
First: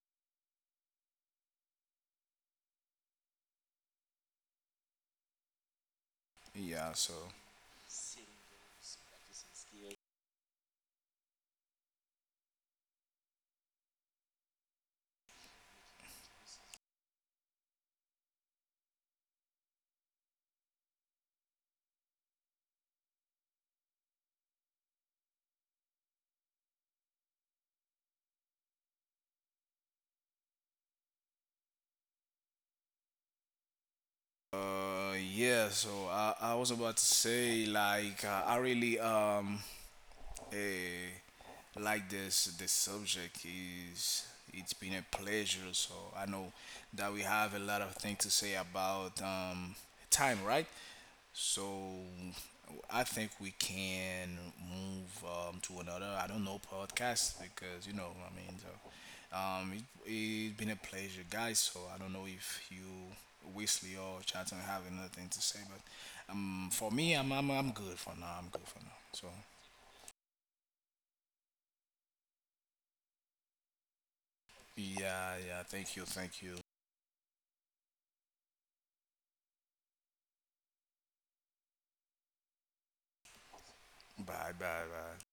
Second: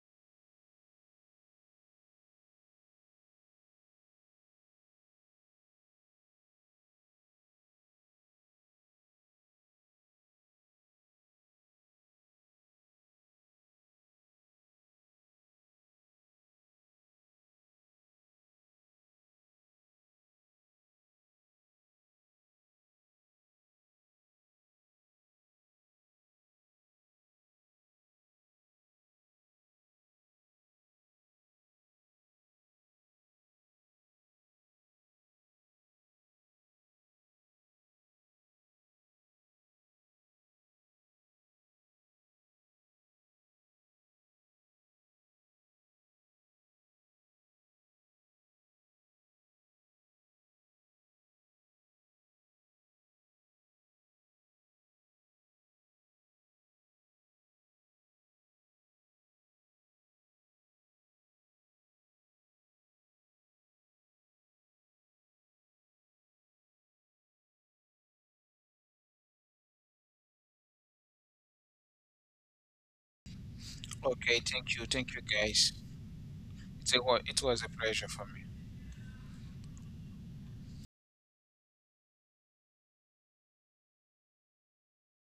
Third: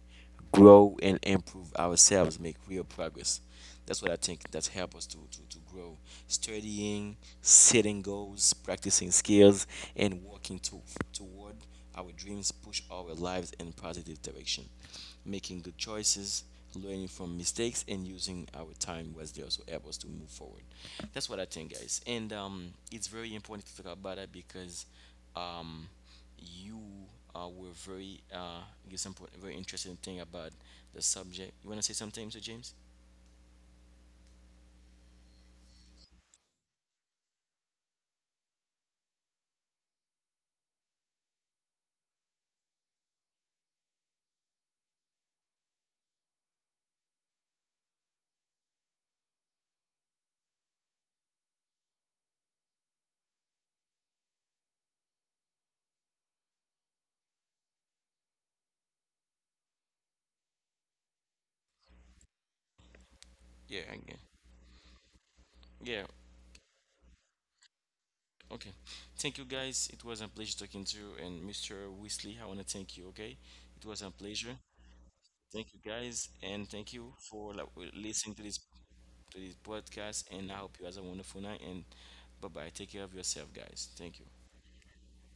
grow and improve ourselves make real progress. That's what I think that help us to grow,
Yeah, so.
studying, setting goals, practicing skills, and working toward our dreams, push our lives in positive direction. Making good choices, learning from mistakes, and using our time wisely also help us to move forward. That's what I think, guys. And it's very important to talk about that, because um, you were very, give some very interesting thing about the subject. You want to say something, Mr. James?
So I was about to say, like, I really, Eh, like this subject is it's been a pleasure. So I know that we have a lot of things to say about time, right? So I think we can move to another. I don't know, podcast because you know I mean. So, it's been a pleasure, guys. So I don't know if you
Yeah, I
Wesley
can.
or Chatham have anything to say,
Yeah.
but for me, I'm good for now. I'm good
Okay.
for now. So
Thank you, guys. It was a pleasure talking to you. And Mr. Weasley, I want to thank you, okay? It was a
Okay,
pleasure.
thank you,
yeah, yeah.
Thank
guys.
you,
Thank you.
guys,
Thank you.
and thank
It's a,
you
wa- it
for,
was a
like,
pleasure for
listening to
me.
this, to this podcast. And I hope you guys have a wonderful night. And bye bye. Take care of yourself, guys. Thank you.
Bye, bye, bye.